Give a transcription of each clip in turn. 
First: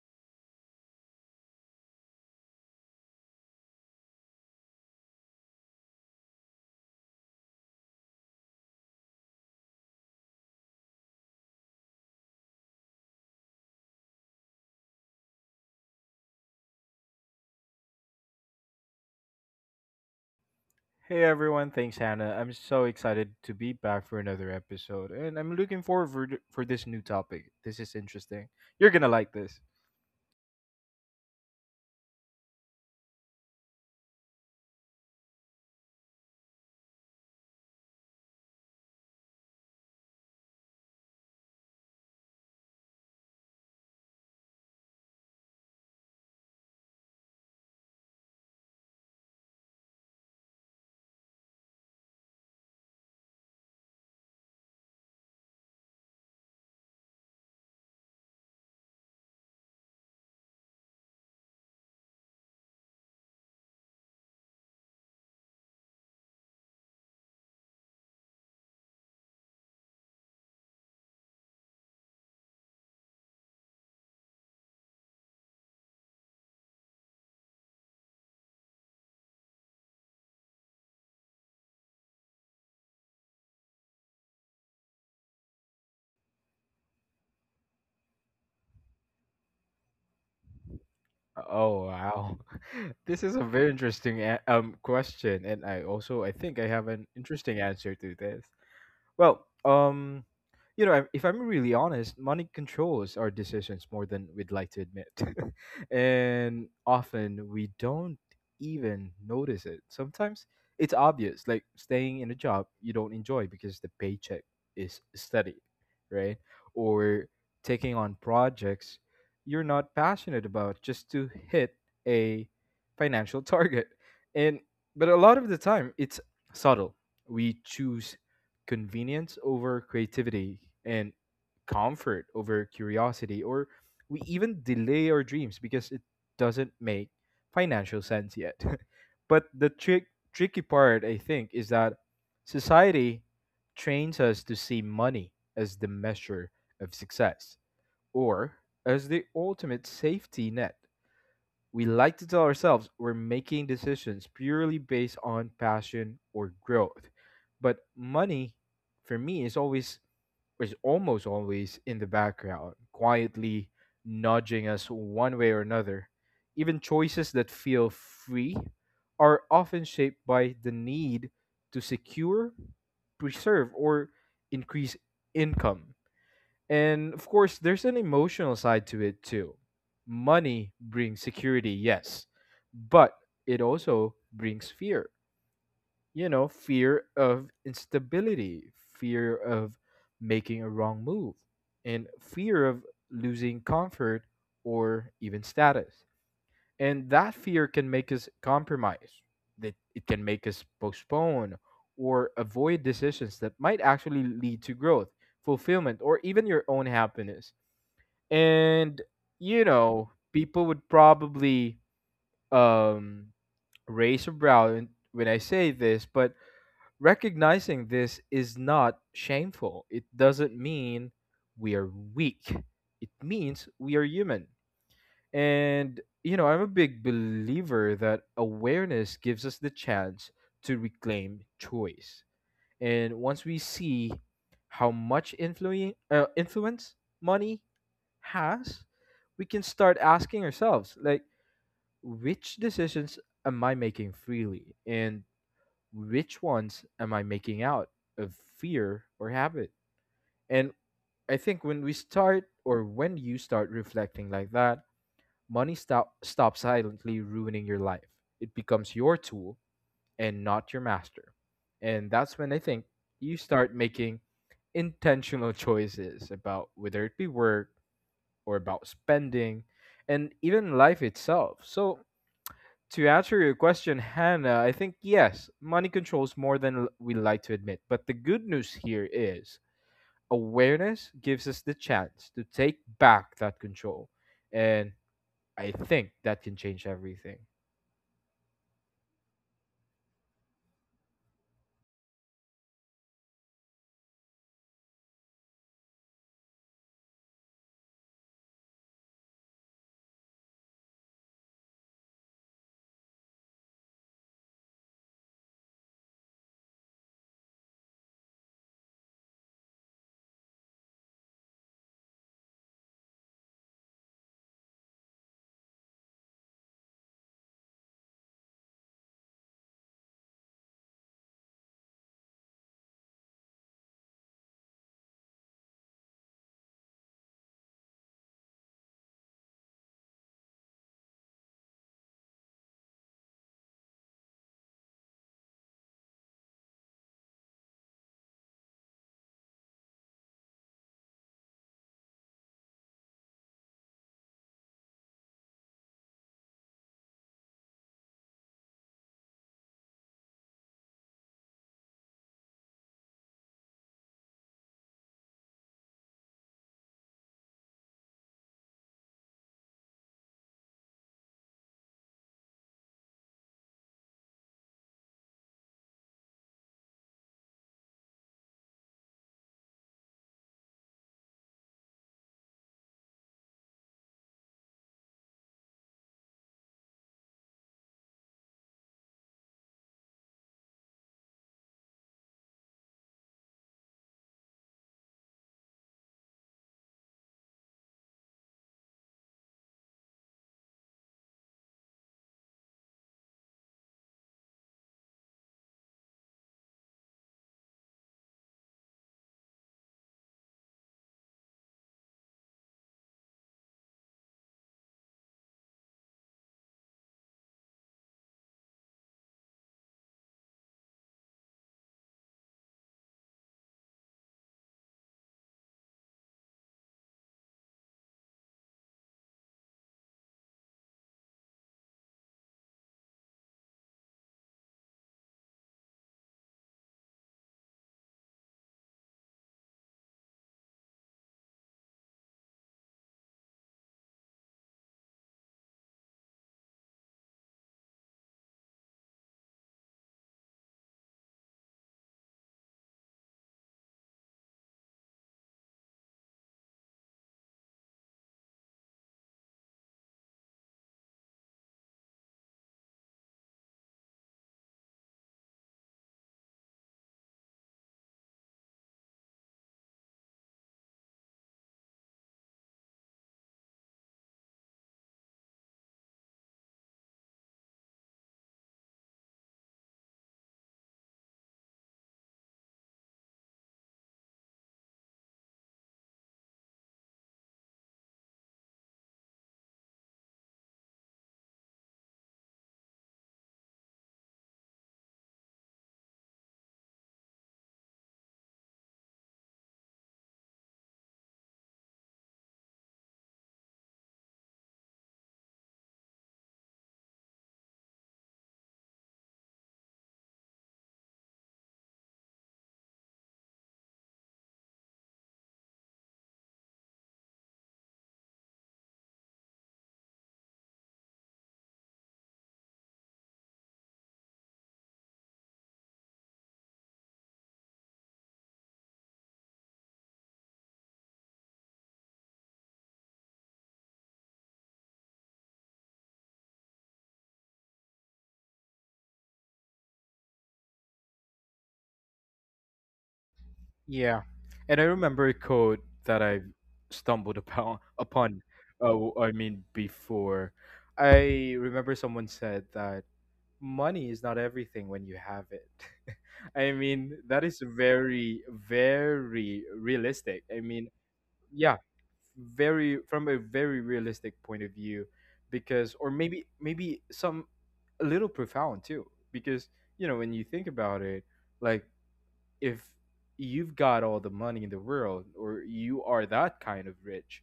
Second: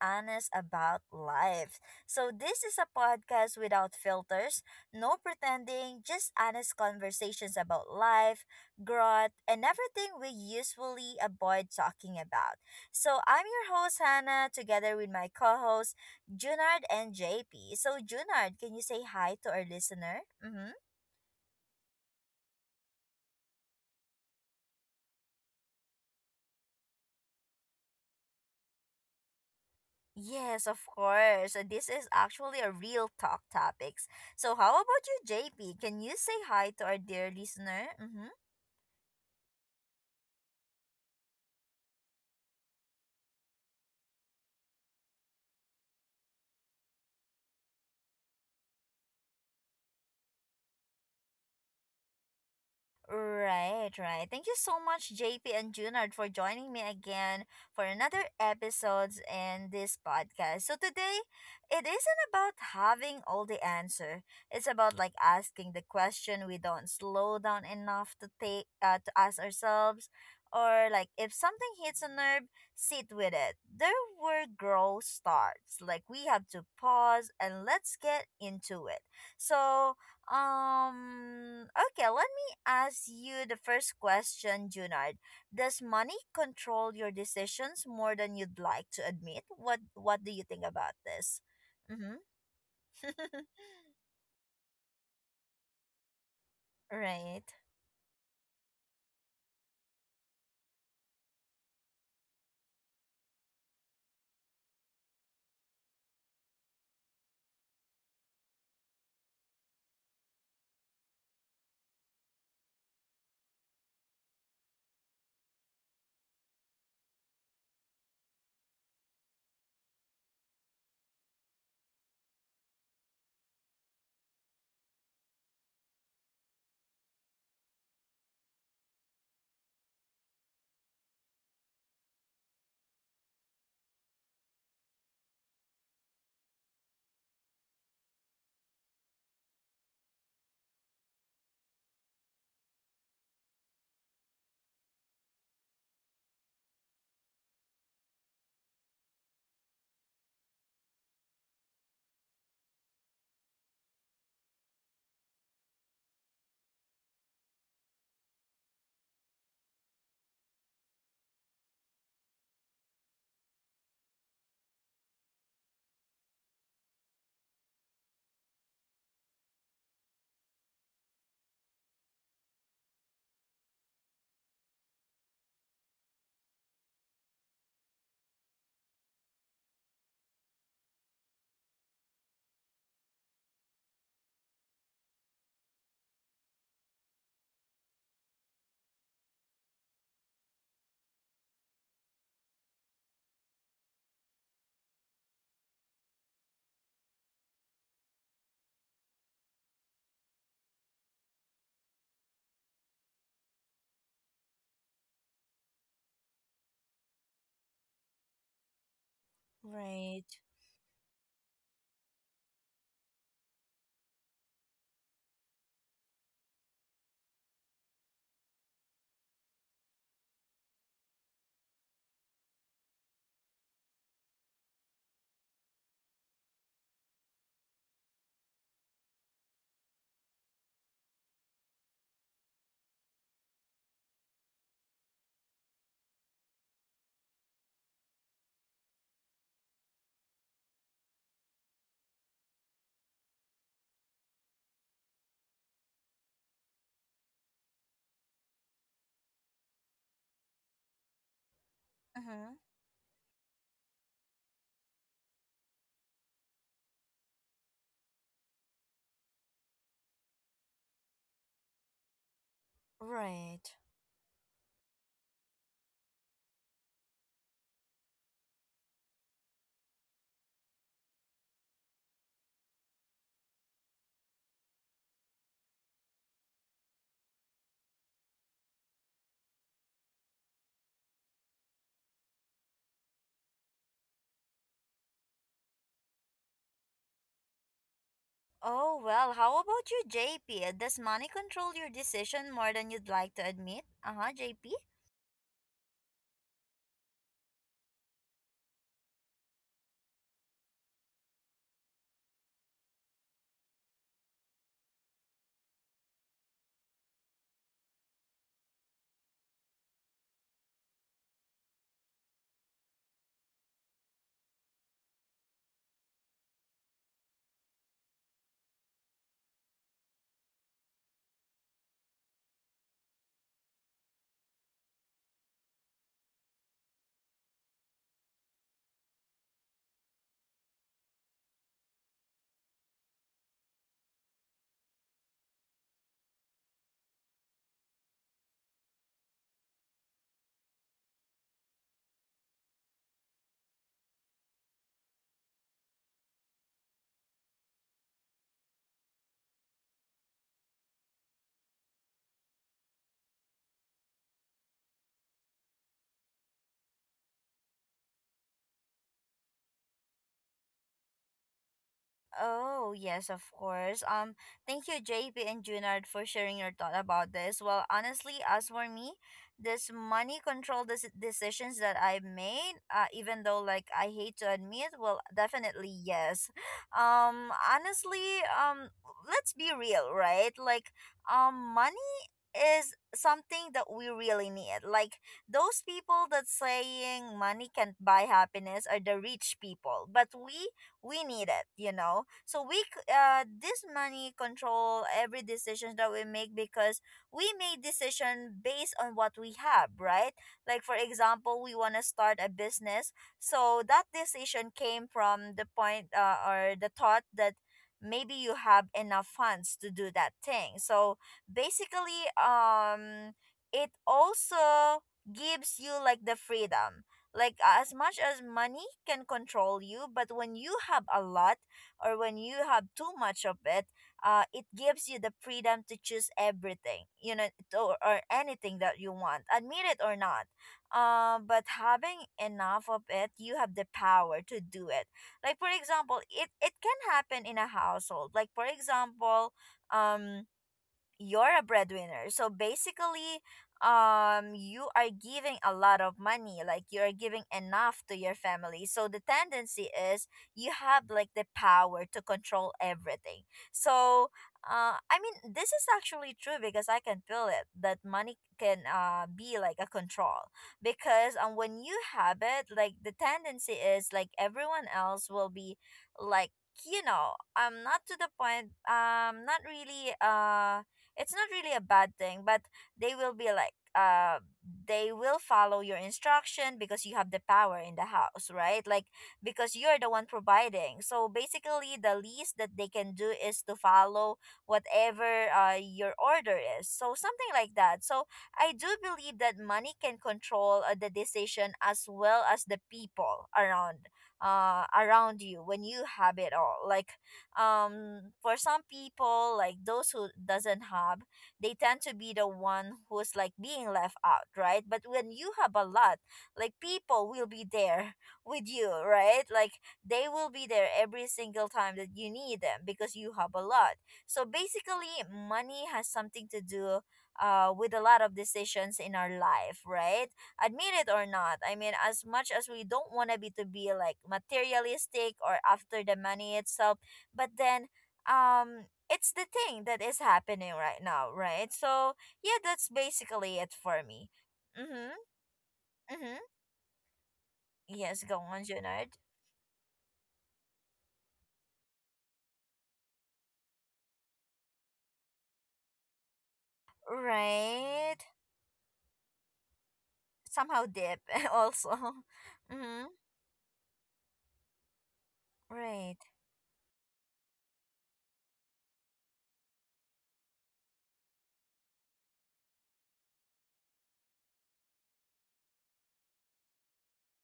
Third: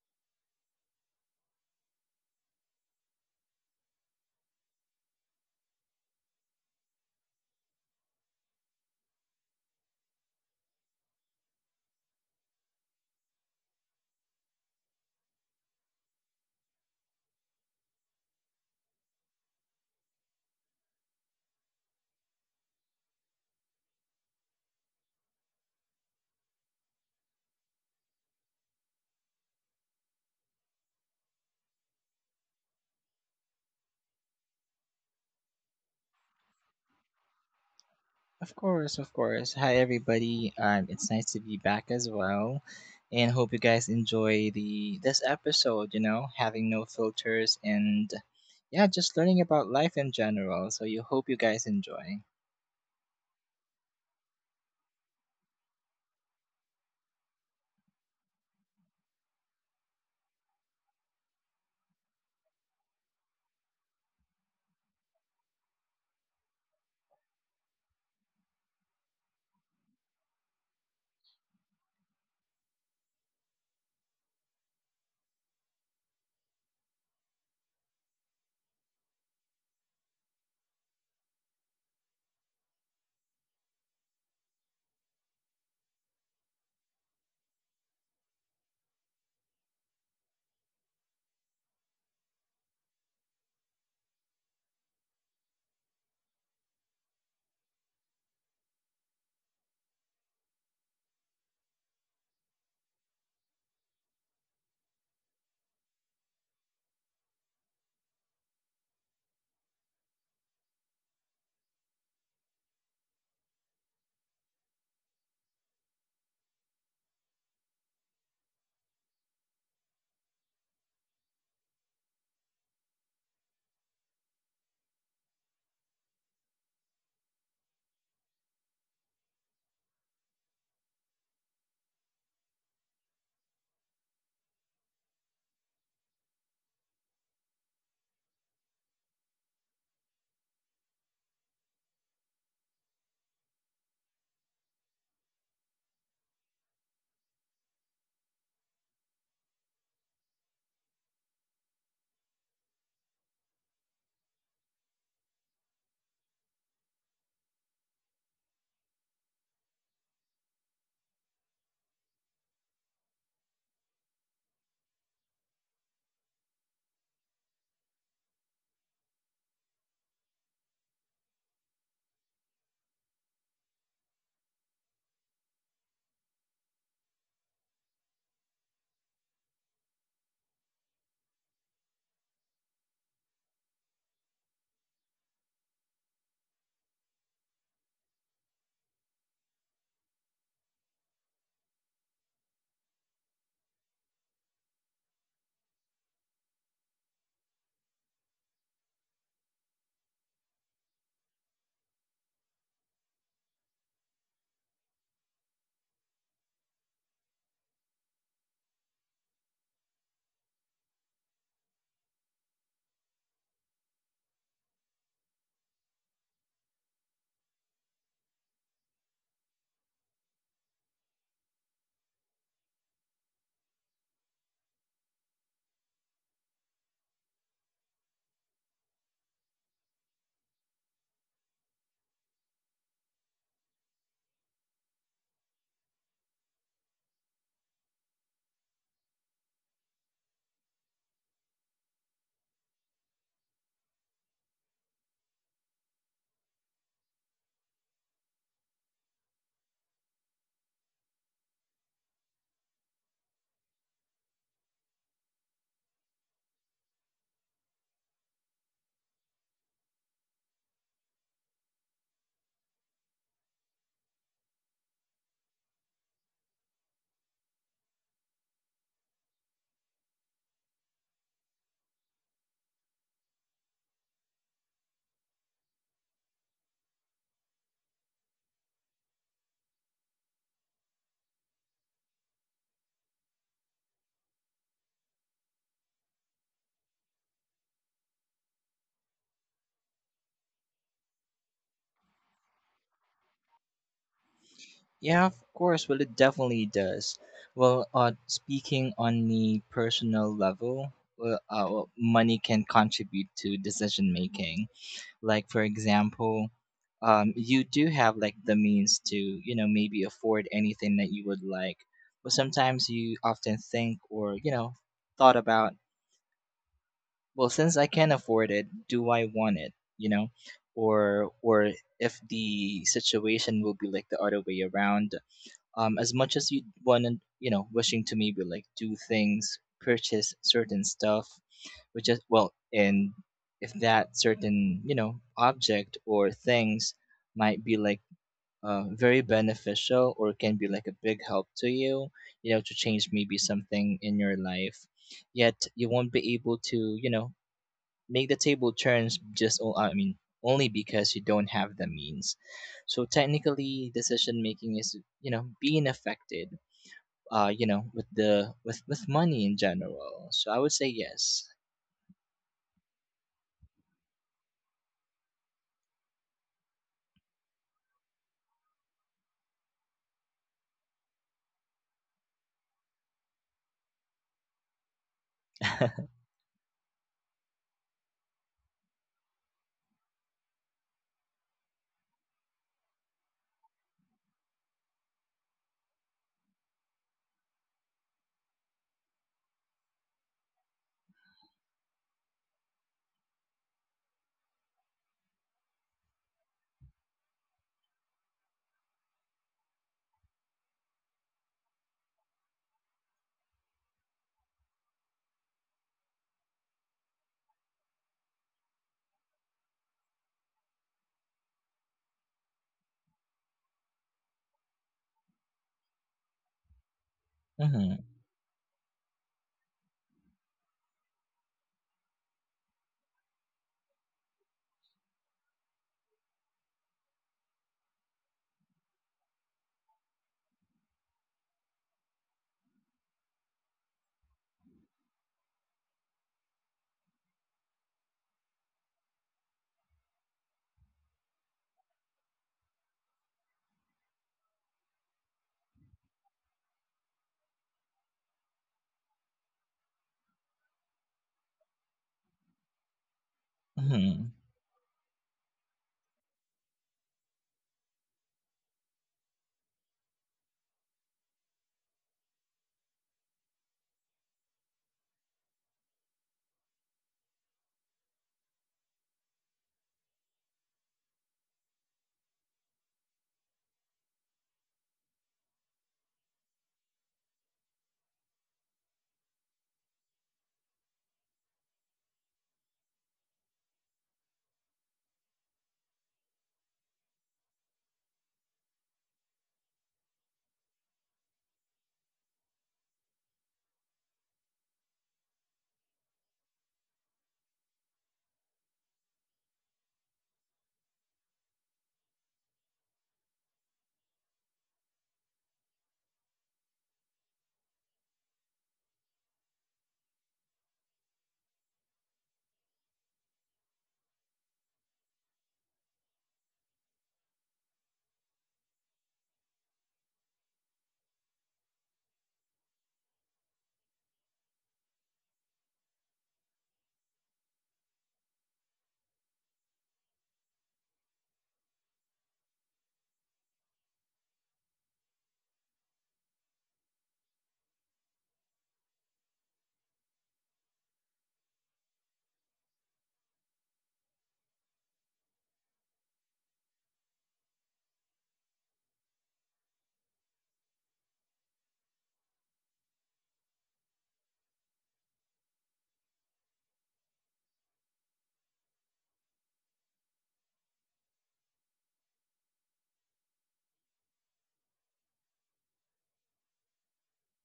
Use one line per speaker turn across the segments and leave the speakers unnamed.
Honest About Life. So, this is a podcast without filters, no pretending, just honest conversations about life, growth, and everything we usually avoid talking about. So, I'm your host, Hannah, together with my co hosts, Junard and JP. So, Junard, can you say hi to our listener? Mm hmm.
Hey everyone, thanks Hannah. I'm so excited to be back for another episode, and I'm looking forward for this new topic. This is interesting. You're gonna like this.
Yes, of course. So this is actually a real talk topics. So how about you, JP? Can you say hi to our dear listener? Mm-hmm.
Of course, of course. Hi, everybody. It's nice to be back as well, and hope you guys enjoy the this episode. You know, having no filters and yeah, just learning about life in general. So, you hope you guys enjoy.
Right, right. Thank you so much, JP and Junard, for joining me again for another episodes in this podcast. So today, it isn't about having all the answer. It's about like asking the question we don't slow down enough to take to ask ourselves, or like if something hits a nerve, sit with it. There were growth starts. Like we have to pause and let's get into it. So okay, let's ask you the first question, Junard. Does money control your decisions more than you'd like to admit? What do you think about this?
Oh
Mm-hmm.
wow, this is a very interesting question, and I also I think I have an
Right.
interesting answer to this. Well, you know, if I'm really honest, money controls our decisions more than we'd like to admit. And often we don't even notice it. Sometimes it's obvious, like staying in a job you don't enjoy because the paycheck is steady, right? Or taking on projects you're not passionate about just to hit a financial target. And but a lot of the time it's subtle. We choose convenience over creativity and comfort over curiosity, or we even delay our dreams because it doesn't make financial sense yet, but the tricky part, I think, is that society trains us to see money as the measure of success, or as the ultimate safety net. We like to tell ourselves we're making decisions purely based on passion or growth. But money, for me, is always, is almost always in the background, quietly nudging us one way or another. Even choices that feel free are often shaped by the need to secure, preserve, or increase income. And of course, there's an emotional side to it too. Money brings security, yes, but it also brings fear. You know, fear of instability, fear of making a wrong move, and fear of losing comfort or even status. And that fear can make us compromise, that it can make us postpone or avoid decisions that might actually lead to growth, fulfillment, or even your own happiness. And you know,
Right.
people would probably um raise a brow when I say this, but recognizing this is not shameful. It doesn't mean we are weak, it means we are human. And you know, I'm a big believer that awareness gives us the chance to reclaim choice. And once we see how much influence money has, we can start asking ourselves like, which decisions am I making freely, and which ones am I making out of fear or habit? And I think when we
Mm-hmm.
start, or when you start reflecting like that, money stops silently ruining your life. It becomes your tool and not your master. And that's when I think you
Right.
start making intentional choices, about whether it be work or about spending and even life itself. So, to answer your question, Hannah, I think yes, money controls more than we like to admit. But the good news here is awareness gives us the chance to take back that control. And I think that can change everything.
Oh well. How about you, JP? Does money control your decision more than you'd like to admit? Uh huh, JP.
Yeah, of course. Well, it definitely does. Well, speaking on the personal level, well, well, money can contribute to decision making, like for example, you do have like the means to, you know, maybe afford anything that you would like, but sometimes you often think, or you know, thought about, well, since I can afford it, do I want it, you know? Or if the situation will be like the other way around. As much as you want to, you know, wishing to maybe like do things, purchase certain stuff, which is, well, and if that certain, you know, object or things might be like very beneficial or can be like a big help to you, you know, to change maybe something in your life, yet you won't be able to, you know, make the table turns, I mean only because you don't have the means. So technically, decision making is, you know, being affected. You know, with the with money in general. So I would say yes.
Oh, yes, of course. Thank you, JP and Junard, for sharing your thought about this. Well, honestly, as for me, this money control decisions that I made, even though like I hate to admit, well, definitely yes. Honestly, let's be real, right? Like, money is something that we really need. Like those people that saying money can't buy happiness are the rich people, but we need it. So this money control every decision that we make, because we make decision based on what we have, right? Like for example, we want to start a business. So that decision came from the point, or the thought, that maybe you have enough funds to do that thing. So basically, it also gives you like the freedom. Like, as much as money can control you, but when you have a lot or when you have too much of it, it gives you the freedom to choose everything, or anything that you want, admit it or not. But having enough of it, you have the power to do it. Like for example, it can happen in a household. Like for example, um you're a breadwinner. So basically, you are giving a lot of money, like you are giving enough to your family. So the tendency is you have like the power to control everything. So,
Mm-hmm.
I mean, this is actually true because I can feel it that money can be like a control, because when you have it, like the tendency is like everyone else will be like, you know, I'm not to the point, not really, it's not really a bad thing, but they will be like, they will follow your instruction because you have the power in the house, right? Like because you're the one providing, so basically the least that they can do is to follow whatever your order is, so something like that. So I do believe that money can control, the decision as well as the people around you when you have it all. Like for some people, like those who doesn't have, they tend to be the one who's like being left out, right? But when you have a lot, like people will be there with you, right? Like they will be there every single time that you need them because you have a lot. So basically money has something to do, with a lot of decisions in our life, right? Admit it or not. I mean, as much as we don't want to be like materialistic or after the money itself, but then it's the thing that is happening right now, right? So yeah, that's basically it for
Yeah,
me.
and I remember a
Mm-hmm.
code that
Mm-hmm.
I stumbled upon.
Yes, go
Upon,
on,
uh,
Junard.
w- I mean, before I remember someone said that money is not everything when you have it. I mean, that is
Right.
very, very realistic. I
Somehow
mean,
dip
yeah,
also.
very
Mm-hmm.
from a very realistic point of view, because, or
Right.
maybe some a little profound too, because you know, when you think about it, like, if you've got all the money in the world or you are that kind of rich,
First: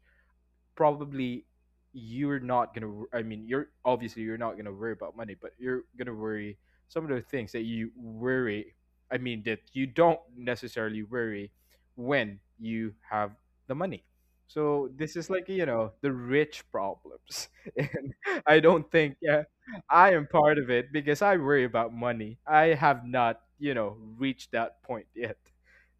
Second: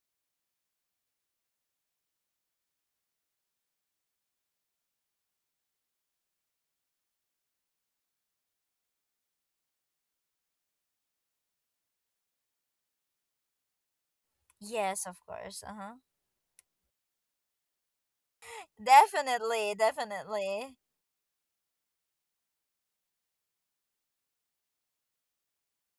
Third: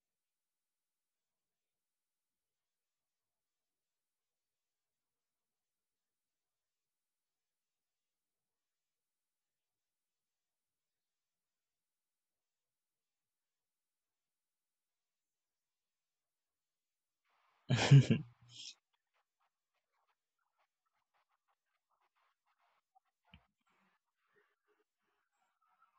probably you're not gonna you're obviously you're not gonna worry about money, but you're gonna worry some of the things that you worry I mean that you don't necessarily worry when you have the money. So
Yes, of
this is like,
course.
you know,
Uh-huh.
the rich problems. And
Mm-hmm.
I don't think, yeah,
Definitely,
I am part of
definitely,
it, because I worry about money. I have not, you know, reached that point yet.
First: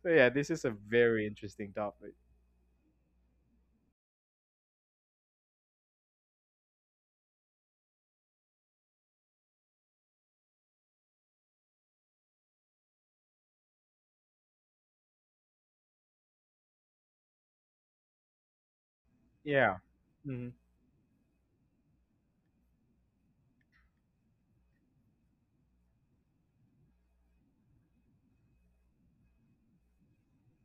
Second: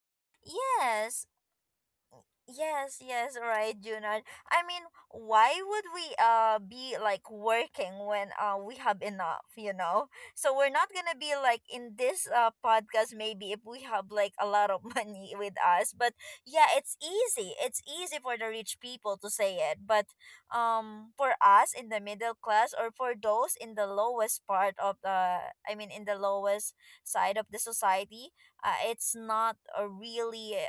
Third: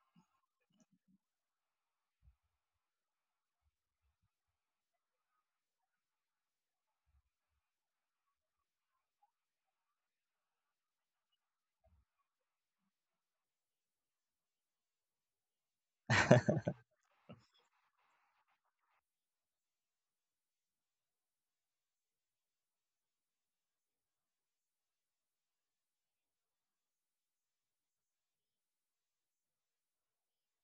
So yeah, this is a
yes.
very interesting topic.
Yes, yes, right, Junard. I mean, why would we be like working when we have enough, you know? So we're not gonna be like in this podcast maybe if we have like a lot of money with us. But yeah, it's easy. It's easy for the rich people to say
Yeah.
it. But
Mhm.
for us in the middle class or for those in the lowest part of the I mean, in the lowest side of the society, it's not a really,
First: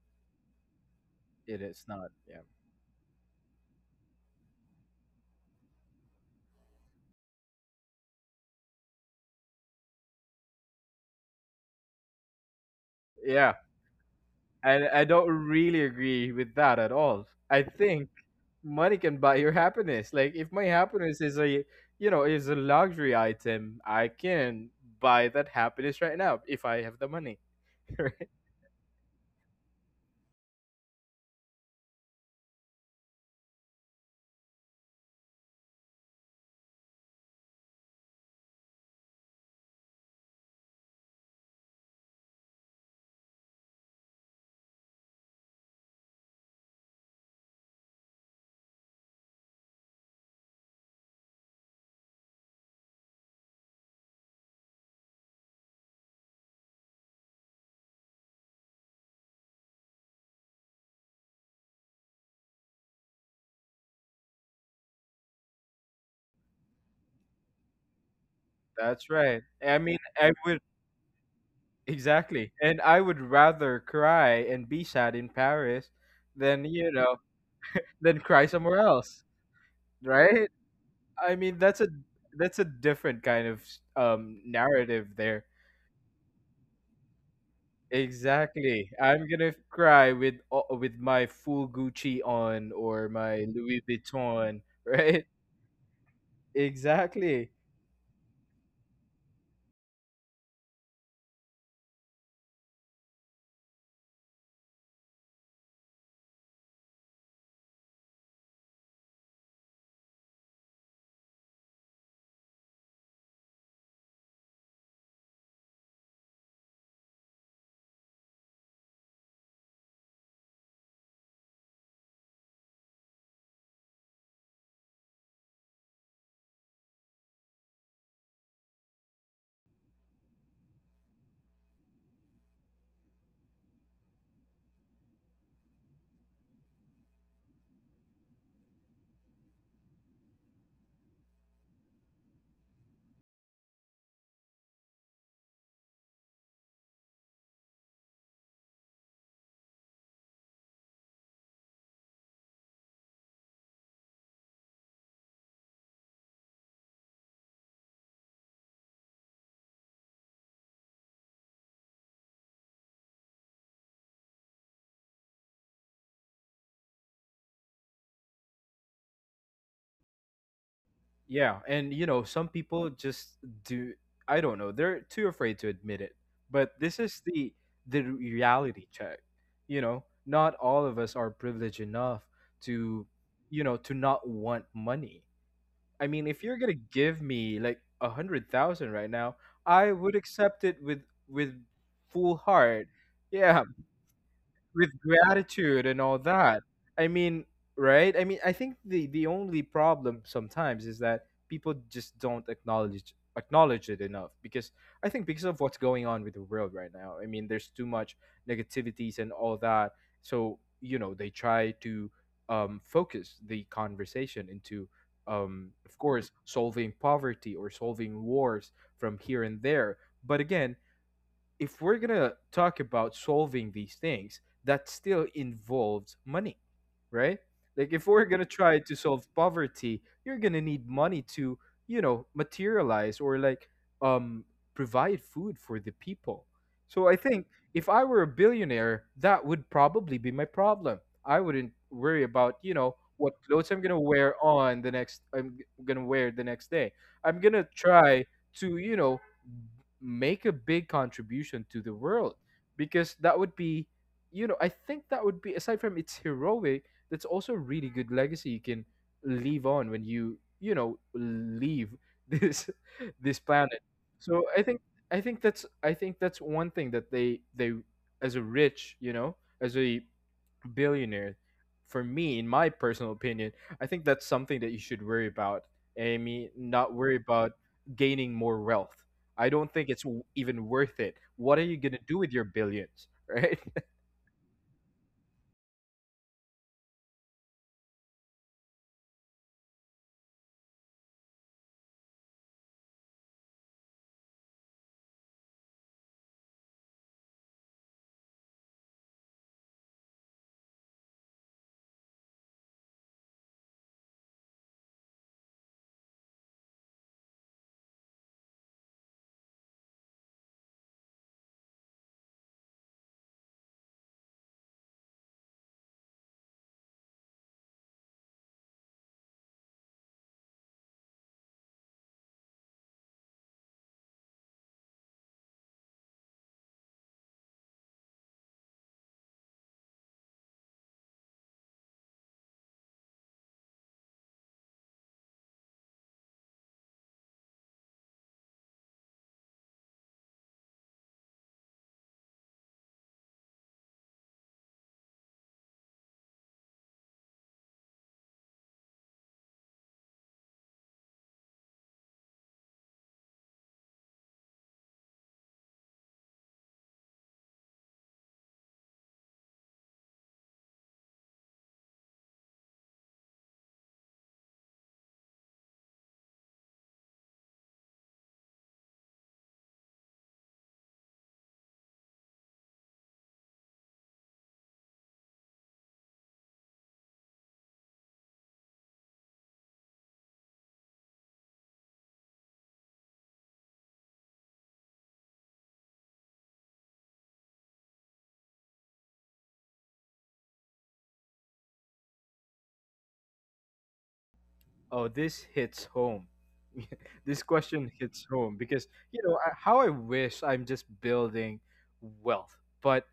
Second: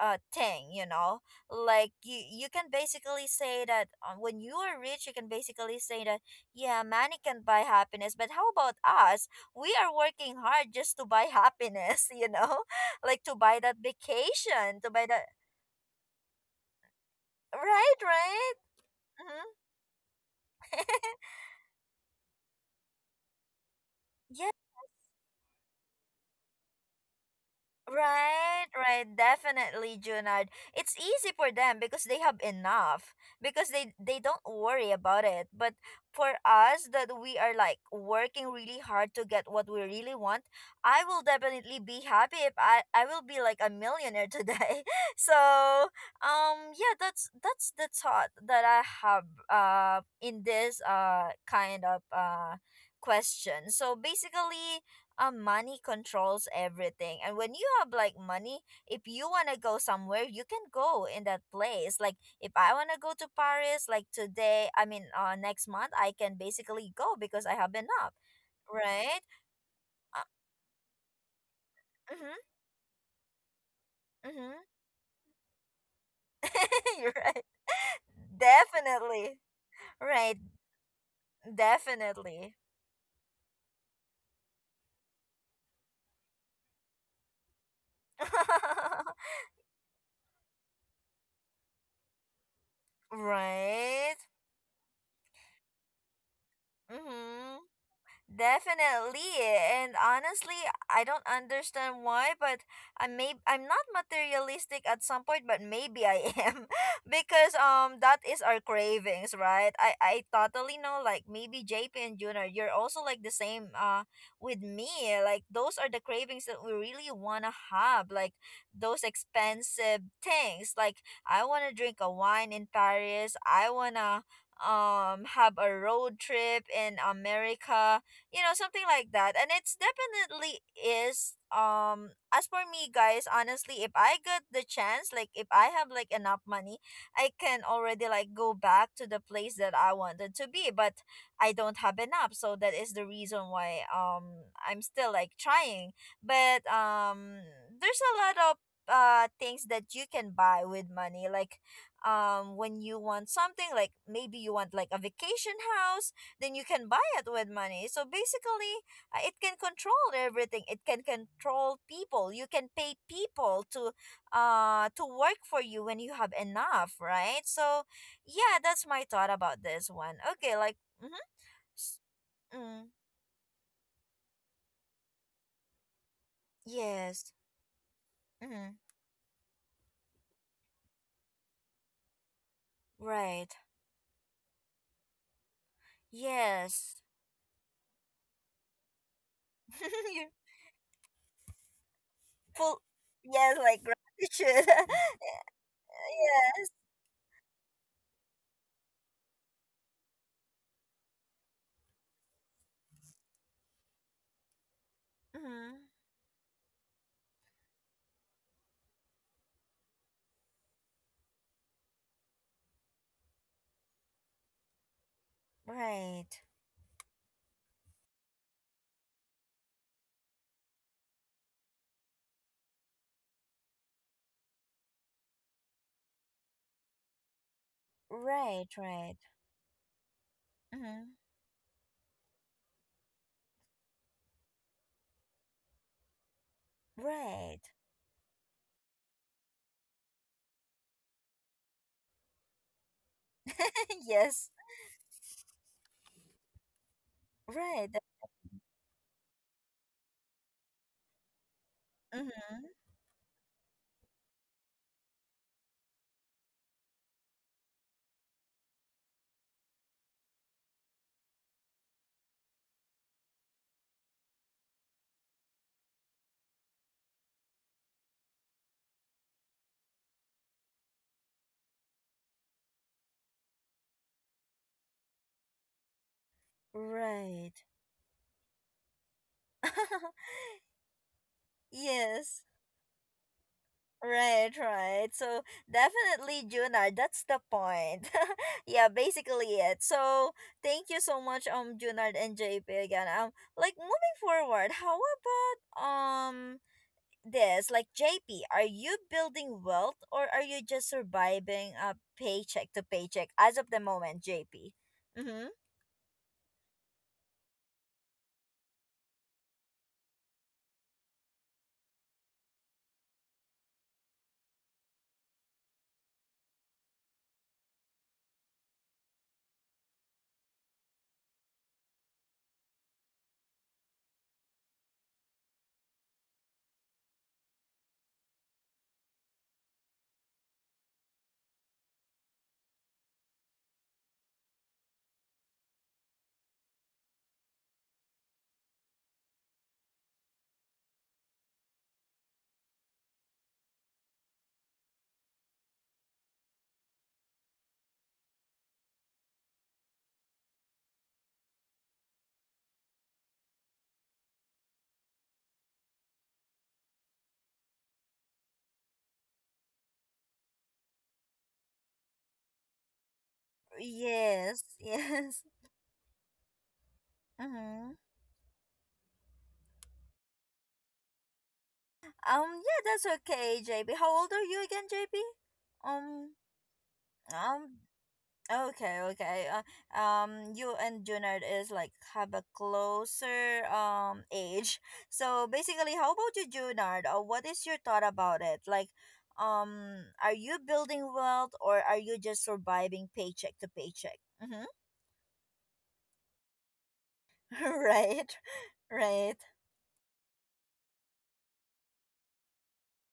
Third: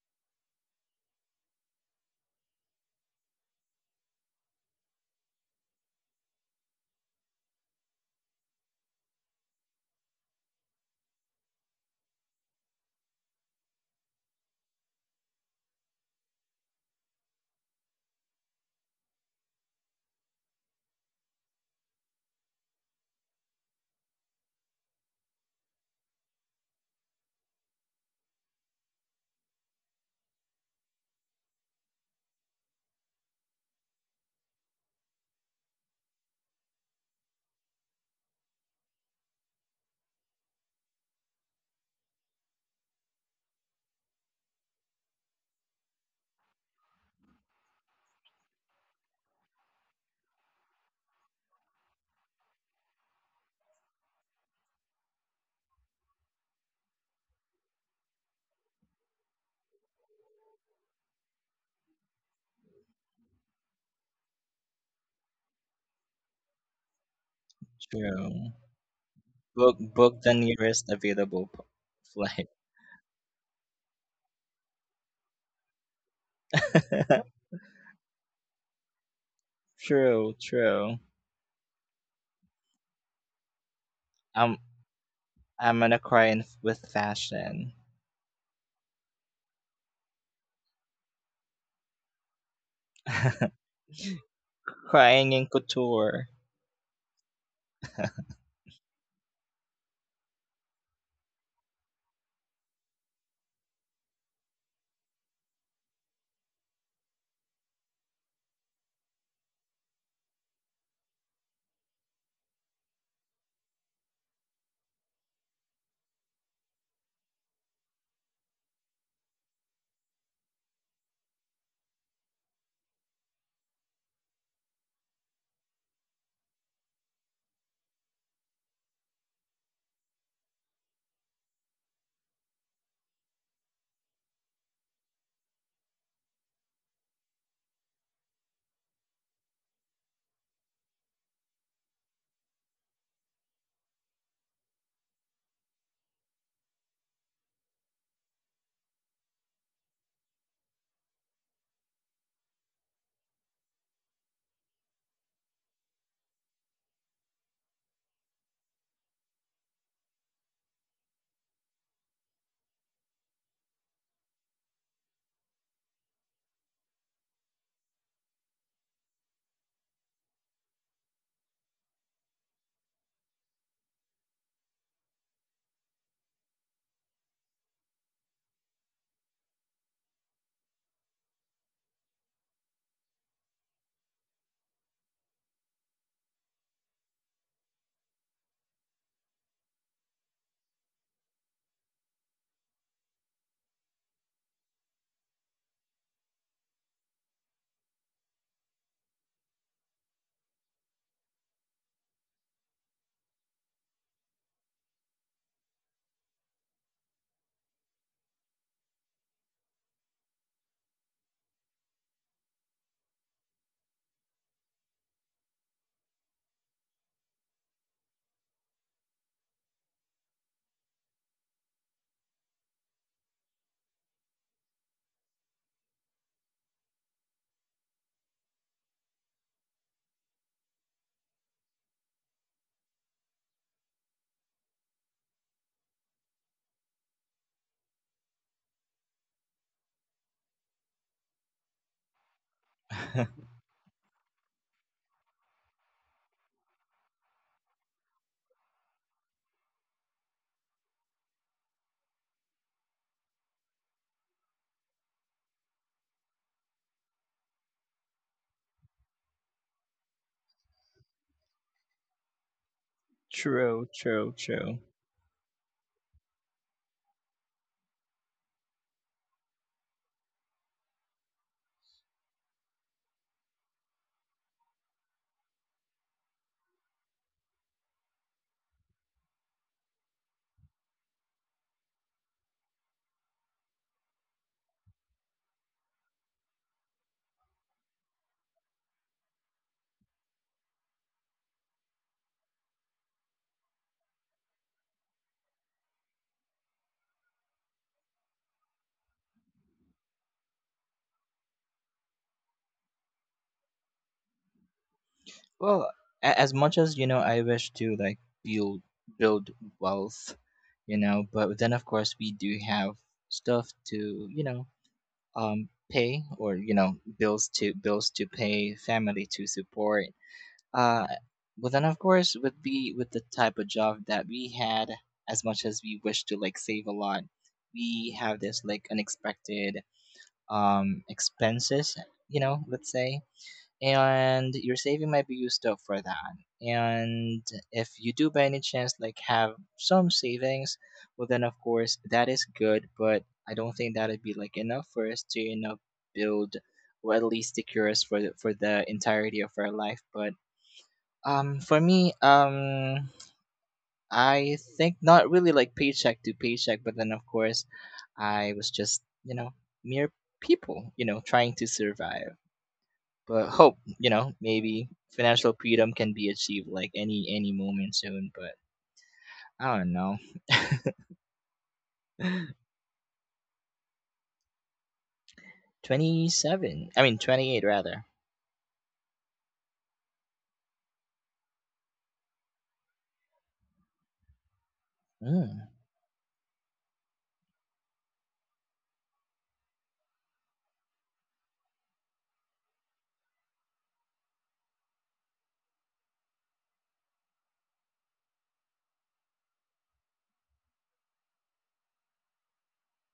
thing, you know.
It is
Like
not,
you
yeah.
you can basically say that, when you are rich, you can basically say that, yeah, money can buy happiness, but how about us? We are working hard just to buy happiness. Like, to
Yeah,
buy that vacation,
and
to
I
buy that.
don't really agree with that at all. I
Right,
think
right.
money can buy your happiness. Like if my
Hmm.
happiness is a, you know, is a luxury item, I can buy that happiness right now if I have the money. Right?
Right, right, definitely, Junard. It's easy for them because they have enough because they don't worry about it. But for us that we are like working really hard to get what we really want, I will definitely be happy if I will be like a millionaire today. So, yeah, that's the thought that I have, in this, kind of, question. So basically, money controls everything. And when you have like money, if you want to go somewhere, you can go in that place. Like if I want to go to Paris, like today, I mean, next month, I can basically go because I have enough,
True.
That's
right?
right. I
Book
mean,
book
Uh,
I
the
would,
nearest available
mhm,
flight.
exactly, and I would rather cry
mhm.
and be sad in Paris than, you
You're
know,
right.
than cry somewhere else.
Definitely. Right.
True,
Right?
true.
I mean, that's a,
Definitely.
that's a different kind of
I'm
narrative there.
I'm gonna cry in, with fashion.
Exactly. I'm gonna cry with with my full Gucci on or my Louis
Right.
Vuitton, right?
Crying in couture.
Exactly.
Mhm. Definitely. And honestly, I don't understand why, but I'm not materialistic at some point, but maybe I am, because that is our cravings, right? I totally know like maybe JP and Junior, you're also like the same, with me. Like those are the cravings that we really want to have, like those expensive things. Like I want to drink a wine in Paris. I want to have a road trip in America, you know, something like that, and it's definitely is, as for me, guys, honestly, if I get the chance, like if I have like enough money, I can already like go back to the place that I wanted to be, but I don't have enough, so that is the reason why, I'm still like trying. But there's a lot of, things that you can buy with money. Like, when you want something, like maybe you want like a vacation house, then you can buy it with money. So basically, it can control everything. It can control people. You can pay people to work for you when you have enough, right? So yeah, that's my thought about this one. Okay. Like, mm-hmm.
Yeah, and
S-
you know, some people
mm,
just do. I don't know. They're too afraid to admit it. But this is
yes.
the
Mm-hmm.
reality check. You know, not all of us are privileged enough to,
Right.
you know, to not want money. I mean, if you're gonna
Yes.
give me like a hundred thousand right now, I would
you
accept it with full
full
heart.
yes,
Yeah,
like gratitude.
with gratitude and all that.
Yes.
I mean, right? I mean, I think the only problem sometimes is that people just don't acknowledge it enough, because I think because of what's
Mm-hmm.
going on with the world right now. I mean, there's too much negativities and all that. So, you know, they try to focus the conversation into, of
Right.
course, solving poverty or solving wars from here and there. But again, if we're gonna talk about solving these things, that still involves money, right? Like if we're gonna
Right,
try to
right.
solve poverty, you're gonna need
Mm-hmm.
money to, you know, materialize, or like um provide food for the people. So I think,
Right.
if I were a billionaire, that would probably be my problem. I wouldn't worry about, you know, what clothes I'm gonna wear
Yes.
on the next I'm g- gonna wear the next day. I'm gonna
Right.
try to, you know, make a big contribution to the world,
Mm-hmm.
because that would be, you know, I think that would be, aside from it's heroic, that's also a really good legacy you can leave on when you know, leave this this planet.
True, true,
So I
true.
think, I think that's one thing that they, as a rich, you know, as a billionaire, for me, in my personal opinion, I think that's something that you should worry about. I mean, not worry
Right.
about gaining more wealth. I don't think it's w- even worth it. What are you going to do with
Yes.
your billions, right?
Right, right. So definitely, Junar, that's the point. Yeah, basically it. So thank you so much, Junar and JP again. Like moving forward, how about this? Like JP, are you building wealth or are you just surviving a paycheck to paycheck as of the moment, JP? Mm-hmm.
Well, as much as you know, I wish to like build build wealth, you know, but then of course we do have stuff to, you know, pay, or you know, bills to pay, family to support. Uh, but then of course, with the type of job that we had, as much as we wish to like save a lot, we have this like unexpected expenses, you know, let's say, and your saving might be used up for that. And if you do by any chance like have some savings, well then of course that is good, but I don't think that'd be like enough for us to, you know, build or at least secure us for the entirety of our life. But for me, I think not really like paycheck to paycheck, but then of course I was just, you know, mere people, you know, trying to survive, but hope, you know,
Yes.
maybe
Yes.
financial freedom can be achieved like any
Mm-hmm.
moment soon. But I don't know.
Yeah, that's okay, JB. How old are you again, JB? Um,
27 i mean 28
um,
rather.
okay, okay. You and Junard is like have a closer age. So
Mm,
basically, how about you, Junard? What is your thought about it? Like, are you building wealth or are you just surviving paycheck to paycheck? Mm-hmm.
Oh, this hits home. This question hits
Right,
home because, you
right.
know, how I wish I'm just building wealth. But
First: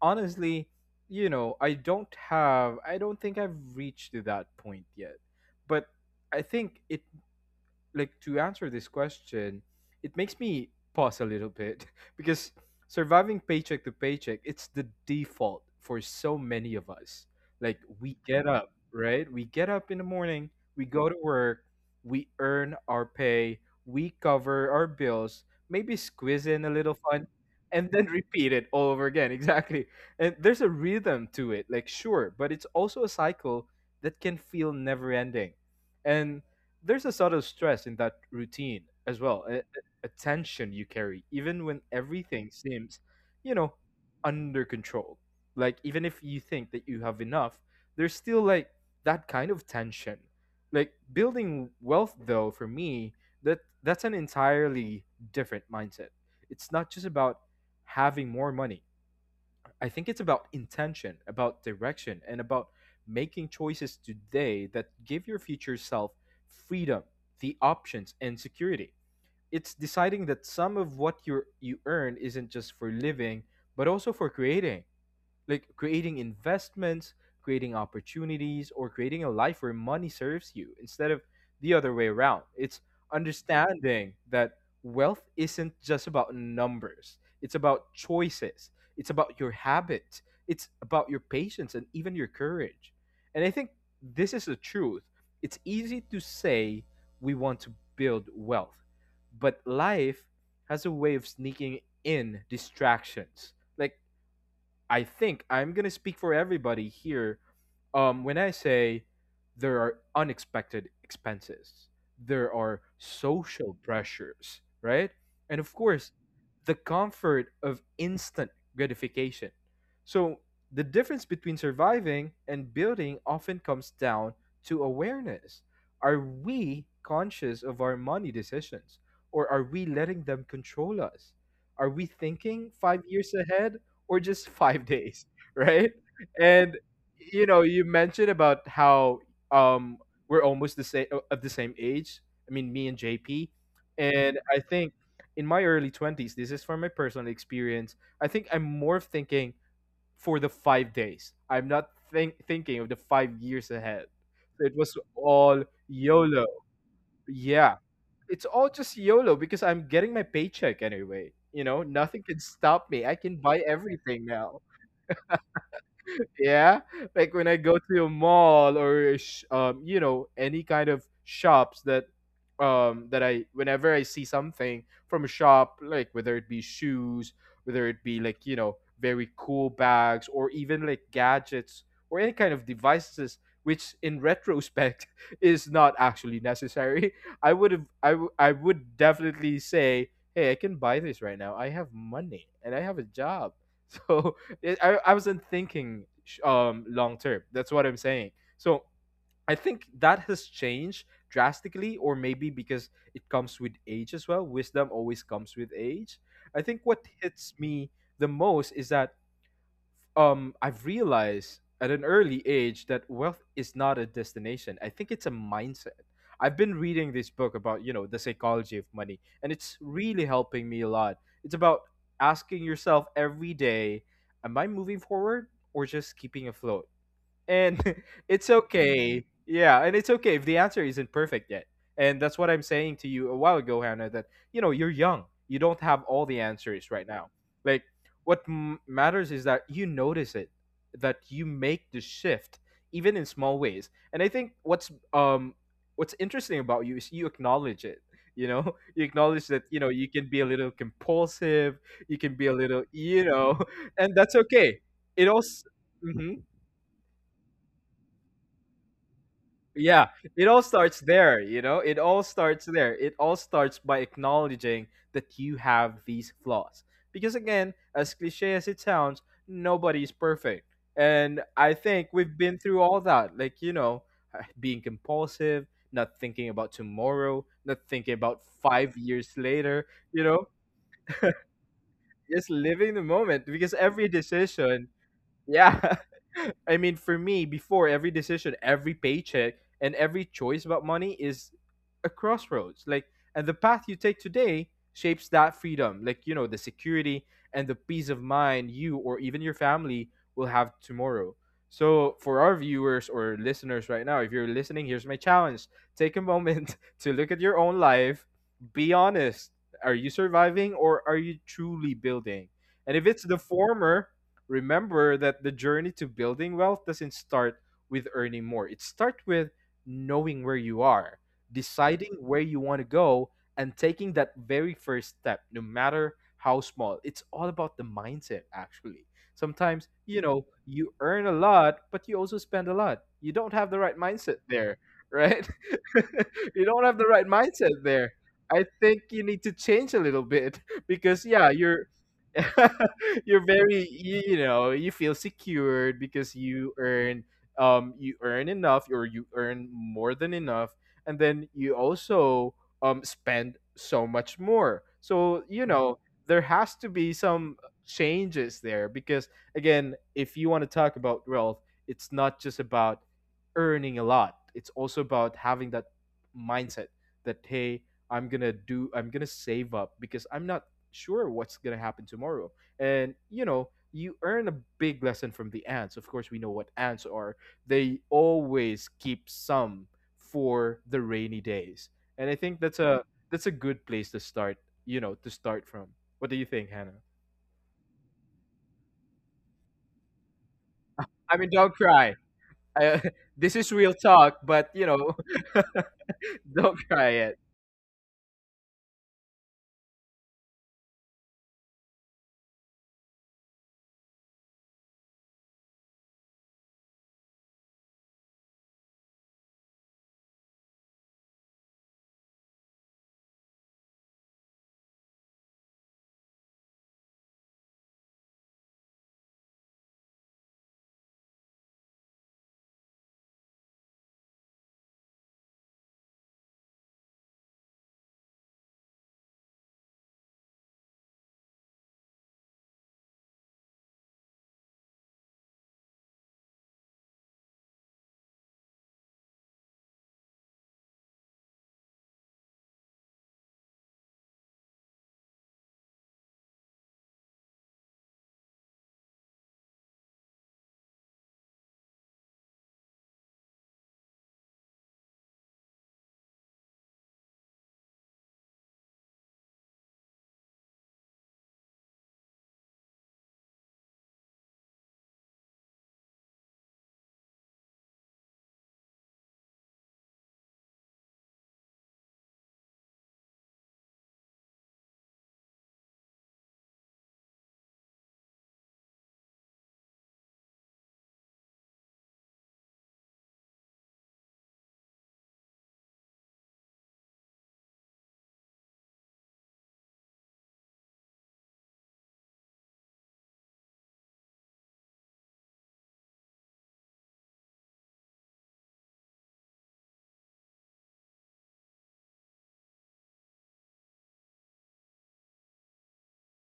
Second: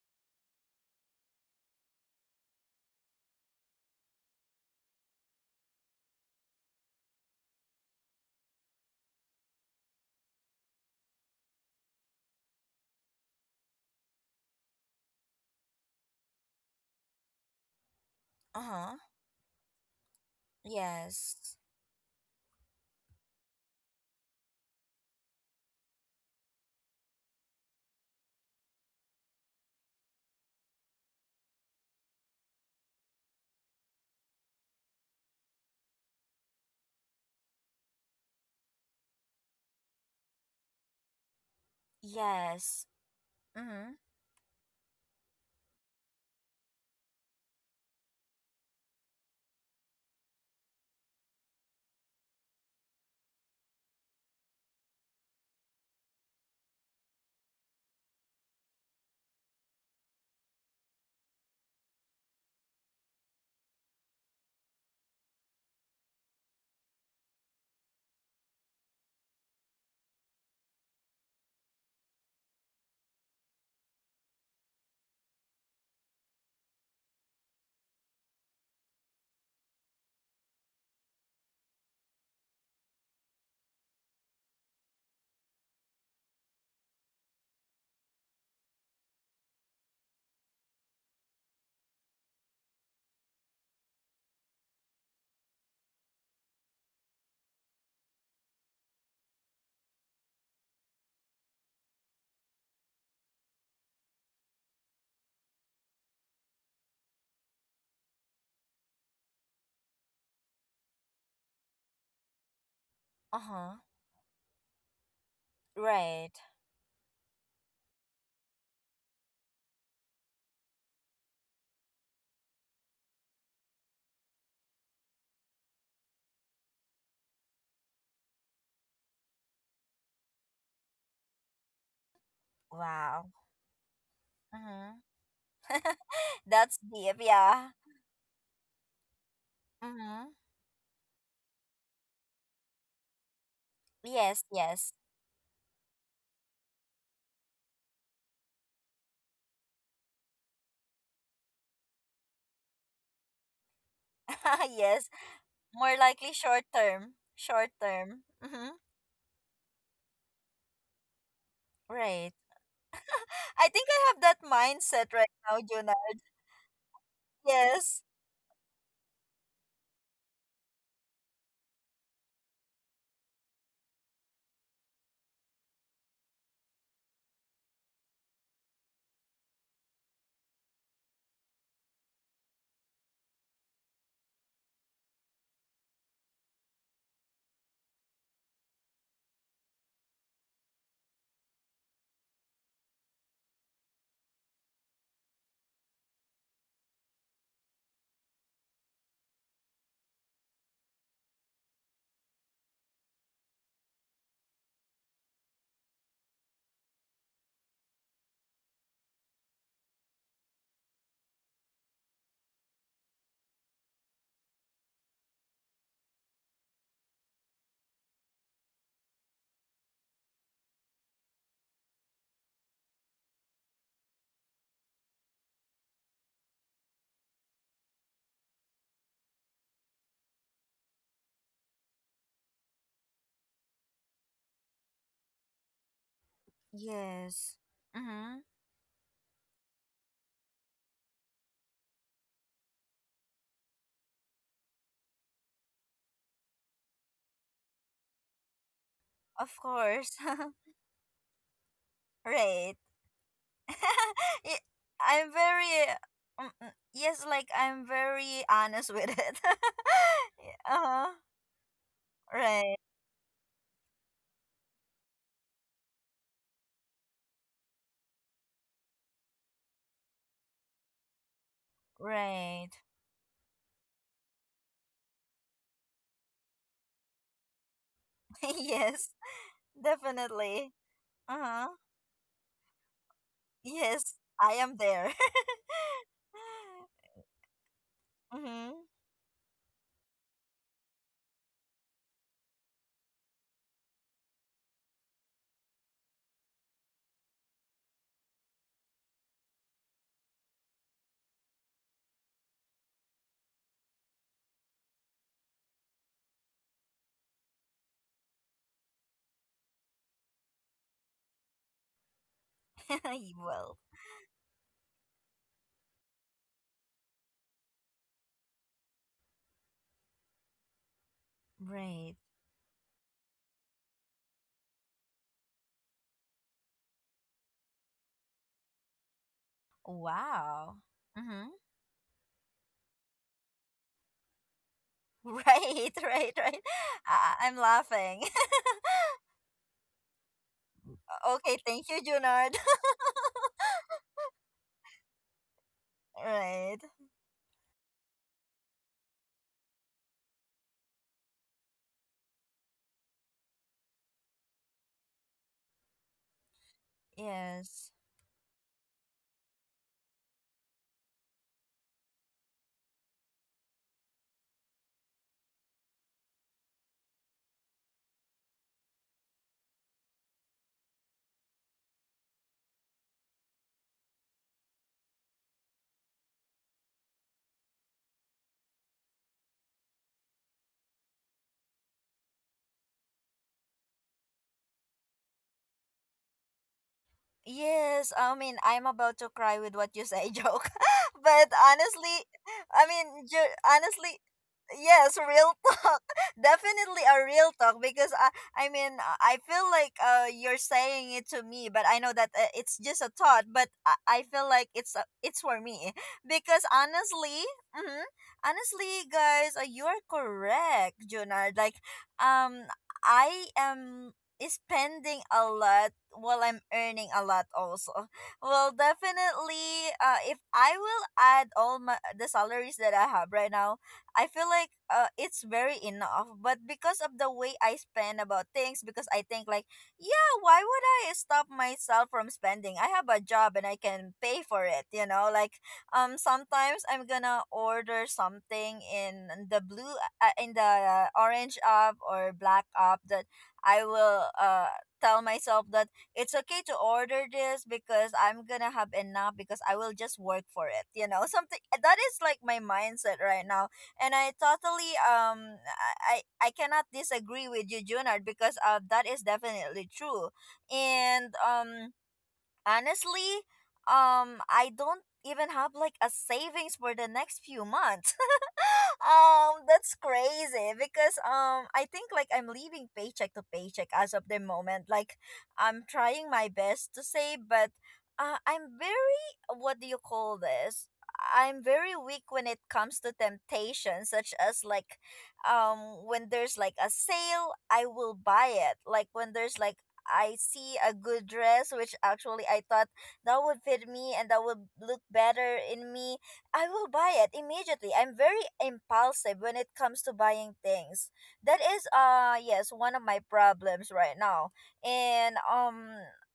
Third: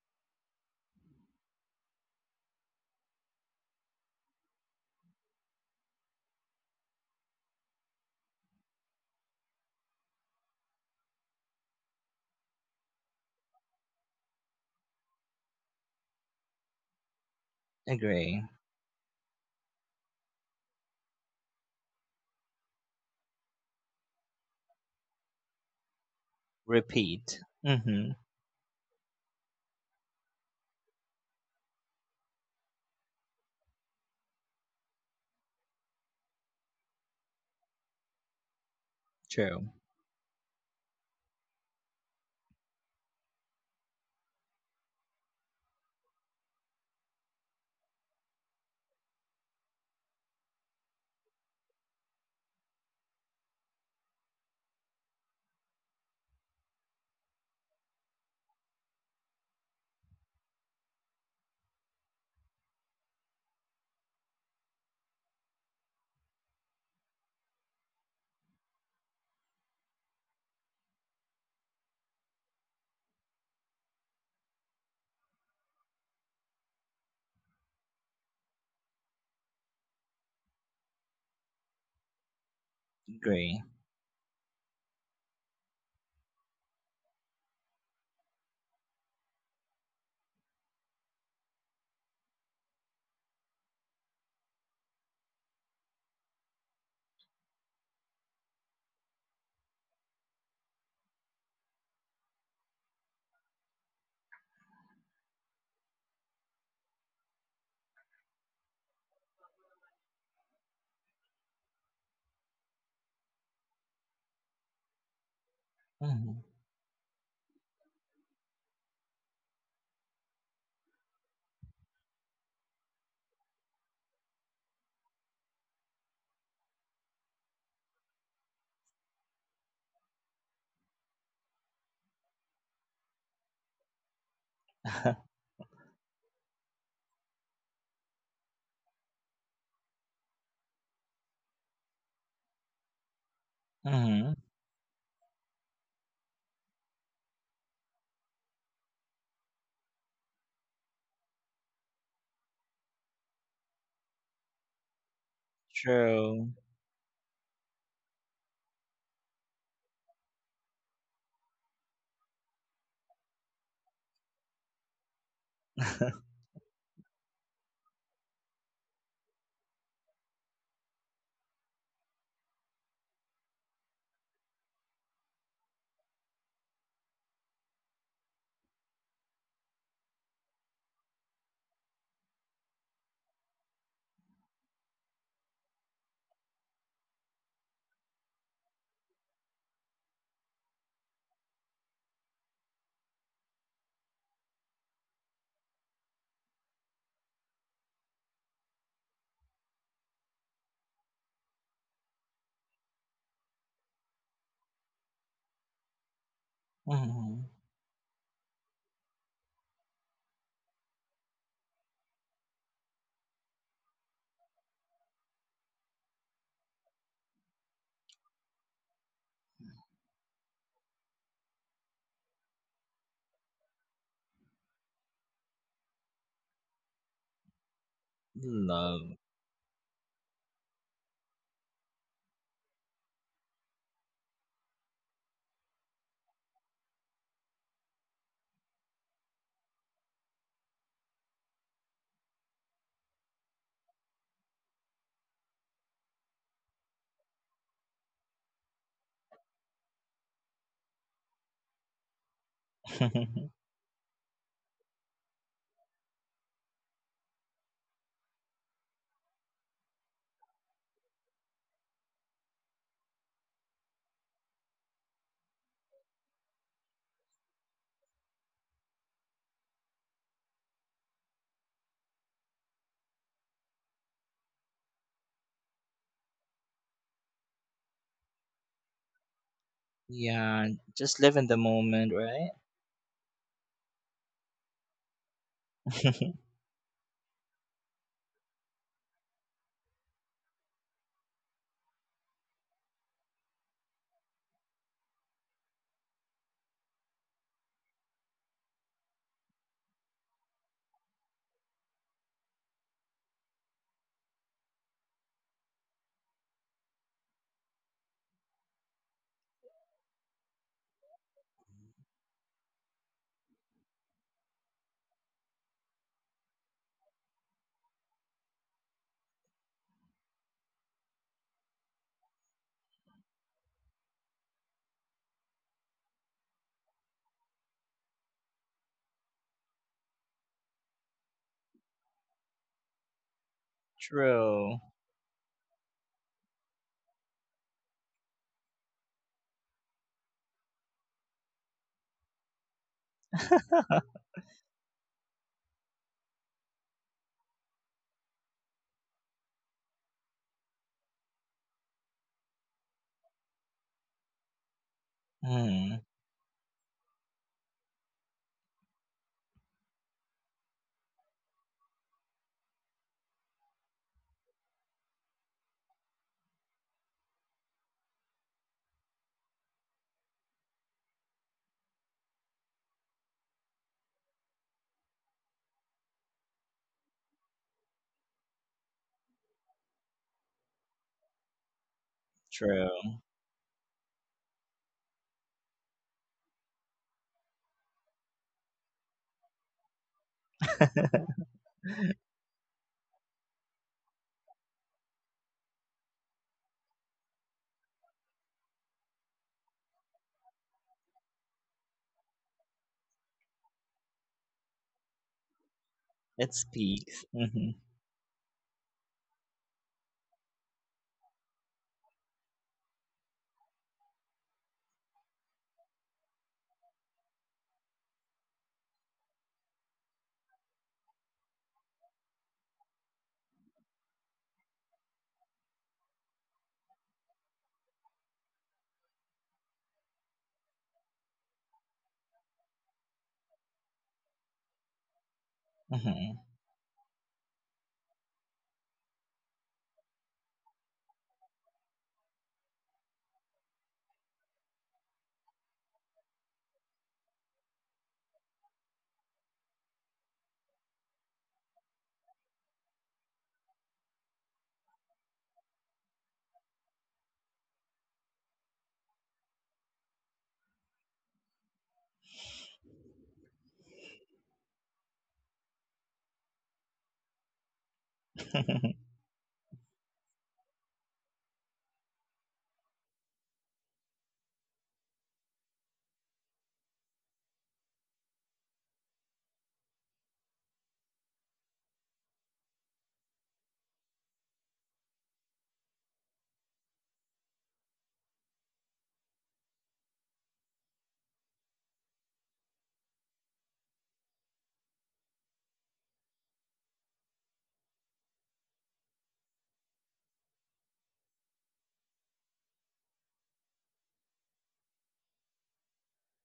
honestly, you know, I don't think I've reached to that point yet. But I think it, like, to answer this question, it makes me pause a little bit because surviving paycheck to paycheck, it's the default for so many of us. Like we
agree,
get
Uh
up,
huh.
right? We get up in the morning, we go to
Yes.
work, we earn our pay, we cover our bills, maybe squeeze in a little fun,
repeat,
and then
mm-hmm,
repeat it all over again. Exactly. And there's a rhythm to it, like, sure, but it's also a cycle that can feel never ending. And there's a sort of stress in that routine as well,
true,
a tension you carry even when everything
Yes.
seems, you know,
Mm-hmm.
under control. Like even if you think that you have enough, there's still like that kind of tension. Like building wealth, though, for me, that's an entirely different mindset. It's not just about having more money. I think it's about intention, about direction, and about making choices today that give your future self freedom, the options, and security. It's deciding that some of what you earn isn't just for living, but also for creating, like creating investments, creating opportunities, or creating a life where money serves you instead of the other way around. It's
agree,
understanding that wealth isn't just about numbers, it's about choices, it's about your habits, it's about your patience and even your courage. And I think this is the truth. It's easy to say we want to build wealth, but life has a way of sneaking in distractions. Like I think I'm gonna speak for everybody here. When I say, there are unexpected expenses, there are
Uh huh.
social pressures, right? And of course,
Right.
mm-hmm.
the comfort of instant gratification. So the difference between surviving and building often comes down to awareness. Are we conscious of our money decisions, or are we letting them control us? Are we thinking five
Wow.
years ahead, or just five
Mm-hmm.
days, right?
That's
And
deep,
you know,
yeah.
you mentioned about how um
Mm-hmm.
we're almost the same of the same age. I mean, me and JP,
Mm-hmm.
Yes,
and I
yes.
think in my early twenties, this is from my personal experience. I think I'm more of thinking for the 5 days. I'm not thinking of the 5 years ahead. So it was
Yes.
all
More likely
True.
YOLO.
short term. Short
Yeah.
term.
It's all
Mm-hmm.
just YOLO because I'm getting my paycheck anyway. You know, nothing
Right.
can stop me. I can buy
I think I have
everything
that
now.
mindset right now, Juna.
Yeah. Like when I go
Yes.
to a mall or a you know, any kind of shops that that I whenever I see something from a shop, like whether it be shoes, whether it be like, you know, very cool bags, or even like gadgets or any kind of devices, which in retrospect is not actually necessary. I would have I would definitely say, hey, I can buy this right now, I have money and I have a job. So I wasn't thinking long term. That's what I'm saying. So I think that has changed drastically, or maybe because it comes with age as well. Wisdom always comes with age. I think what
Mm-hmm.
hits me the most is that I've realized at an early age that wealth is not a destination. I think it's a mindset. I've been reading this book about, you know, the psychology of money, and it's really helping me a lot. It's about asking yourself every day, am I moving forward or just keeping afloat? And it's
Love.
okay. Yeah, and it's okay if the answer isn't perfect yet. And that's what I'm saying to you a while ago, Hannah. That, you know, you're young. You don't have all the answers right now.
Yes.
Like,
Mm-hmm.
matters is that you notice it, that you make the shift, even in small ways. And I think what's interesting about you is you acknowledge it. You know, you acknowledge
Of
that, you know, you
course.
can be a little compulsive. You can be a
Right.
little, you know, and that's
Y-
okay. It
I'm
also.
very,
Mm-hmm.
yes, like I'm very honest with it.
Yeah, it all starts
Uh-huh.
there, you know? It all starts
Right.
there. It all starts by acknowledging that you have these flaws. Because again, as cliche as it sounds, nobody is perfect. And I think we've been
Right.
through all that. Like, you know, being compulsive, not thinking about tomorrow, not thinking about five
Yes.
years later, you know,
Yeah,
Definitely.
just live in the
Uh-huh.
moment,
just
right?
living the moment. Because every
Yes, I am
decision,
there.
yeah. I mean, for me, before every decision,
Mm-hmm.
every paycheck, and every choice about money is a crossroads. Like, and the path you take today shapes that freedom. Like, you know, the security and the peace of mind you or even your family will have tomorrow. So, for our viewers or listeners right now, if you're listening, here's my challenge: take a moment to look at your own life, be honest. Are you surviving or are you truly building? And if it's the
Well,
former, remember that the journey to building wealth doesn't start with earning more. It starts with knowing where you are, deciding
right.
where you want to go, and taking that very first step, no matter how small. It's all about the mindset, actually. Sometimes, you know,
Wow.
you earn a
Mm-hmm.
lot, but you also spend a lot. You don't have the right mindset
True.
there, right?
Right, right,
You
right.
don't have the right
I'm
mindset there.
laughing.
I think you need to change a little bit because, yeah,
Okay,
you're.
thank you, Junard.
You're very you know, you feel secured because
Right.
you earn enough or you earn more than enough, and then you also spend so much more, so you
Mm,
know there has to be some
Yes.
changes there. Because again, if you want to talk about wealth, it's not just about earning a lot, it's also about having that mindset that, hey, I'm gonna save up because I'm not sure what's gonna happen tomorrow. And you know, you earn a big lesson from the ants. Of course, we know what ants are, they always keep some for the rainy days. And I think
true.
that's a good place to start, you know, to start from. What do you think, Hannah?
Yes, I mean, I'm about to cry with what you say, joke.
I mean,
But
don't cry.
honestly, I
I,
mean,
this is real
honestly,
talk, but you know.
yes, real talk.
Don't
Definitely
cry
a
it.
real talk because I mean, I feel like, you're saying it to me, but I know that, it's just a thought, but I feel like it's for me
It
because
speaks.
honestly,
Hmm.
mm-hmm, honestly, guys, you're correct, Junard. Like, um, I am spending a lot while I'm earning a lot also. Well, definitely if I will add all my the salaries that I have right now, I feel like it's very enough. But because of the way I spend about things, because I think like, yeah, why would I stop myself from spending? I have a job and I can pay for it, you know? Like
Hmm.
sometimes I'm gonna order something in the blue in the orange app or black app that I will tell myself that it's okay to order this because I'm gonna have enough because I will just work for it. You know, something that is like my mindset right now, and I totally I cannot disagree with you, Junard, because that is definitely true, and honestly, I don't even have like a savings for the next few months. That's crazy because I think like I'm living paycheck to paycheck as of the moment. Like, I'm trying my best to save, but I'm very, what do you call this? I'm very weak when it comes to temptation, such as like, um, when there's like a sale, I will buy it. Like when there's like I see a good dress, which actually I thought that would fit me and that would look better in me, I will buy it immediately. I'm very impulsive when it comes to buying things. That is, yes, one of my problems right now. And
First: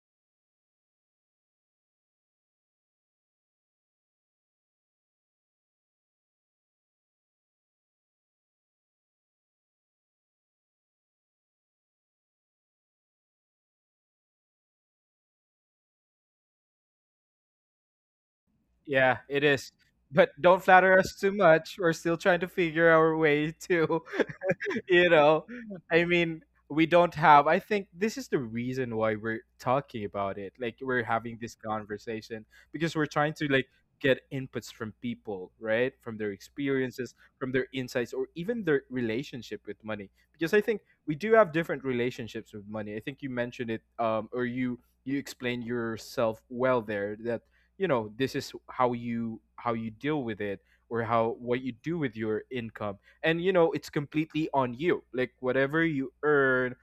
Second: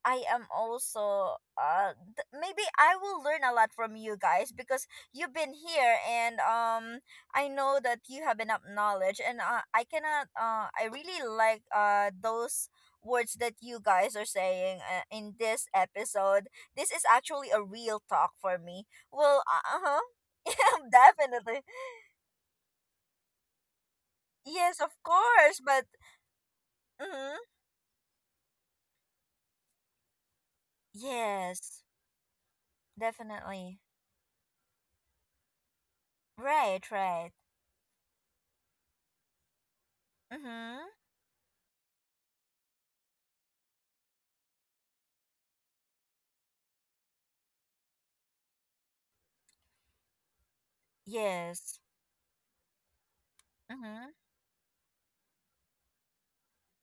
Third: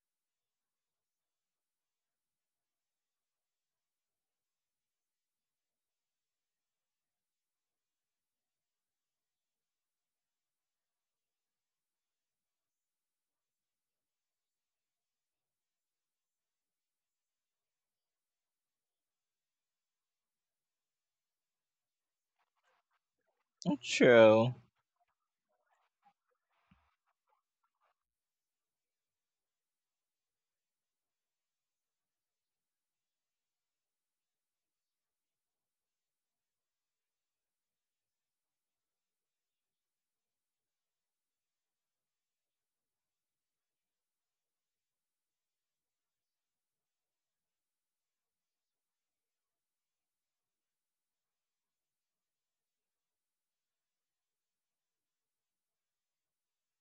I am also maybe I will learn a lot from you guys because you've been here, and I know that you have enough knowledge, and I cannot I really like those words that you guys are saying in this episode. This is actually a real talk for me.
Yeah, it
Well,
is,
uh huh.
but don't
Yeah,
flatter us too
definitely.
much, we're still trying to figure our way to.
True.
Yes, of
You know,
course. But,
i mean we don't
mm-hmm,
have. I think this is the reason why we're talking about it, like we're having this
yes,
conversation, because we're trying to like
definitely.
get inputs from people, right, from their
Right,
experiences,
right.
from their insights, or even their relationship with money.
Mm
Because I think
hmm.
we do have different relationships with money. I think you mentioned it, or you explained yourself well there, that, you know, this is how you deal with it, or how, what you
Yes.
do with your income. And you know,
Mm
it's
hmm.
completely on you. Like, whatever you earn,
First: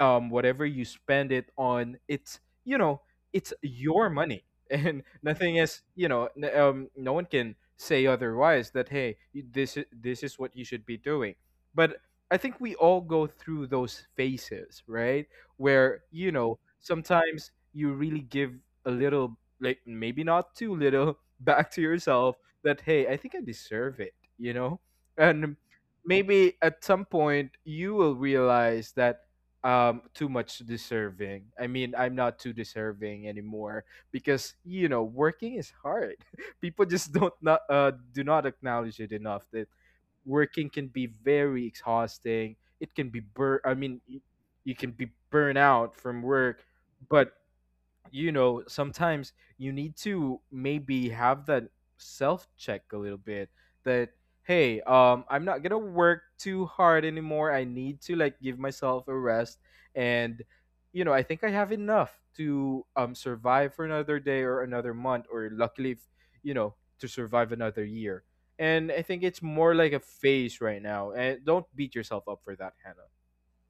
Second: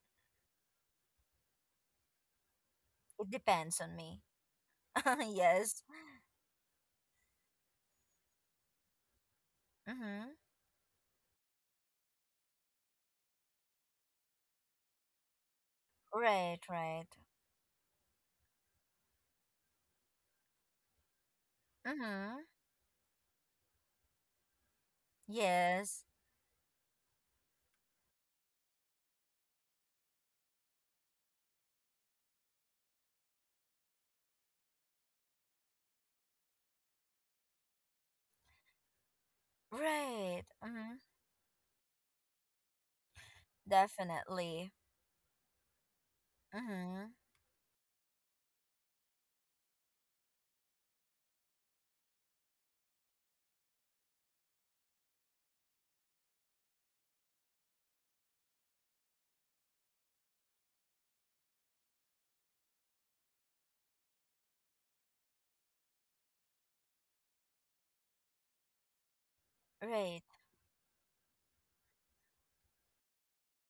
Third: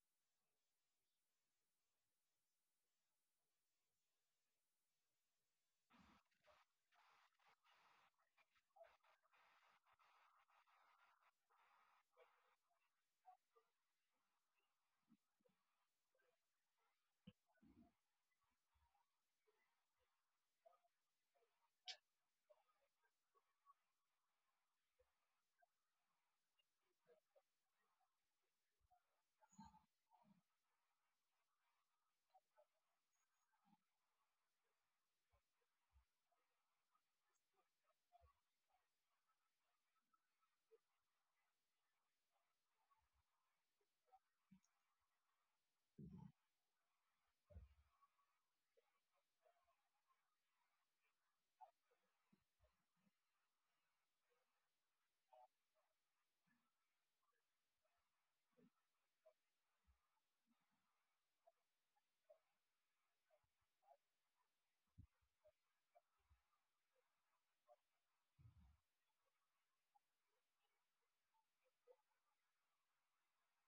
whatever you spend it on, it's, you know,
It
it's
depends on
your
me.
money, and nothing is,
Yes.
you know, no one can say otherwise that, hey,
Mm
this
hmm.
is what you should be doing. But I think we all go through those phases, right, where, you
Right,
know,
right.
sometimes you really give a little, like, maybe not too little back to
Mm hmm.
yourself, that, hey, I think I deserve it, you know. And
Yes.
maybe at some point you will realize that too much deserving, I mean, I'm not too deserving anymore, because, you know, working is hard. People just don't not do not acknowledge it enough that
Right. Mm
working can
hmm.
be very exhausting, it can be bur I mean y-
Definitely.
you can be burnt out from
Mm
work.
hmm.
But, you know, sometimes you need to maybe have that self check a little bit, that, hey, I'm not gonna work too hard anymore, I need to like give myself a rest. And you know, I think I have enough to survive for another day or another month, or luckily, if, you know, to survive another year. And I think it's more like a
Right.
phase right now, and don't beat yourself up for that, Hannah.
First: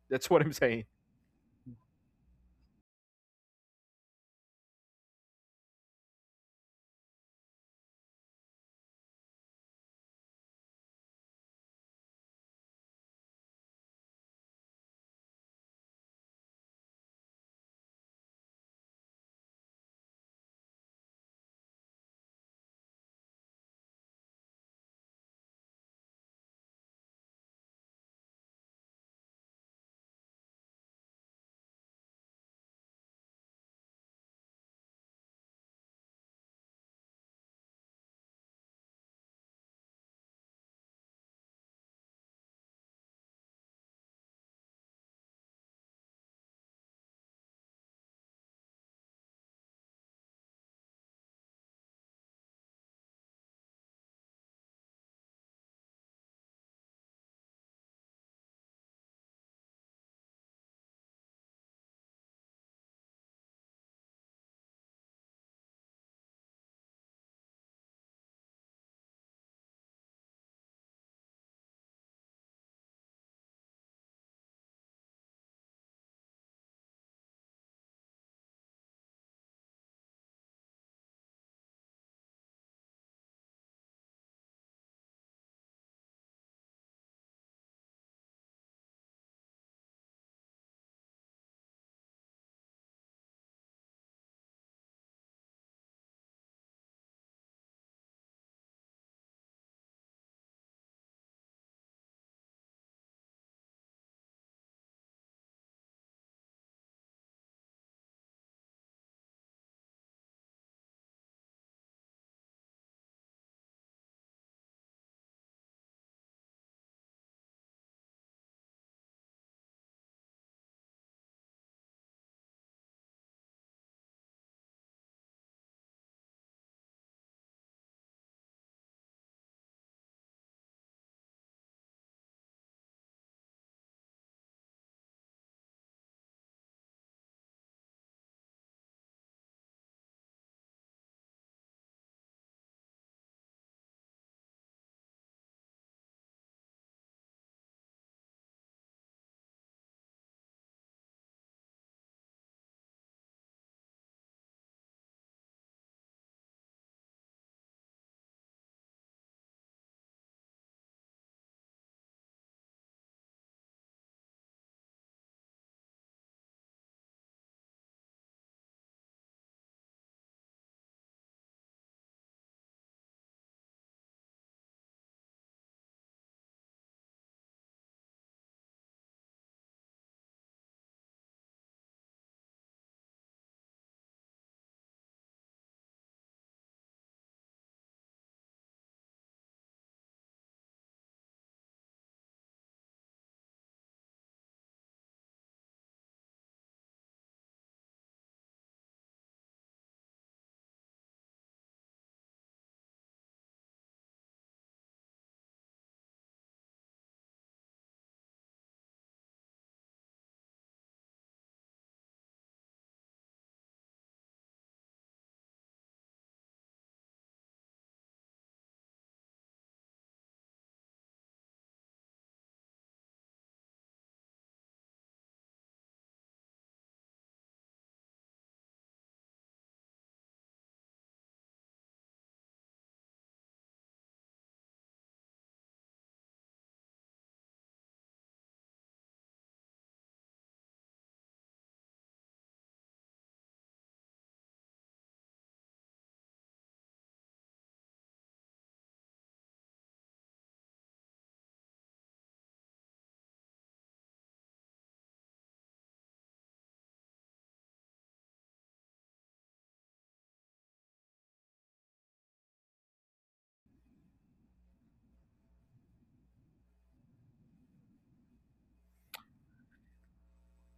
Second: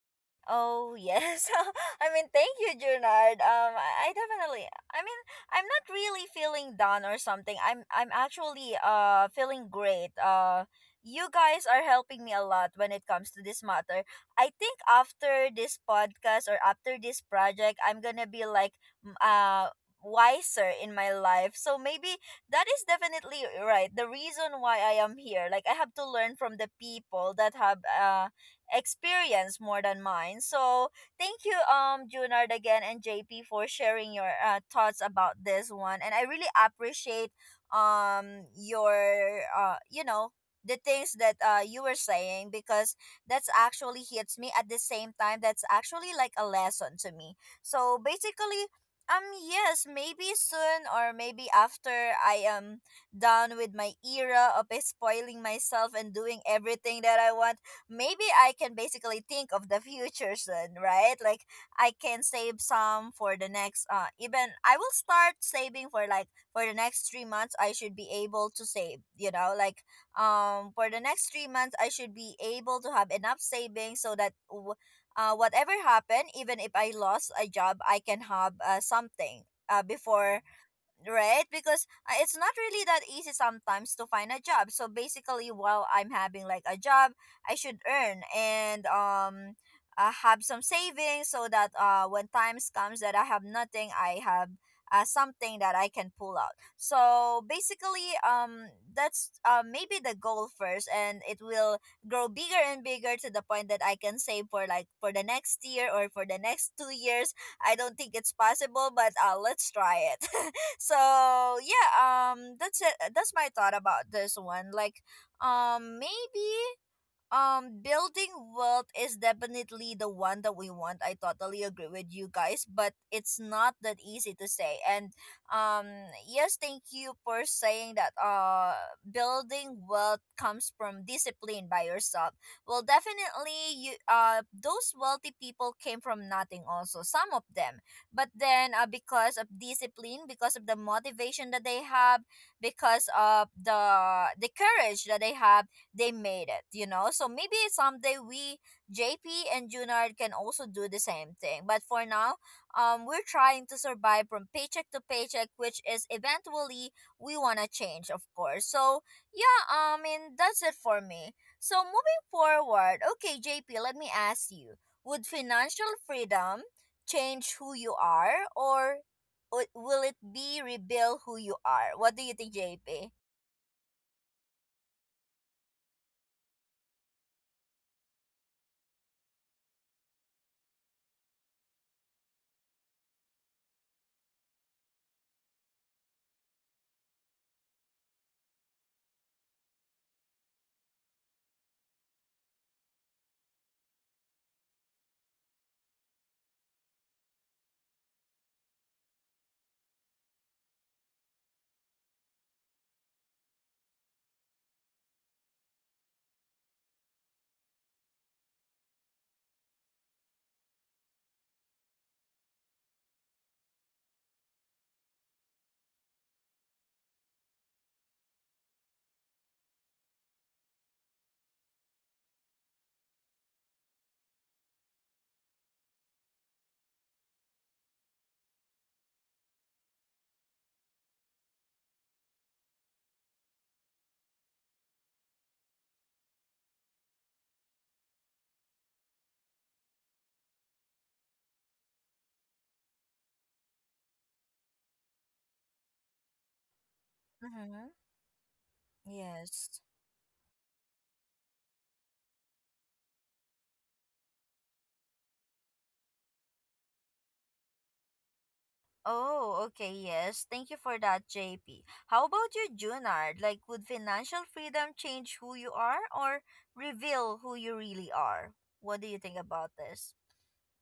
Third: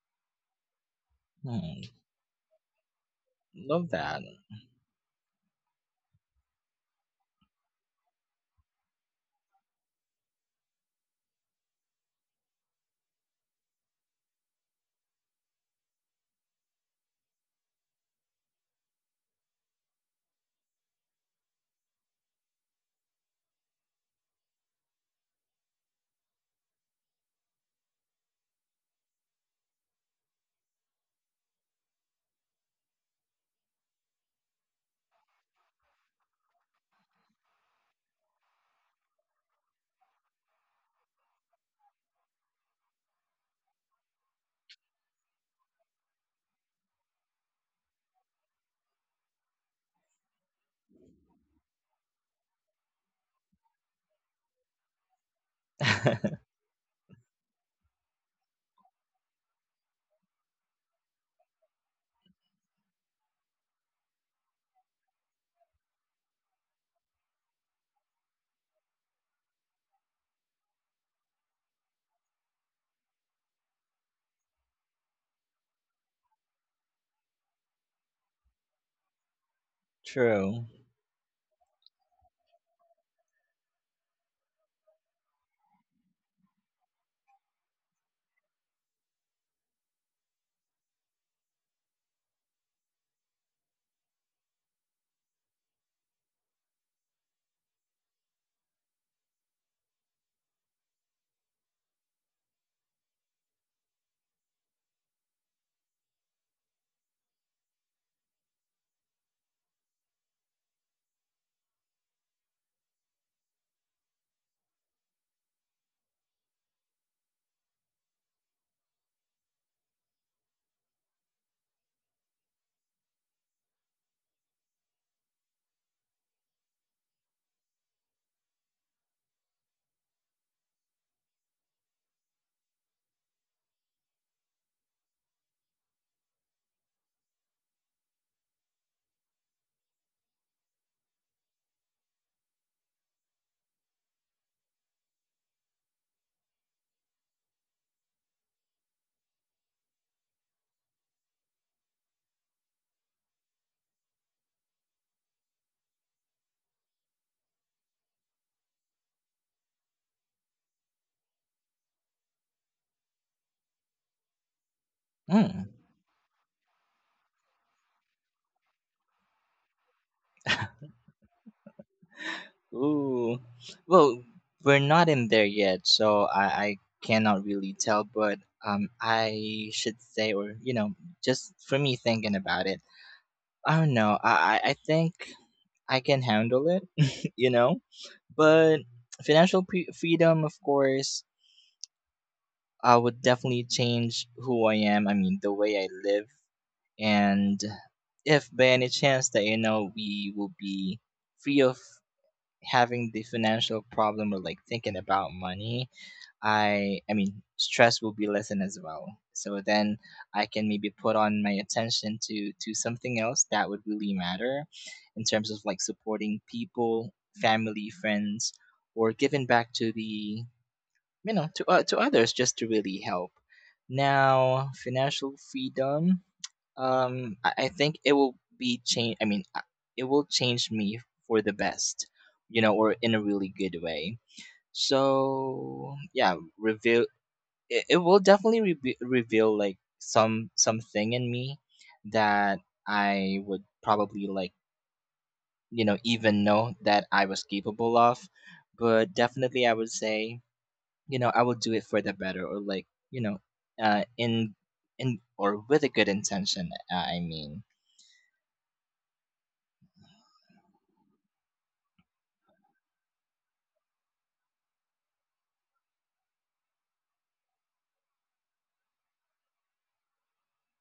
That's what I'm saying.
Oh yes.
Hmm.
I mean, thank you, Junard. Um,
Love
I, I
that.
definitely. I mean, I'm not really feeling down or something. I'm actually feeling great. You guys are helping me a lot when it comes to this matter. I think after this podcast or after this project, I'm gonna be like m- uh wiser in my life. So maybe that is definitely right. The reason why I am here, like I have to learn from the people that have experience more than mine. So thank you, Junard again and JP for sharing your thoughts about this one, and I really appreciate your you know, the things that you were saying, because that's actually hits me at the same time. That's actually like a lesson to me. So basically, um yes, maybe soon or maybe after I am done with my era of spoiling myself and doing everything that I want, maybe I can basically think of the future soon, right? Like I can save some for the next even I will start saving for like for the next 3 months. I should be able to save, you know, like for the next 3 months I should be able to have enough savings so that whatever happened, even if I lost a job, I can have something before,
True.
right? Because it's not really that easy sometimes to find a job. So basically, while I'm having like a job, I should earn and have some savings so that when times comes that I have nothing, I have something that I can pull out. So basically, that's maybe the goal first, and it will grow bigger and bigger to the point that I can save for like for the next year or for the next 2 years. I don't think it's possible, but let's try it. So yeah, that's it. That's my thought about this one. Like, maybe, building wealth is definitely the one that we want. I totally agree with you guys, but it's not that easy to say. And um yes, thank you for saying that building wealth comes from discipline by yourself. Well, definitely you, those wealthy people came from nothing also, some of them, but then because of discipline, because of the motivation that they have, because of the courage that they have, they made it, you know? So maybe someday we, JP and Junard, can also do the same thing. But for now, we're trying to survive from paycheck to paycheck, which is eventually we want to change, of course. So, yeah, I mean, that's it for me. So, moving forward, okay, JP, let me ask you, would
Mm.
financial freedom change who you are, or will it be rebuild who you are? What do you think, JP?
Ooh. Well, we're not in there yet, so I cannot really tell, but I should say, or, you know, just for me thinking about it, I don't know. I think I can handle it, you know? But freedom, of course, I would definitely change who I am. I mean, the way I live. And if by any chance that, you know, we will be free of having the financial problem or like thinking about money, I mean, stress will be lessened as well. So then I can maybe put on my attention to something else that would really matter in terms of like supporting people, family, friends, or giving back to the, you know, to others, just to really help. Now, financial freedom, I think it will be change. I mean, it will change me for the best, you know, or in a really good way. So yeah, reveal, it will definitely reveal like some something in me that I would probably like, you know, even know that I was
Mm-hmm.
capable of. But definitely
Yes.
I would say, you know, I will do it for the better, or like, you know, uh in in or with a good intention, I mean
Oh, okay, yes. Thank you for that, JP. How about you, Junard? Like, would financial freedom change who you are or reveal who you really are? What do you think about this?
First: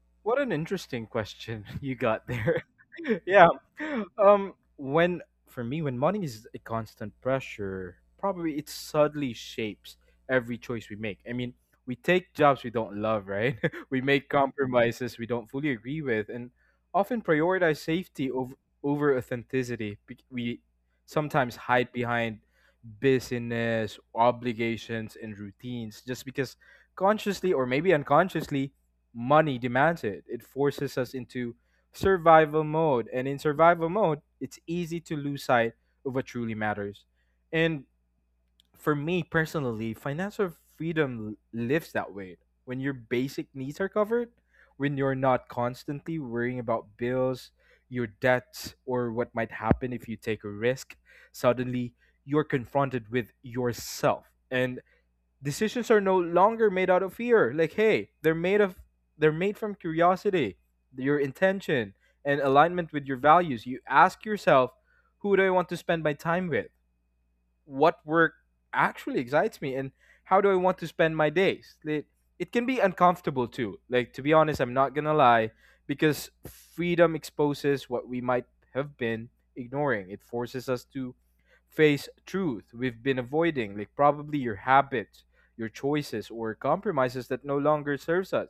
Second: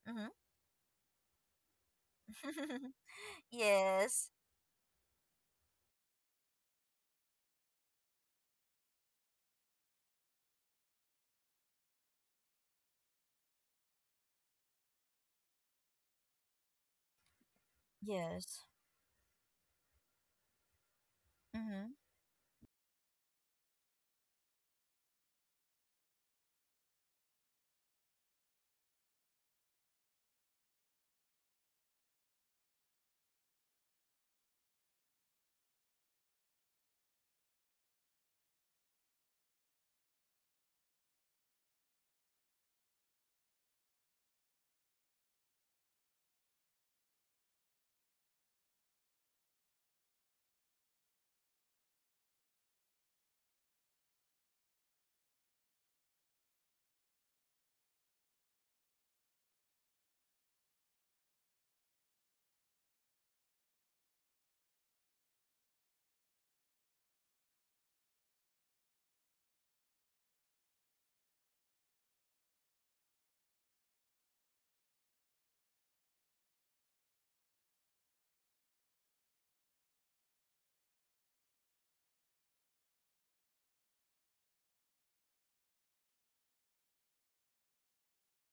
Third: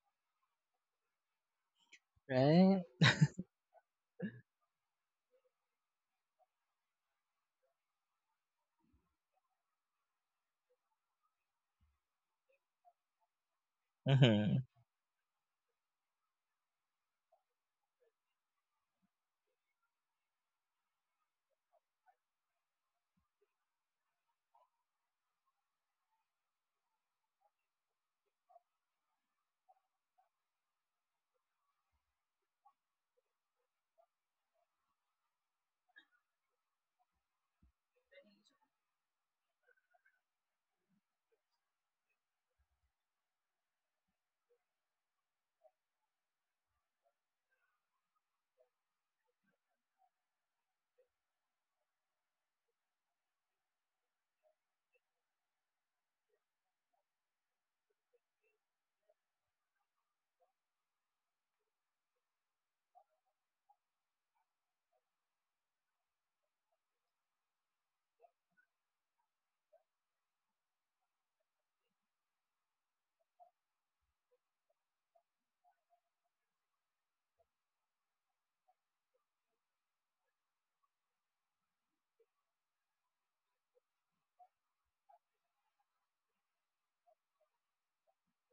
Mm-hmm.
What an interesting question you got there.
right.
Yeah.
Yes.
When For me, when money is a constant pressure, probably it subtly shapes every choice we make. I mean, we take jobs we don't love, right? We make
Mm-hmm.
compromises we don't fully agree with, and often prioritize safety over
Yes.
authenticity. We sometimes hide
Mm-hmm.
behind business, obligations and routines, just because, consciously or maybe unconsciously, money demands it. It forces us into survival mode. And in survival mode, it's easy to lose sight of what truly matters. And for me personally, financial freedom lifts that weight. When your basic needs are covered, when you're not constantly worrying about bills, your debts, or what might happen if you take a risk, suddenly you're confronted with yourself. And decisions are no longer made out of fear. Like, hey, they're made from curiosity, your intention, and alignment with your values. You ask yourself, who do I want to spend my time with? What work actually excites me? And how do I want to spend my days? It can be uncomfortable too. Like, to be honest, I'm not going to lie, because freedom exposes what we might have been ignoring. It forces us to face truth we've been avoiding, like probably your habits, your choices, or compromises that no longer serves us.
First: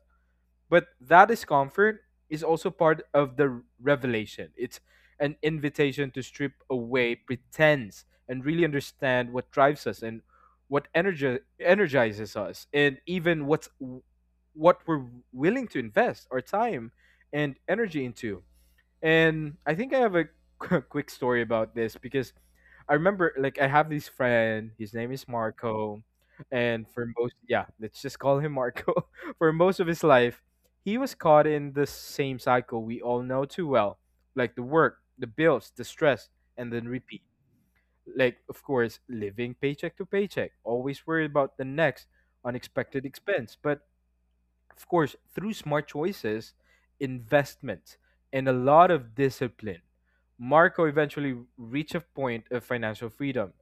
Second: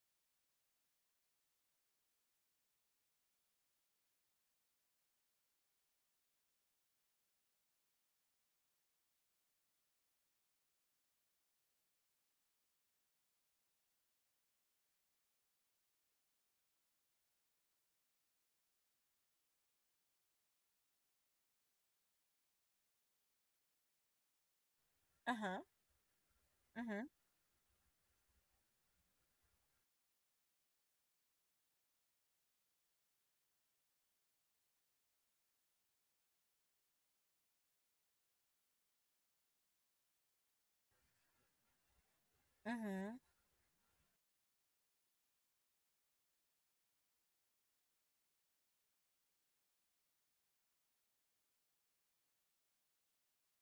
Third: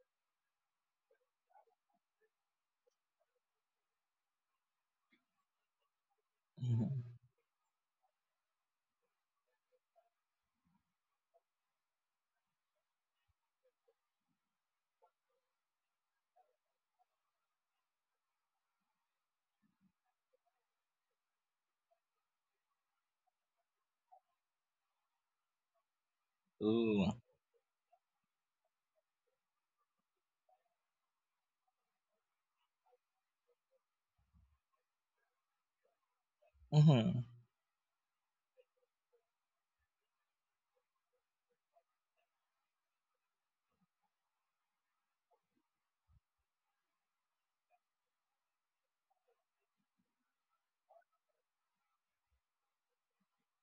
But that discomfort is also part of the revelation. It's an invitation to strip
Mm-hmm.
away pretense and really understand what drives us, and energizes us, and even what we're willing to invest our time and energy into. And I think I have a quick story about this. Because I remember, like, I have this friend, his name is
Uh-huh.
Marco, and
Mm-hmm.
Ooh.
for most, yeah, let's just call him Marco. For most of his life, he was caught in the same cycle we all know too well, like the work, the bills, the stress, and then
Mm-hmm.
repeat. Like, of course, living paycheck to paycheck, always worried about the next unexpected
Mm-hmm.
expense. But of course, through smart choices, investment, and a lot of discipline, Marco eventually reached a point of financial freedom,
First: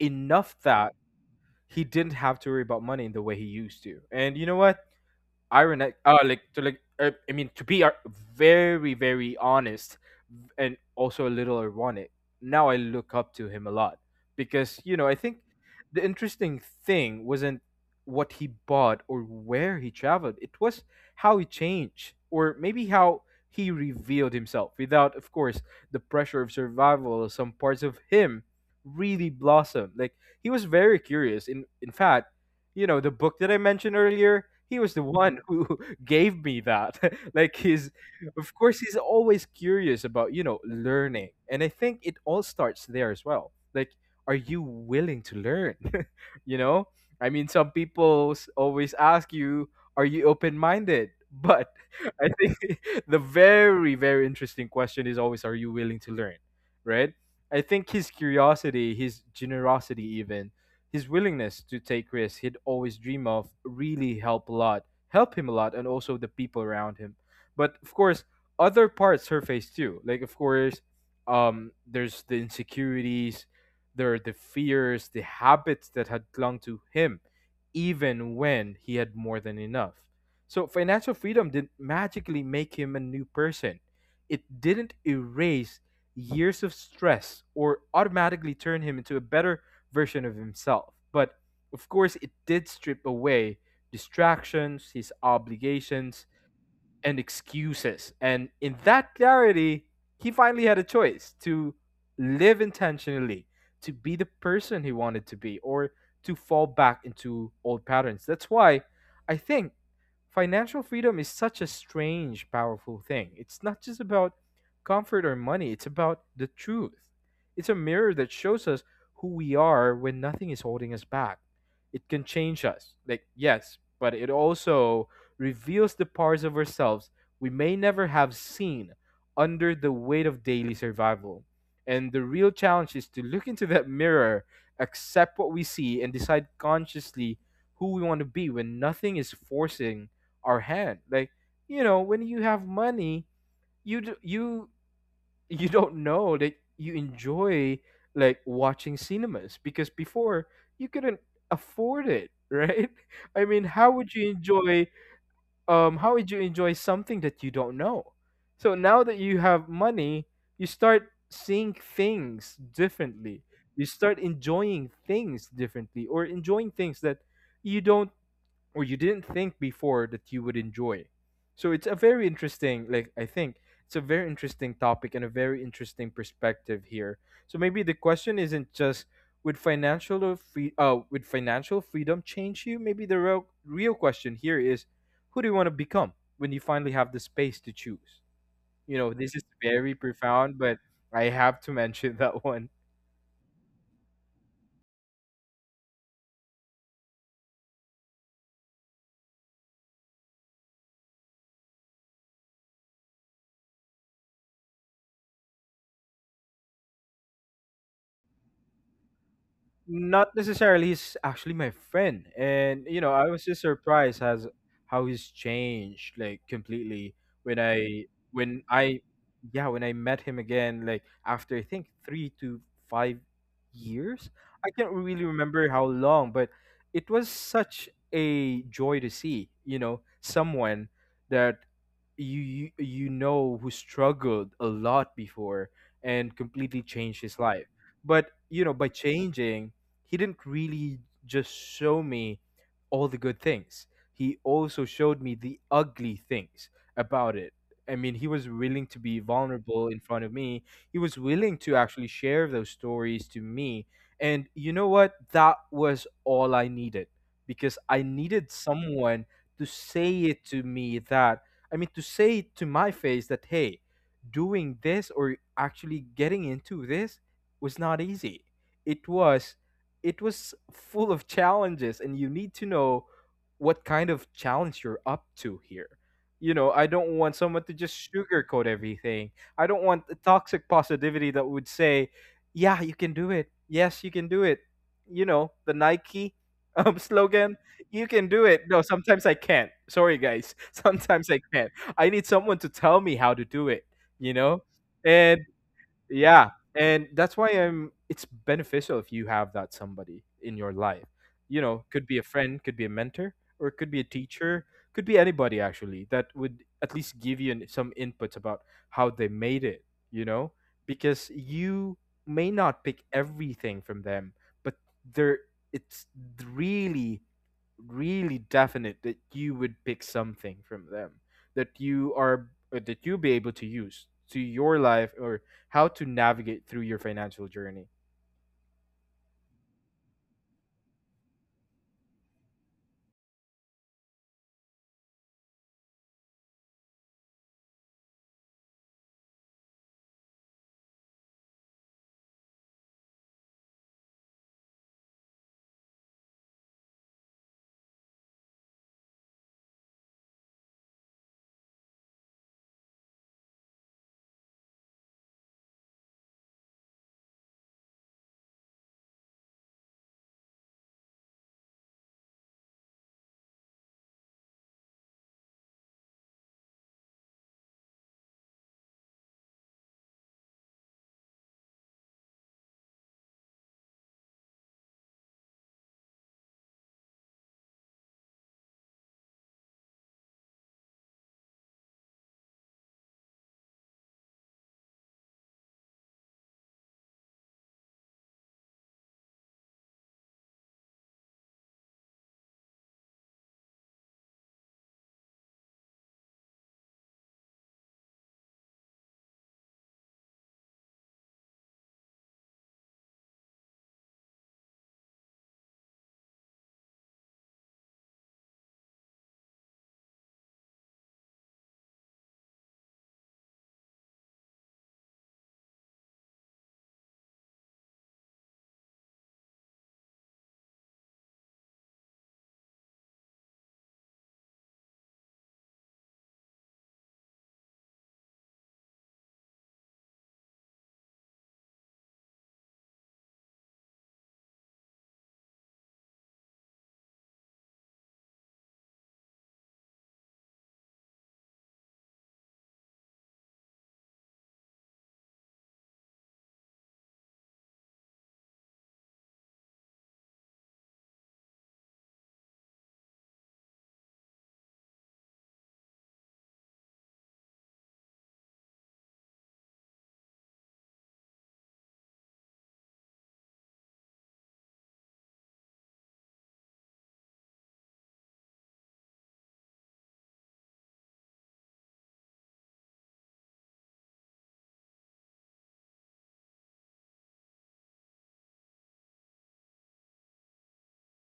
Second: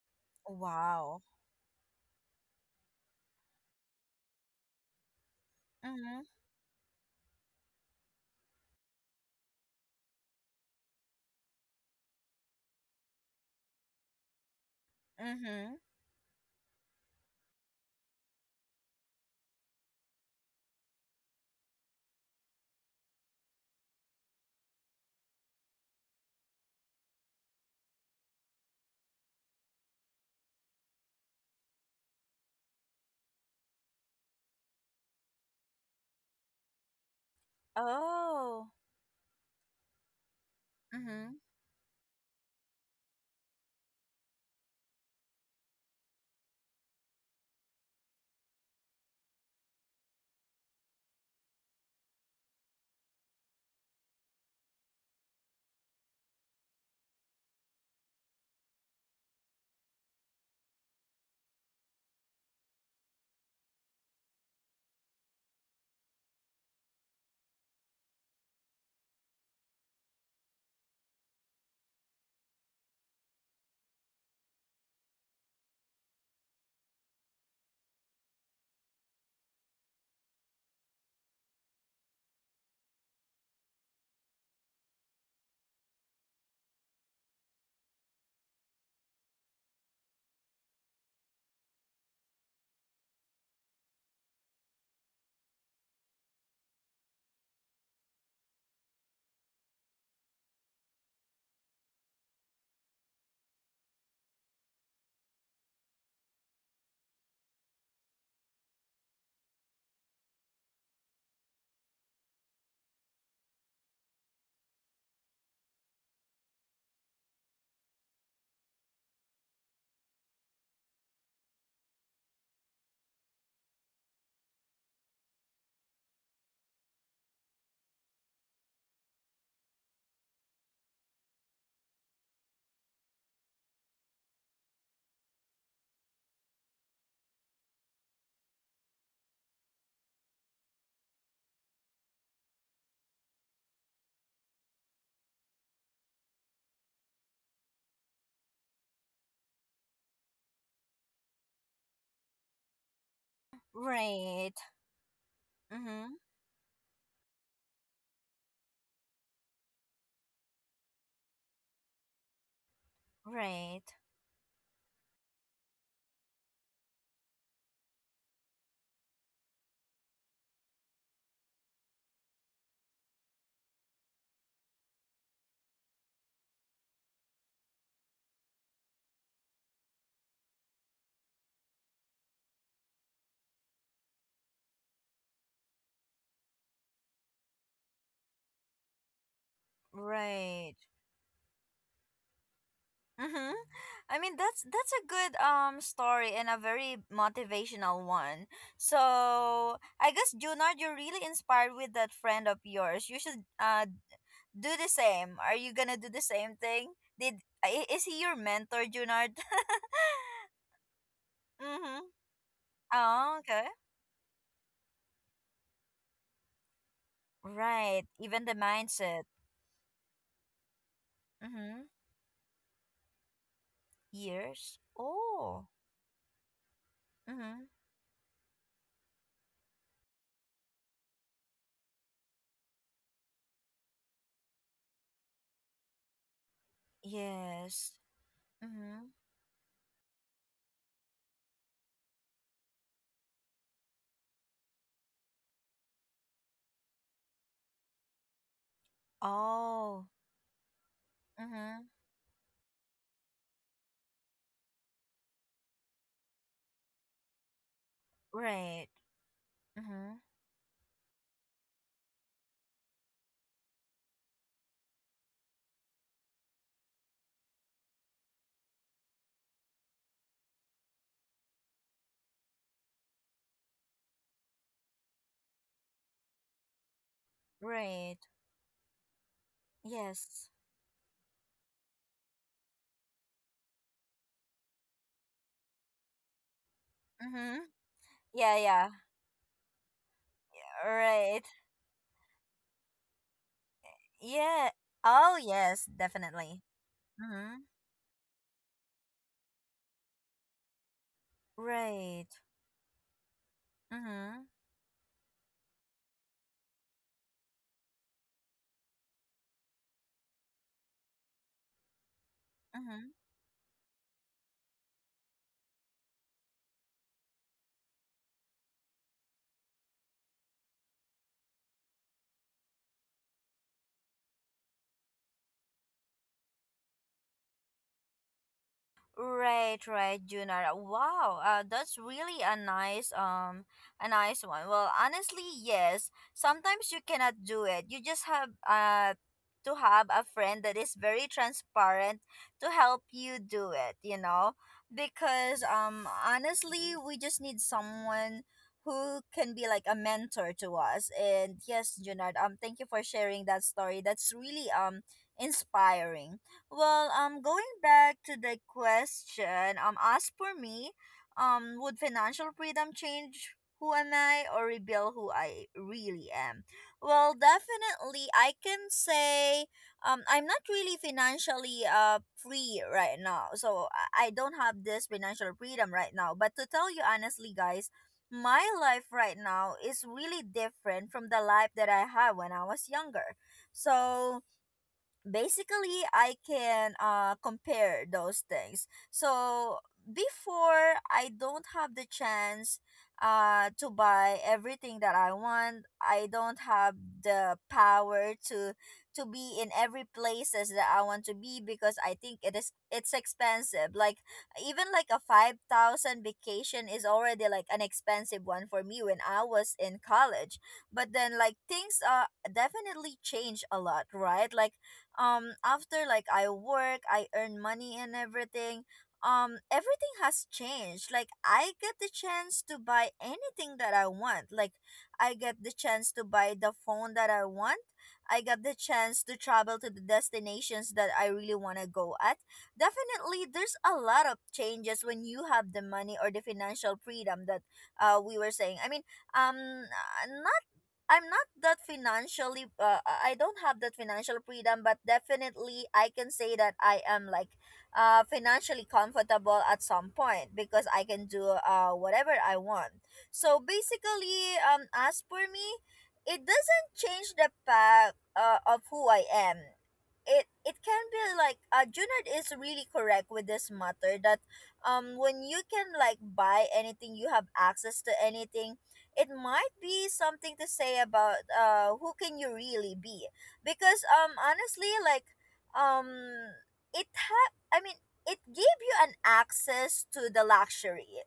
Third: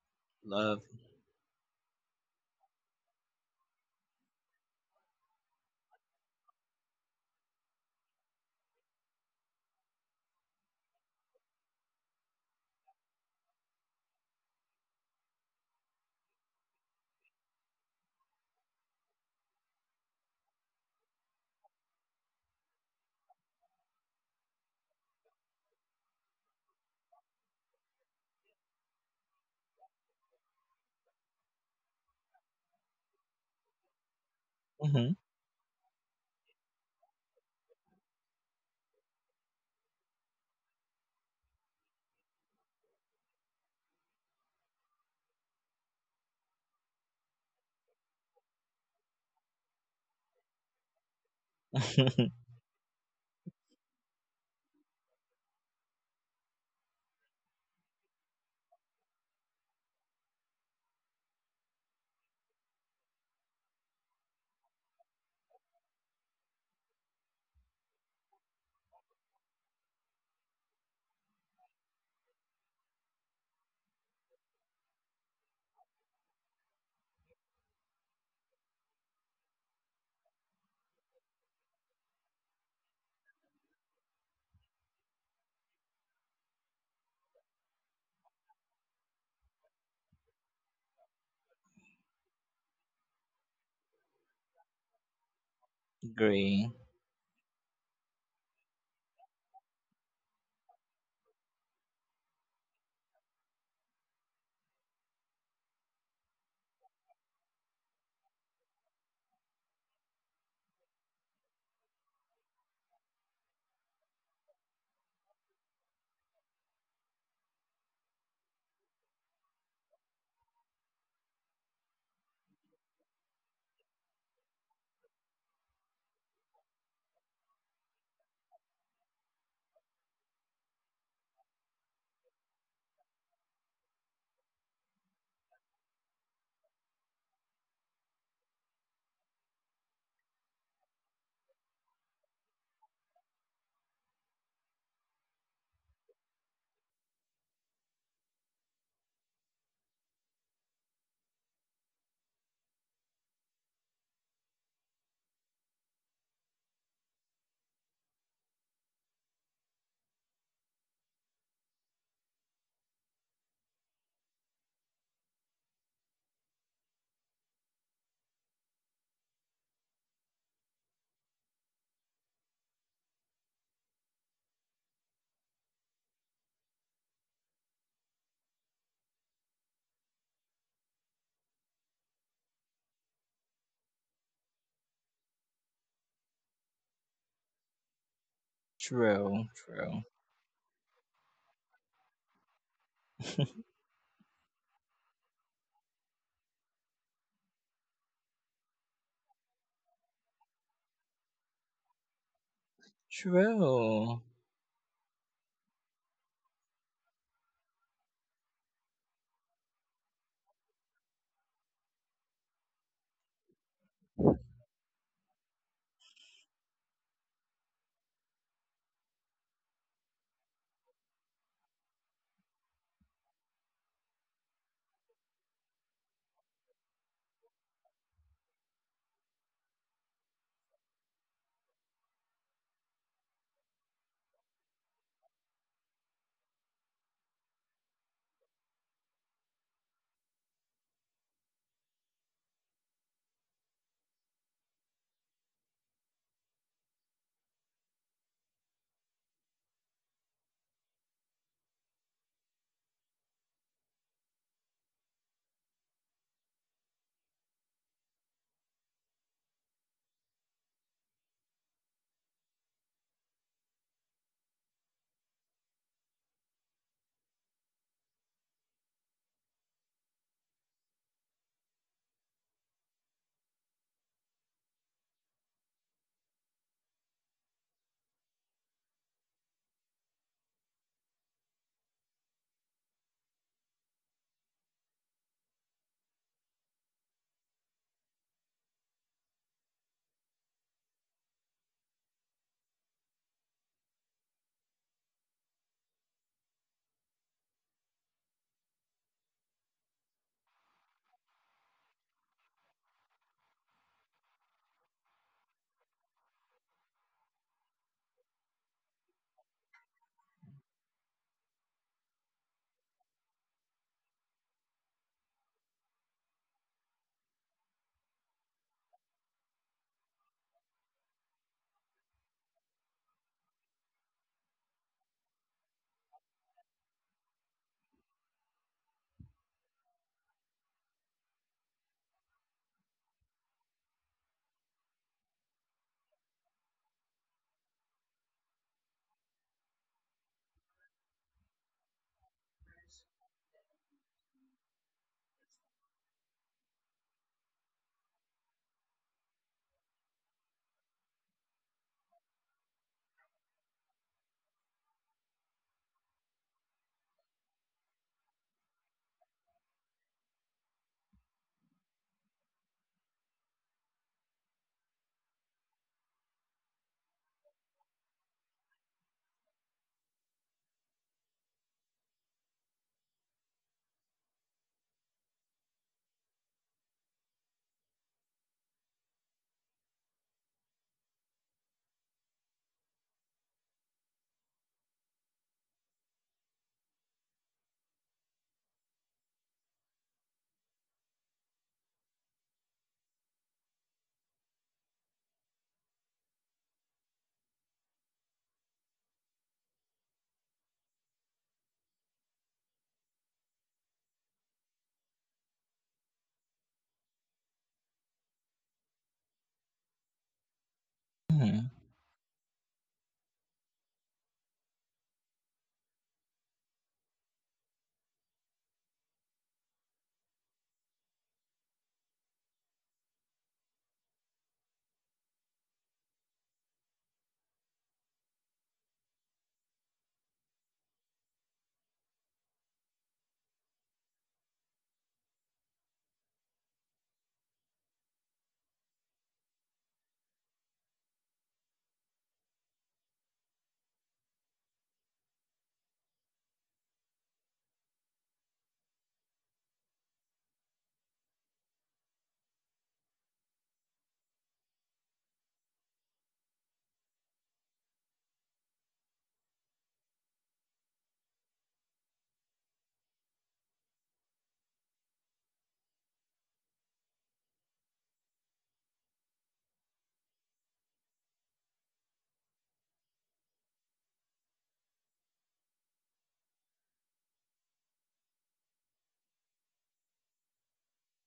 enough
Love.
that
Wow.
he didn't have to worry about money in the way he used to. And you know what? Ironic,
Mm-hmm.
like to like I mean to be ar- very, very honest, and also a little ironic, now I look up to him a lot. Because, you know, I think
Mm-hmm.
the interesting thing wasn't what he bought or where he traveled, it was how he changed, or maybe how he revealed himself, without, of course, the pressure of survival. Some parts of him really blossomed. Like, he was very curious. In fact, you know, the book that I mentioned earlier, he was the
Mm-hmm.
one who gave me that. Like, he's, of
Oh.
course, he's always curious about, you know, learning,
Mm-hmm.
and I think it all starts there as well. Like, are you willing to learn? You know, I mean, some people always ask you, "Are you open-minded?" But I think the very, very interesting question is always, "Are you willing to learn?" Right? I think his curiosity, his generosity, even his willingness to take risks he'd always dream of really helped a lot, help him a lot, and also the people around him. But of course, other parts surface too. Like of course, there's the insecurities, there are the fears, the habits that had clung to him, even when he had more than enough. So financial freedom didn't magically make him a new person. It didn't erase years of stress or automatically turn him into a better version of himself. But of course, it did strip away distractions, his obligations,
Agree.
and excuses. And in that clarity, he finally had a choice to live intentionally, to be the person he wanted to be, or to fall back into old patterns. That's why I think financial freedom is such a strange, powerful thing. It's not just about comfort or money, it's about the truth. It's a mirror that shows us who we are when nothing is holding us back. It can change us, like, yes, but it also reveals the parts of ourselves we may never have seen under the weight of daily survival. And the real challenge is to look into that mirror, accept what we see, and decide consciously who we want to be when nothing is forcing our hand. Like you know, when you have money, you do, you don't know that you enjoy like watching cinemas because before you couldn't afford it, right? I mean, how would you
Right.
enjoy how
Mm-hmm.
would you enjoy something that you don't know? So now that you have money, you start seeing things differently. You
Right.
start enjoying things differently or enjoying things that you don't, or you didn't think before that you would enjoy. So it's a very interesting, like I think it's a very interesting topic and a very interesting perspective here. So maybe the question isn't just, would financial freedom change you? Maybe the real, real question here is, who do you want to become when you finally have the space to choose? You know, this is
True,
very
true.
profound,
Right.
but I have to mention that one.
Mm-hmm. I mean, that's a good story and a very motivational one. So I guess, Junard, you're really inspired with that friend of yours. You should
True.
do the same. Are you gonna do the same thing? Is he your mentor, Junard?
Not necessarily. He's actually my
Mm-hmm.
friend, and you know, I
Oh,
was just
okay.
surprised as how he's changed, like completely when
Right.
i
Even the
when i
mindset.
yeah when I met him again, like after I
Mm-hmm.
think 3 to 5 years. I
Years.
can't really
Oh.
remember how long, but it was
Mm-hmm.
such a joy to see, you know, someone that who struggled a lot before and completely changed his life.
Yes.
But you know, by
Mm-hmm.
changing, he didn't really just show me all the good things. He also showed me the ugly things about it. I mean, he was willing to be vulnerable in
Oh.
front of me. He was willing to
Mm-hmm.
actually share those stories to me. And you know what, that was all I needed, because I needed
Right.
someone to
Mm-hmm.
say it to me that, I mean, to say to my face that, hey, doing this or actually getting into this was not easy. It was, it was full of challenges, and you need to know what kind of challenge you're up to here. You know, I don't want someone to just
Right.
sugarcoat everything. I don't want the
Yes.
toxic positivity that would say, yeah, you can do it. Yes, you can do it. You know, the Nike slogan,
Mm-hmm.
you can do it.
Yeah,
No,
yeah.
sometimes I can't. Sorry, guys.
Yeah,
Sometimes I
right.
can't. I need someone to tell me how to do it, you know?
Yeah. Oh,
And
yes,
yeah,
definitely.
and that's why
Mm-hmm.
I'm it's beneficial if you have that somebody in your life. You know, could be a
Right.
friend, could be a mentor, or it could be a
Mm-hmm.
teacher, could be anybody actually that would at least give you some inputs about how they made it, you know? Because you may not pick
Mm-hmm.
everything from them, but there, it's really, really definite that you would pick something from them that you are that you'll be able to use to your life, or how to navigate through your financial journey.
Right, right, Junar. Wow, that's really a nice one. Well, honestly, yes. Sometimes you cannot do it. You just have to have a friend that is very transparent to help you do it, you know? Because honestly, we just need someone who can be like a mentor to us. And yes, Junard, thank you for sharing that story. That's really inspiring. Well, going back to the question, as for me, would financial freedom change who am I or reveal who I really am? Well, definitely, I can say, I'm not really financially free right now, so I don't have this financial freedom right now. But to tell you honestly, guys, my life right now is really different from the life that I had when I was younger. So basically I can compare those things. So before I don't have the chance to buy everything that I want. I don't have the power to be in every places that I want to be, because I think it is, it's expensive. Like even like a 5,000 vacation is already like an expensive one for me when I was in college. But then like
Mm-hmm.
things definitely change a lot, right? Like after like I work, I earn money and everything, everything has changed. Like I get the chance to buy anything that I want. Like I get the chance to buy the phone that I want. I got the chance to travel to the destinations that I really want to go at. Definitely there's a lot of changes when you have the money or the financial freedom that we were saying. I mean, um not I'm not that financially I don't have that financial freedom, but definitely I can say that I am like financially comfortable at some point because I can do whatever I want. So basically, as for me, it doesn't change the path of who I am. It can be like, Junard is really correct with this matter, that when you can like buy anything, you have access to anything, it might be something to say about who can you really be. Because honestly, like um it ha- I mean it gave you an access to the luxury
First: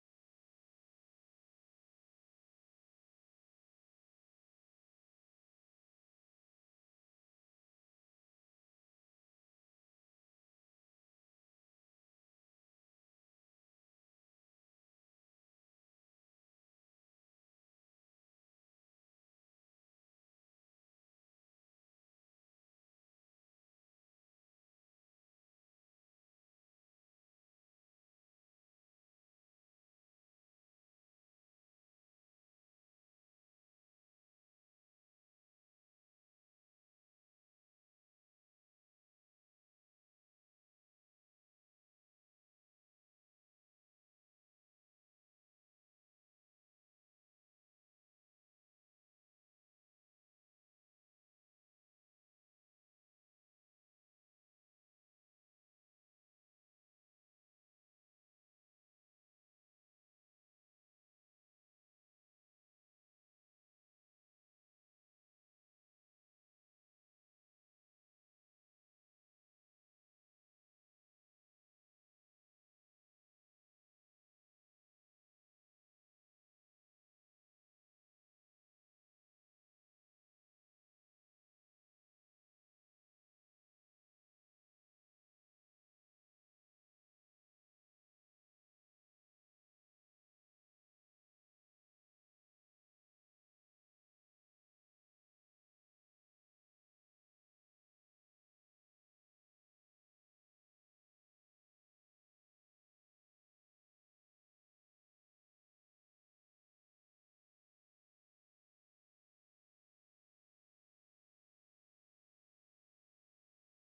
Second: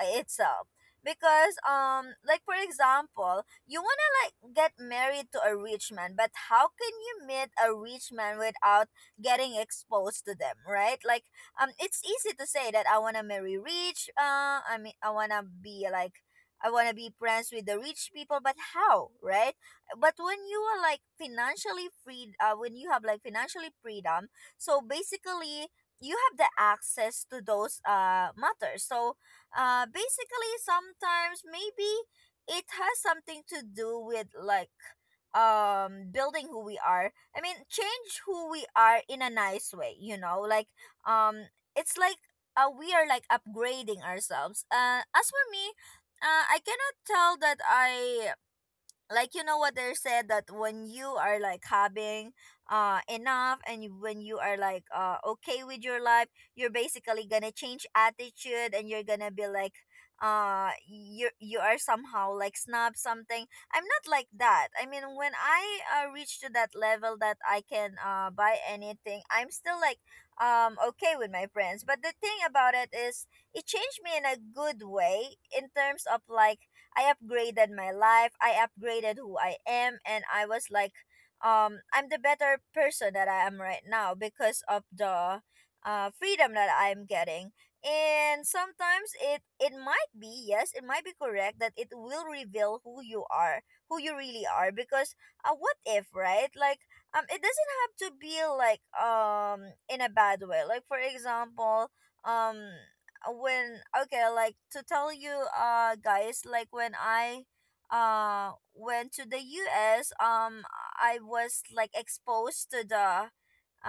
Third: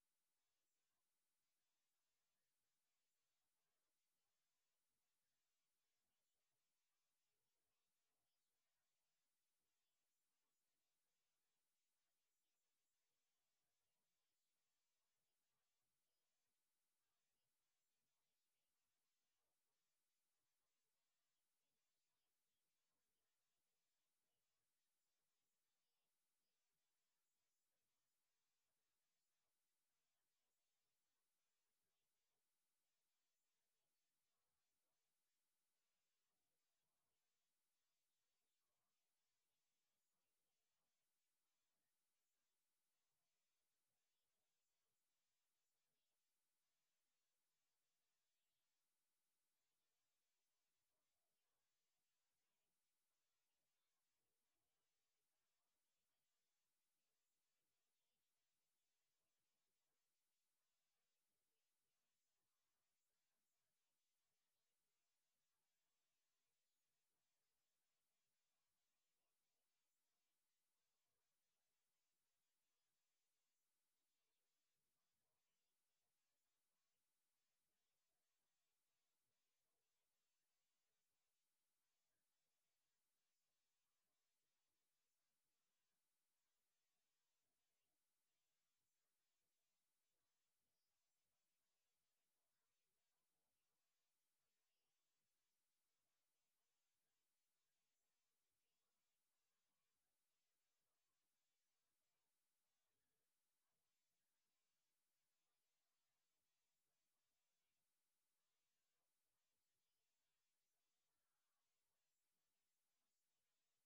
itself, because like for example, you want to like get married to a rich man, but how can you meet a rich man without getting exposed to them, right? Like it's easy to say that I want to marry rich, I want to be like, I want to be friends with the rich people, but how, right? But when you are like financially free, when you have like financially freedom, so basically you have the access to those matters. So, basically sometimes maybe it has something to do with like building who we are, I mean change who we are in a nice way, you know, like um it's like we are like upgrading ourselves. As for me, I cannot tell that I like, you know what they said, that when you are like having enough and when you are like okay with your life, you're basically gonna change attitude and you're gonna be like, you are somehow like snob something. I'm not like that. I mean, when I reach to that level that I can buy anything, I'm still like okay with my friends. But the thing about it is it changed me in a good way in terms of like, I upgraded my life, I upgraded who I am, and I was like, I'm the better person that I am right now because of the freedom that I'm getting. And sometimes it might be, yes, it might be correct that it will reveal who you are, who you really are. Because what if, right? Like it doesn't have to be like in a bad way. Like for example, um when, okay, like to tell you guys, like when I went to the US. I was like exposed to the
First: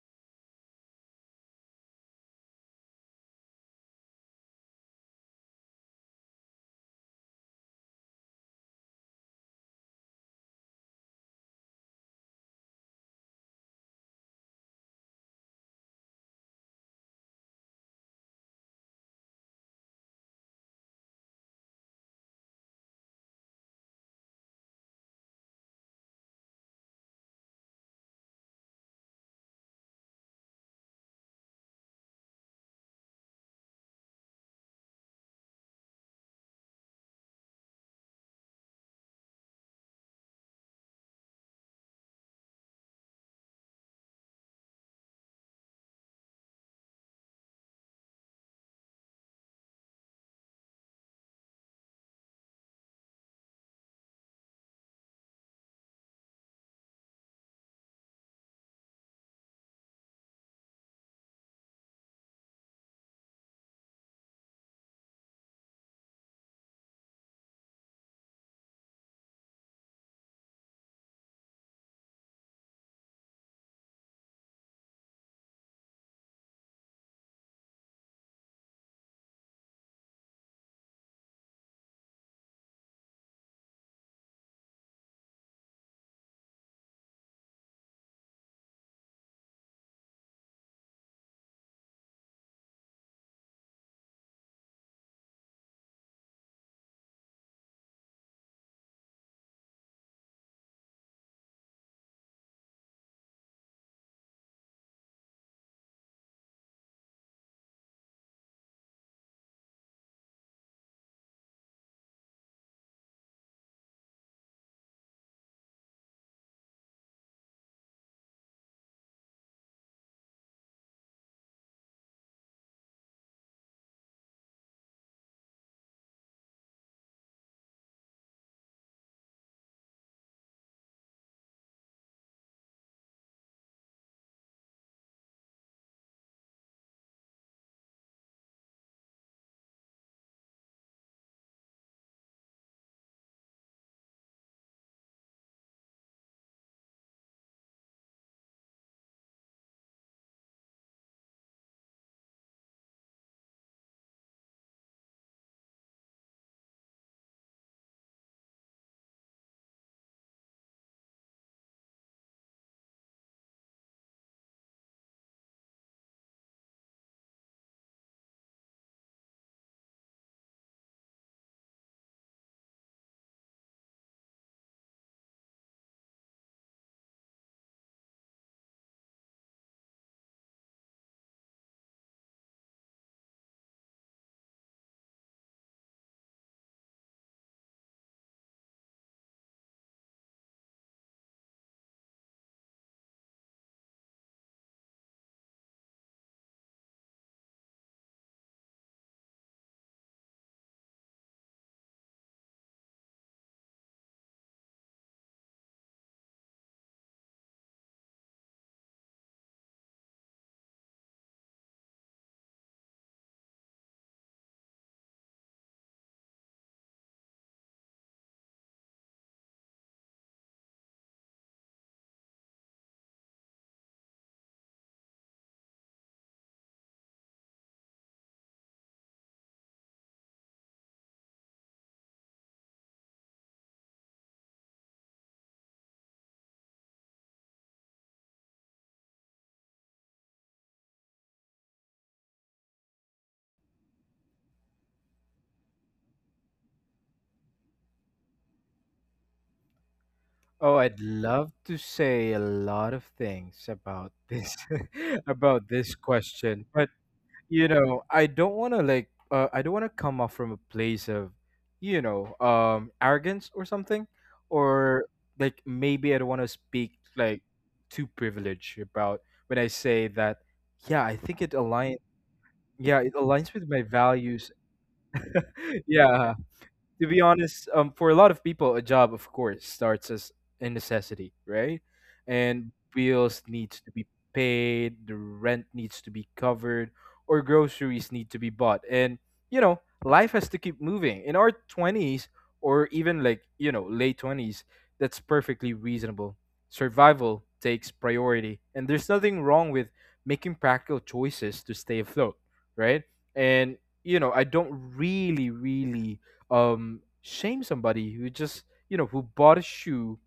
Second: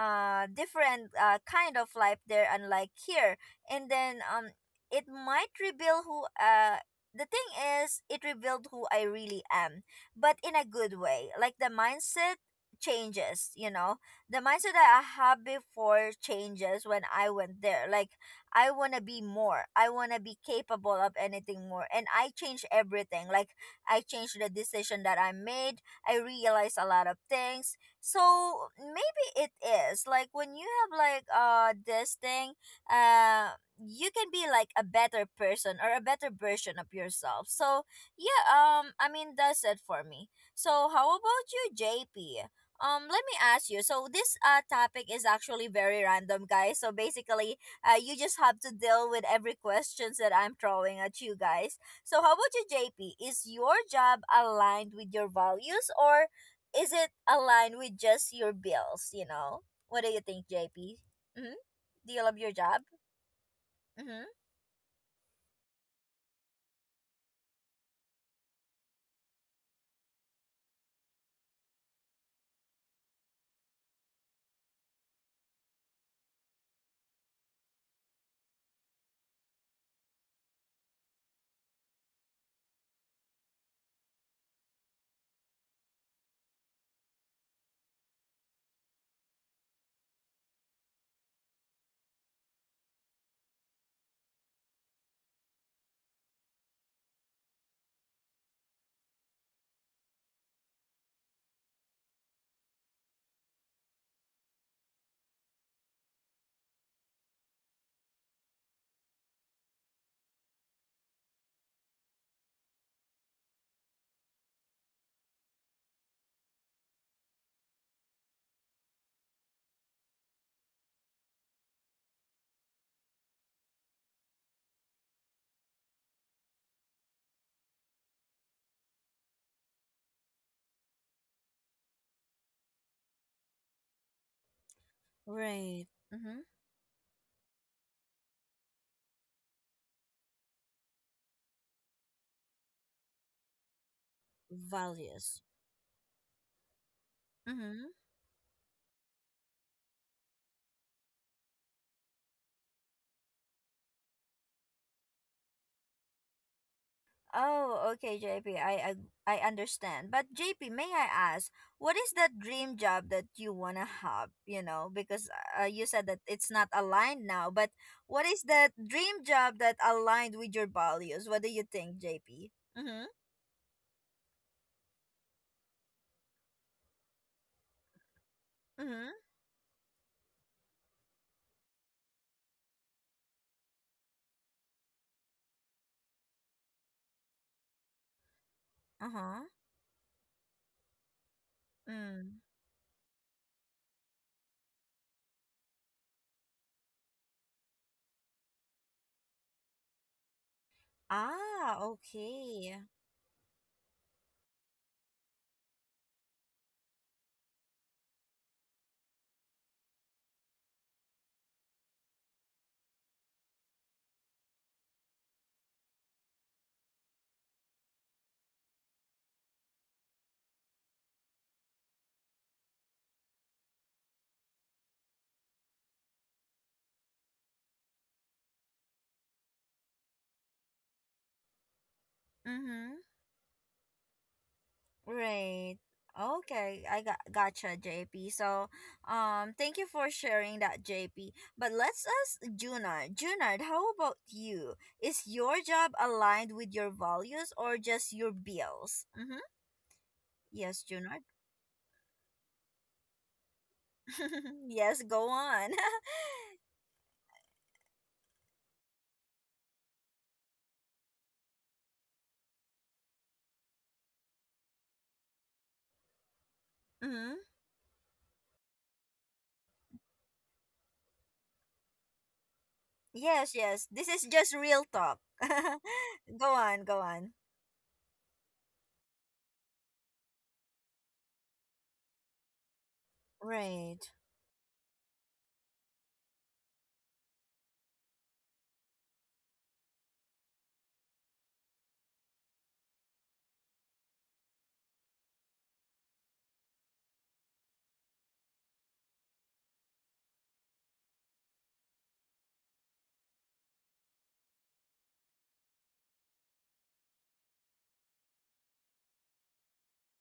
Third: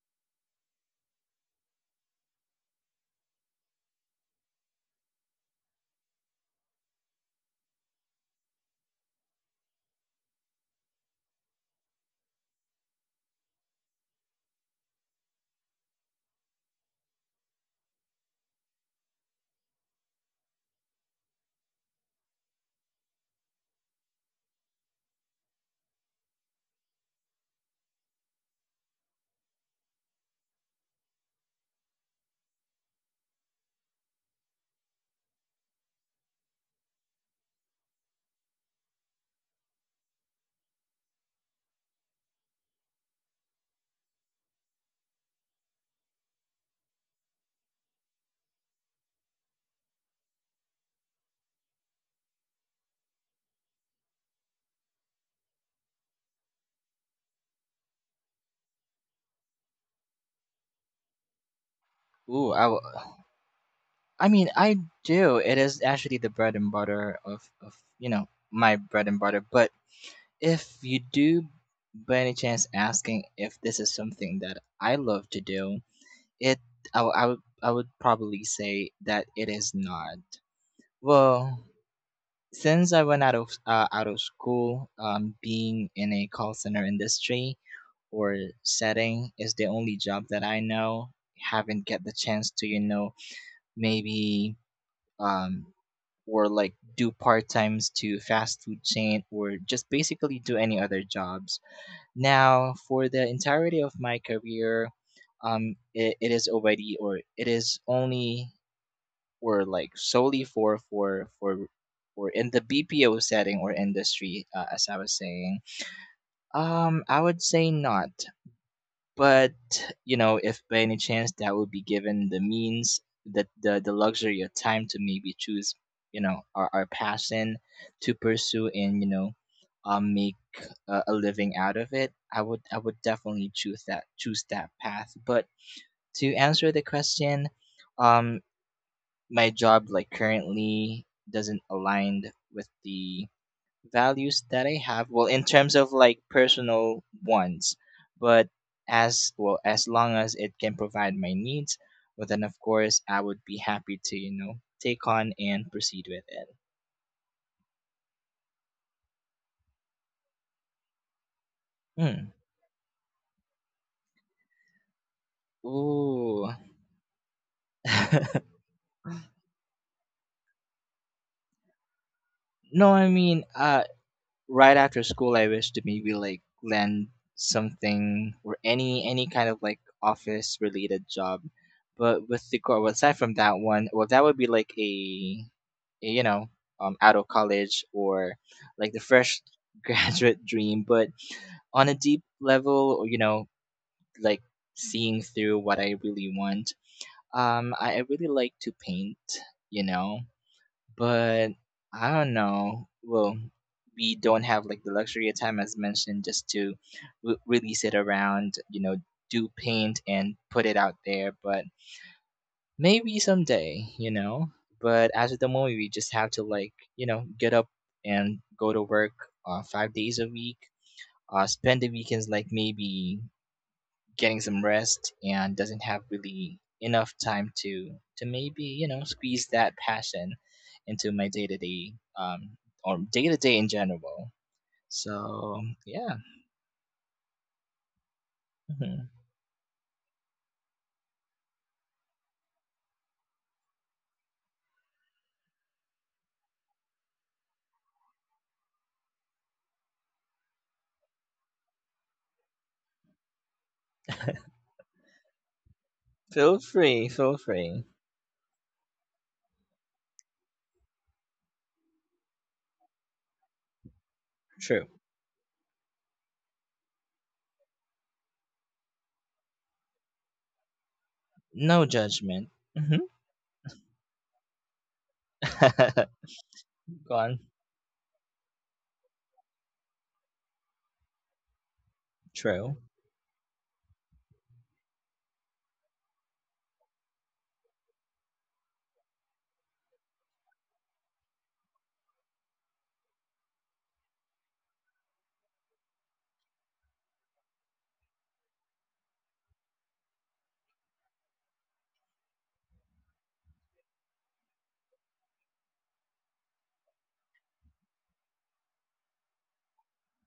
different kind of life there, unlike here. And then it might reveal who the thing is it revealed who I really am, but in a good way. Like the mindset changes, you know, the mindset that I had before changes when I went there. Like, I want to be more, I want to be capable of anything more, and I change everything. Like, I changed the decision that I made, I realized a lot of things. So it is like when you have like this thing, uh you can be like a better person or a better version of yourself. So yeah, I mean, that's it for me. So how about you, JP? Let me ask you. So this topic is actually very random, guys, so basically you just have to deal with every questions that I'm throwing at you guys. So how about you, JP? Is your job aligned with your values, or is it aligned with just your bills, you know? What do you think, JP? Mm-hmm. Do you love
Ooh,
your
I will.
job?
I
Mm-hmm.
mean, I do. It is actually the bread and butter of you know, my bread and butter. But if you do, by any chance, asking if this is something that I love to do, it I, I would, I would probably say that it is not. Well, since I went out of school, being in a call center industry or setting is the only job that I know. Haven't get the chance to, you know, maybe um or like do part times to fast food chain or just basically do any other jobs. Now, for the entirety of my career, it is already, or it is only, or like solely for or in the BPO setting or industry, as I was saying. I would say not. But, you know, if by any chance that would be given the means, that the luxury of time to maybe choose, you know, our passion to pursue and, you know, make a living out of it, I would, I would definitely choose that path. But
Right.
to
Mm-hmm.
answer the question, um, my job like currently doesn't align with the values that I have, well,
Values.
in terms of like personal ones,
Mm-hmm.
but as well, as long as it can provide my needs, well, then of course I would be happy to, you know, take on and proceed with it.
Oh, okay, JP. I understand. But JP, may I ask, what is
Hmm.
that dream job that you wanna have? You know, because you said that
Ooh.
it's not aligned now. But what is that dream job that aligned with your values? What do you think, JP?
No,
Mm-hmm.
I mean, right after school I wish to maybe like land something, or
Mm-hmm.
any kind of like office related job, but with the core aside from that one, well, that would be like a, you know, out of college, or like the
Uh
fresh
huh.
graduate dream. But on a deep
Mm.
level, or you know, like seeing through what I really want, I really like to paint, you know, but
Ah,
I don't
okay.
know. Well, we don't have like the luxury of time, as mentioned, just to release it around, you know, do paint and put it out there, but maybe someday, you know. But as of the moment, we just have to like, you know, get up and go to work 5 days a week, spend the weekends like maybe getting some rest and doesn't have really enough time to maybe, you know, squeeze that passion into my day to day, um or
Mm-hmm.
day to day in general. So
Right.
yeah,
Okay, I got gotcha, JP. So,
mhm.
thank you for sharing that, JP. But let's ask Junard. Junard, how about you? Is your job aligned with your values or just your bills? Mm-hmm.
Oh,
Yes,
I'd
Junard.
love to say a lot of things about this,
Yes, go
about
on.
this
Feel
question, but
free, feel
you
free.
know, I don't want to I don't want to come off from a place of, you know, arrogance or something,
True,
or like, maybe I don't want to speak
Mm-hmm.
like too privileged about, when I say that, yeah, I think it
no
aligns
judgment.
yeah, it aligns
Yes,
with my
yes. This is
values.
just real talk.
Mm-hmm.
Yeah.
Go on,
To
go
be
on.
Gone.
honest, for a lot of people, a job, of course, starts as a necessity, right? And
True.
bills needs to be
Right.
paid, the rent needs to be covered, or groceries need to be bought. And, you know, life has to keep moving. In our 20s, or even like, you know, late 20s, that's perfectly reasonable. Survival takes priority. And there's nothing wrong with making practical choices to stay afloat, right? And, you know, I don't really, really shame somebody who just who bought a shoe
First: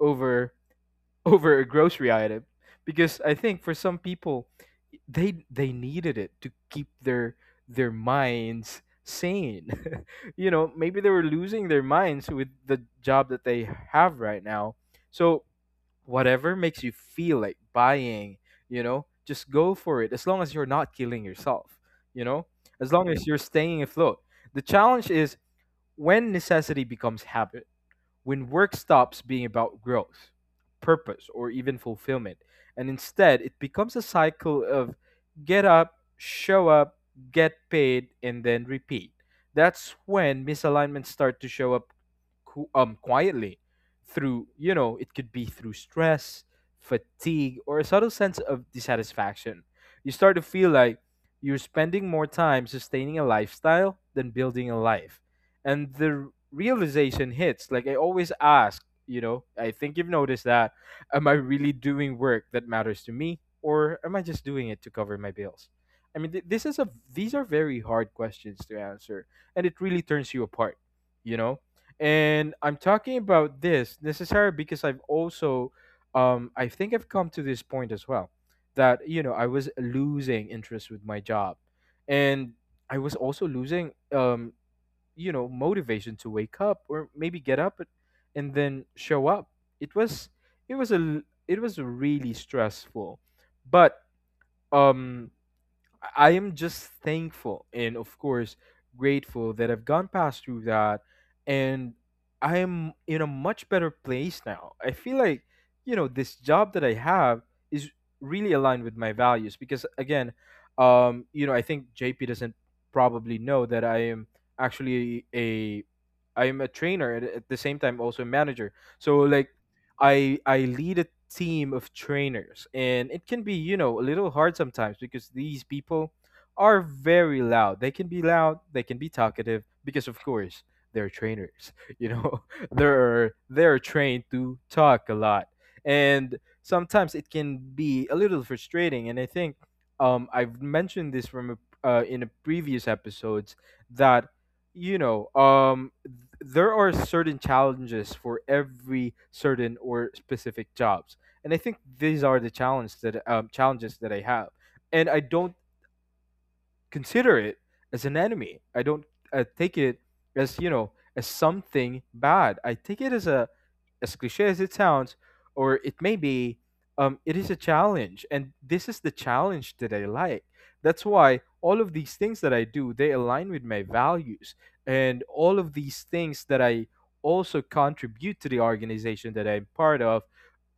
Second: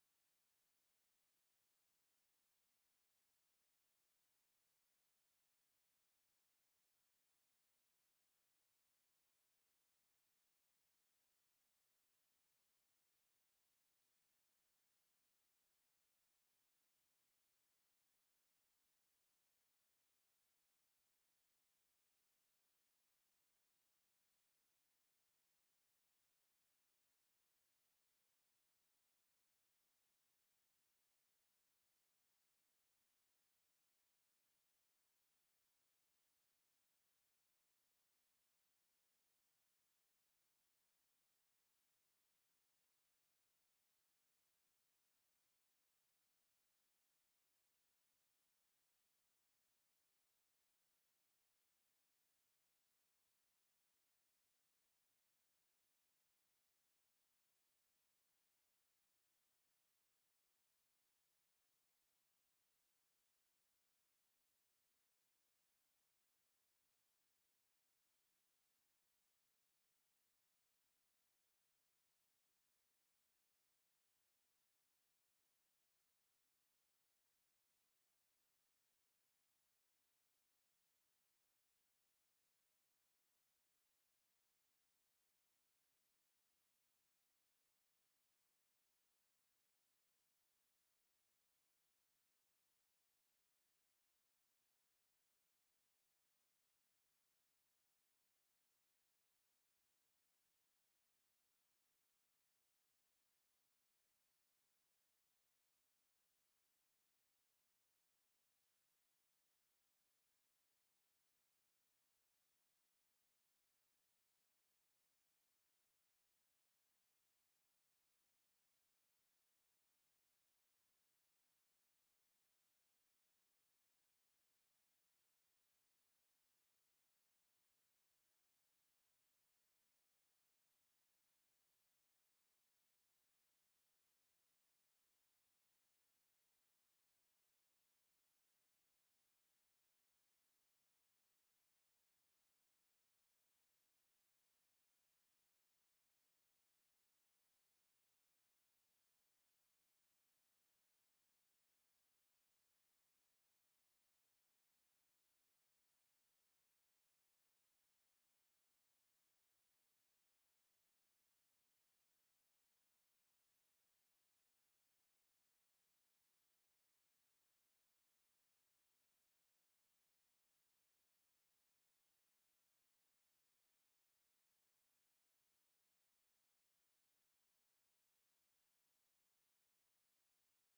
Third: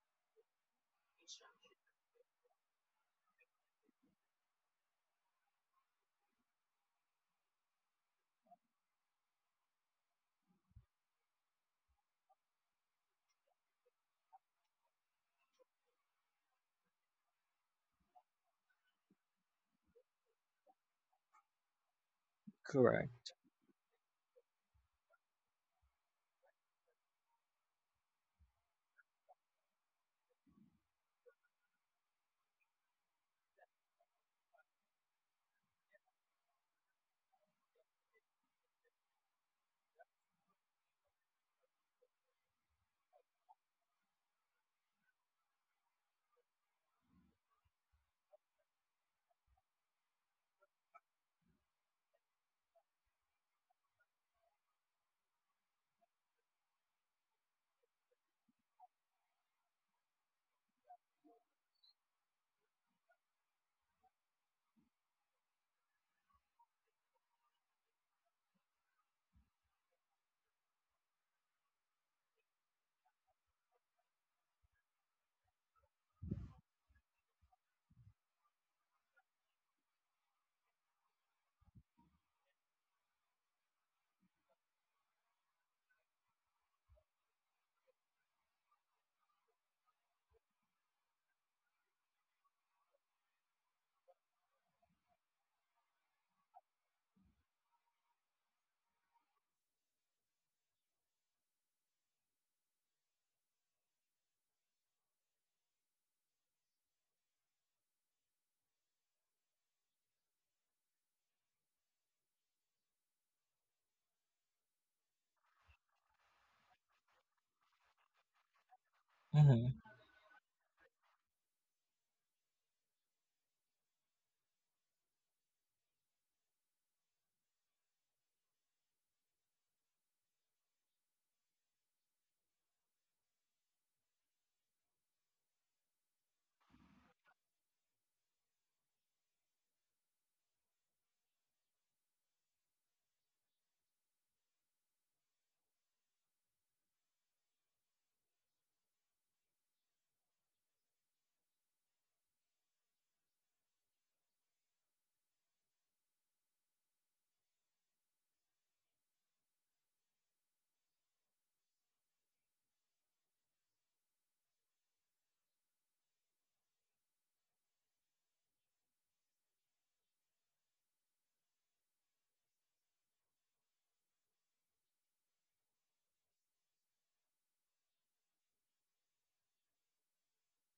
over over a grocery item, because I think for some people they needed it to keep their minds sane. You know, maybe they were losing their minds with the job that they have right now. So whatever makes you feel like buying, you know, just go for it as long as you're not killing yourself, you know? As long as
Correct.
you're staying afloat. The challenge is when necessity becomes habit, when work stops being about growth, purpose, or even fulfillment, and instead it becomes a cycle of get up, show up, get paid, and then repeat. That's when misalignments start to show up quietly, through, you know, it could be through stress, fatigue, or a subtle sense of dissatisfaction. You start to feel like you're spending more time sustaining a lifestyle than building a life, and the realization hits, like, I always ask, you know, I think you've noticed that, am I really doing work that matters to me, or am I just doing it to cover my bills? I mean, th- this is a these are very hard questions to answer, and it really turns you apart, you know. And I'm talking about this necessarily because I've also, I think I've come to this point as well, that, you know, I was losing interest with my job, and I was also losing, you know, motivation to wake up, or maybe get up and then show up. It was it was a l- it was really stressful. But, um I am just thankful and, of course, grateful that I've gone past through that, and I am in a much better place now. I feel like, you know, this job that I have is really aligned with my values because, again, you know, I think JP doesn't probably know that I am actually a I am a trainer, and at the same time also a manager. So like,
Mm-hmm.
I lead a team of trainers, and it can be, you know, a little hard sometimes because these people are very loud. They can be loud. They can be talkative because, of course, they're trainers. You know, they're trained to talk a lot, and sometimes it can be a little frustrating. And I think, I've mentioned this from in a previous episodes, that, you know, there are certain challenges for every certain or specific jobs, and I think these are the challenges that I have, and I don't consider it as an enemy. I don't take it as, you know, as something bad. I take it as cliche as it sounds, or it may be, it is a challenge, and this is the challenge that I like. That's why all of these things that I do, they align with my values, and all of these things that I also contribute to the organization that I'm part of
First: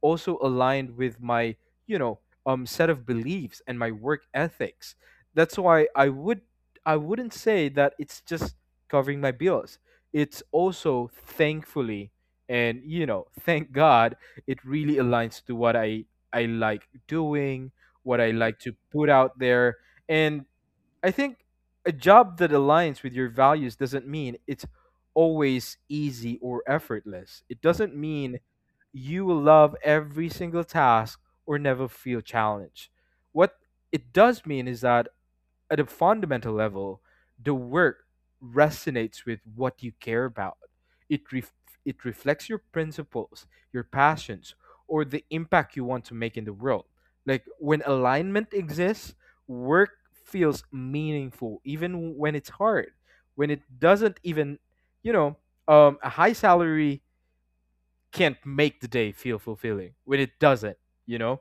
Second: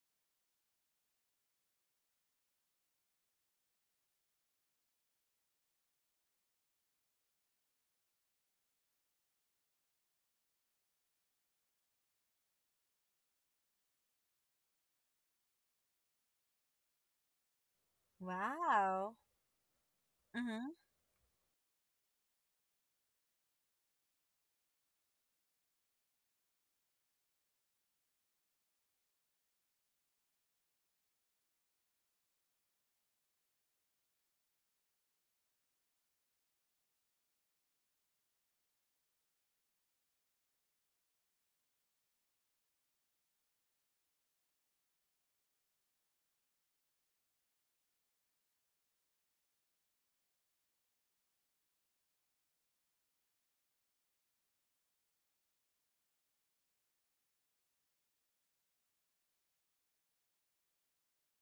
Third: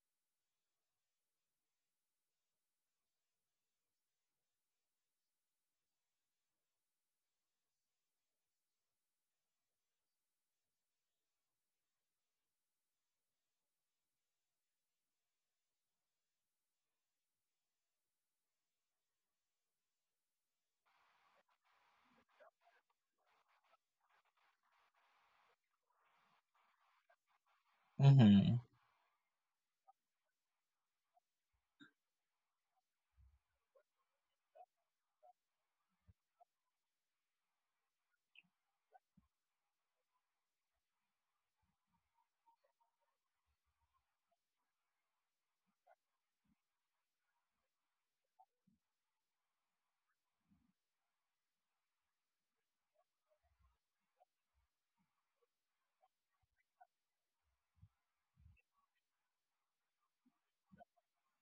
also aligned with my, you know, set of beliefs and my work ethics. That's why I wouldn't say that it's just covering my bills. It's also, thankfully, and you know, thank god, it really aligns to what I like doing, what I like to put
Wow.
out there. And
Mm-hmm.
I think, a job that aligns with your values doesn't mean it's always easy or effortless. It doesn't mean
Mm-hmm.
you will love every single task or never feel challenged. What it does mean is that at a fundamental level, the work resonates with what you care about. It ref- it reflects your principles, your passions, or the impact you want to make in the world. Like when alignment exists, work feels meaningful even when it's hard. When it doesn't even, you know, a high salary can't make the day feel fulfilling when it doesn't you know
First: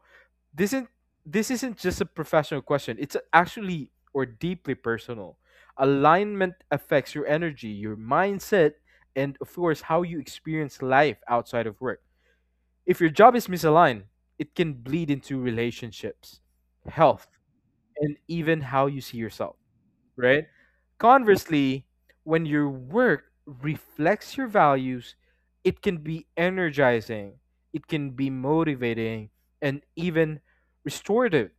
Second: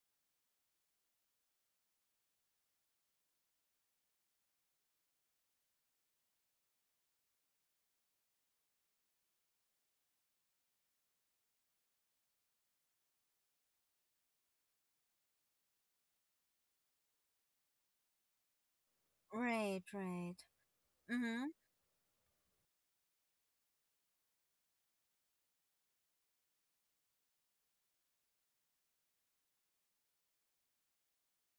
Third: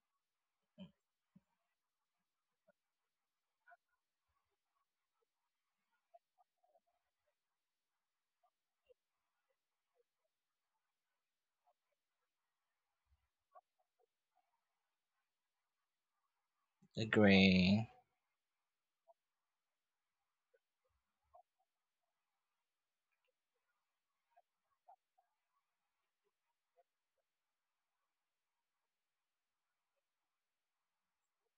this isn't this isn't just a professional question, it's actually or deeply personal. Alignment affects your energy, your mindset, and of course how you experience life outside of work. If your job is misaligned, it can bleed into relationships, health,
Agree.
and even how you see yourself,
Right, right.
right?
Mm-hmm.
Conversely, when your work reflects your values, it can be energizing, it can be motivating, and even restorative.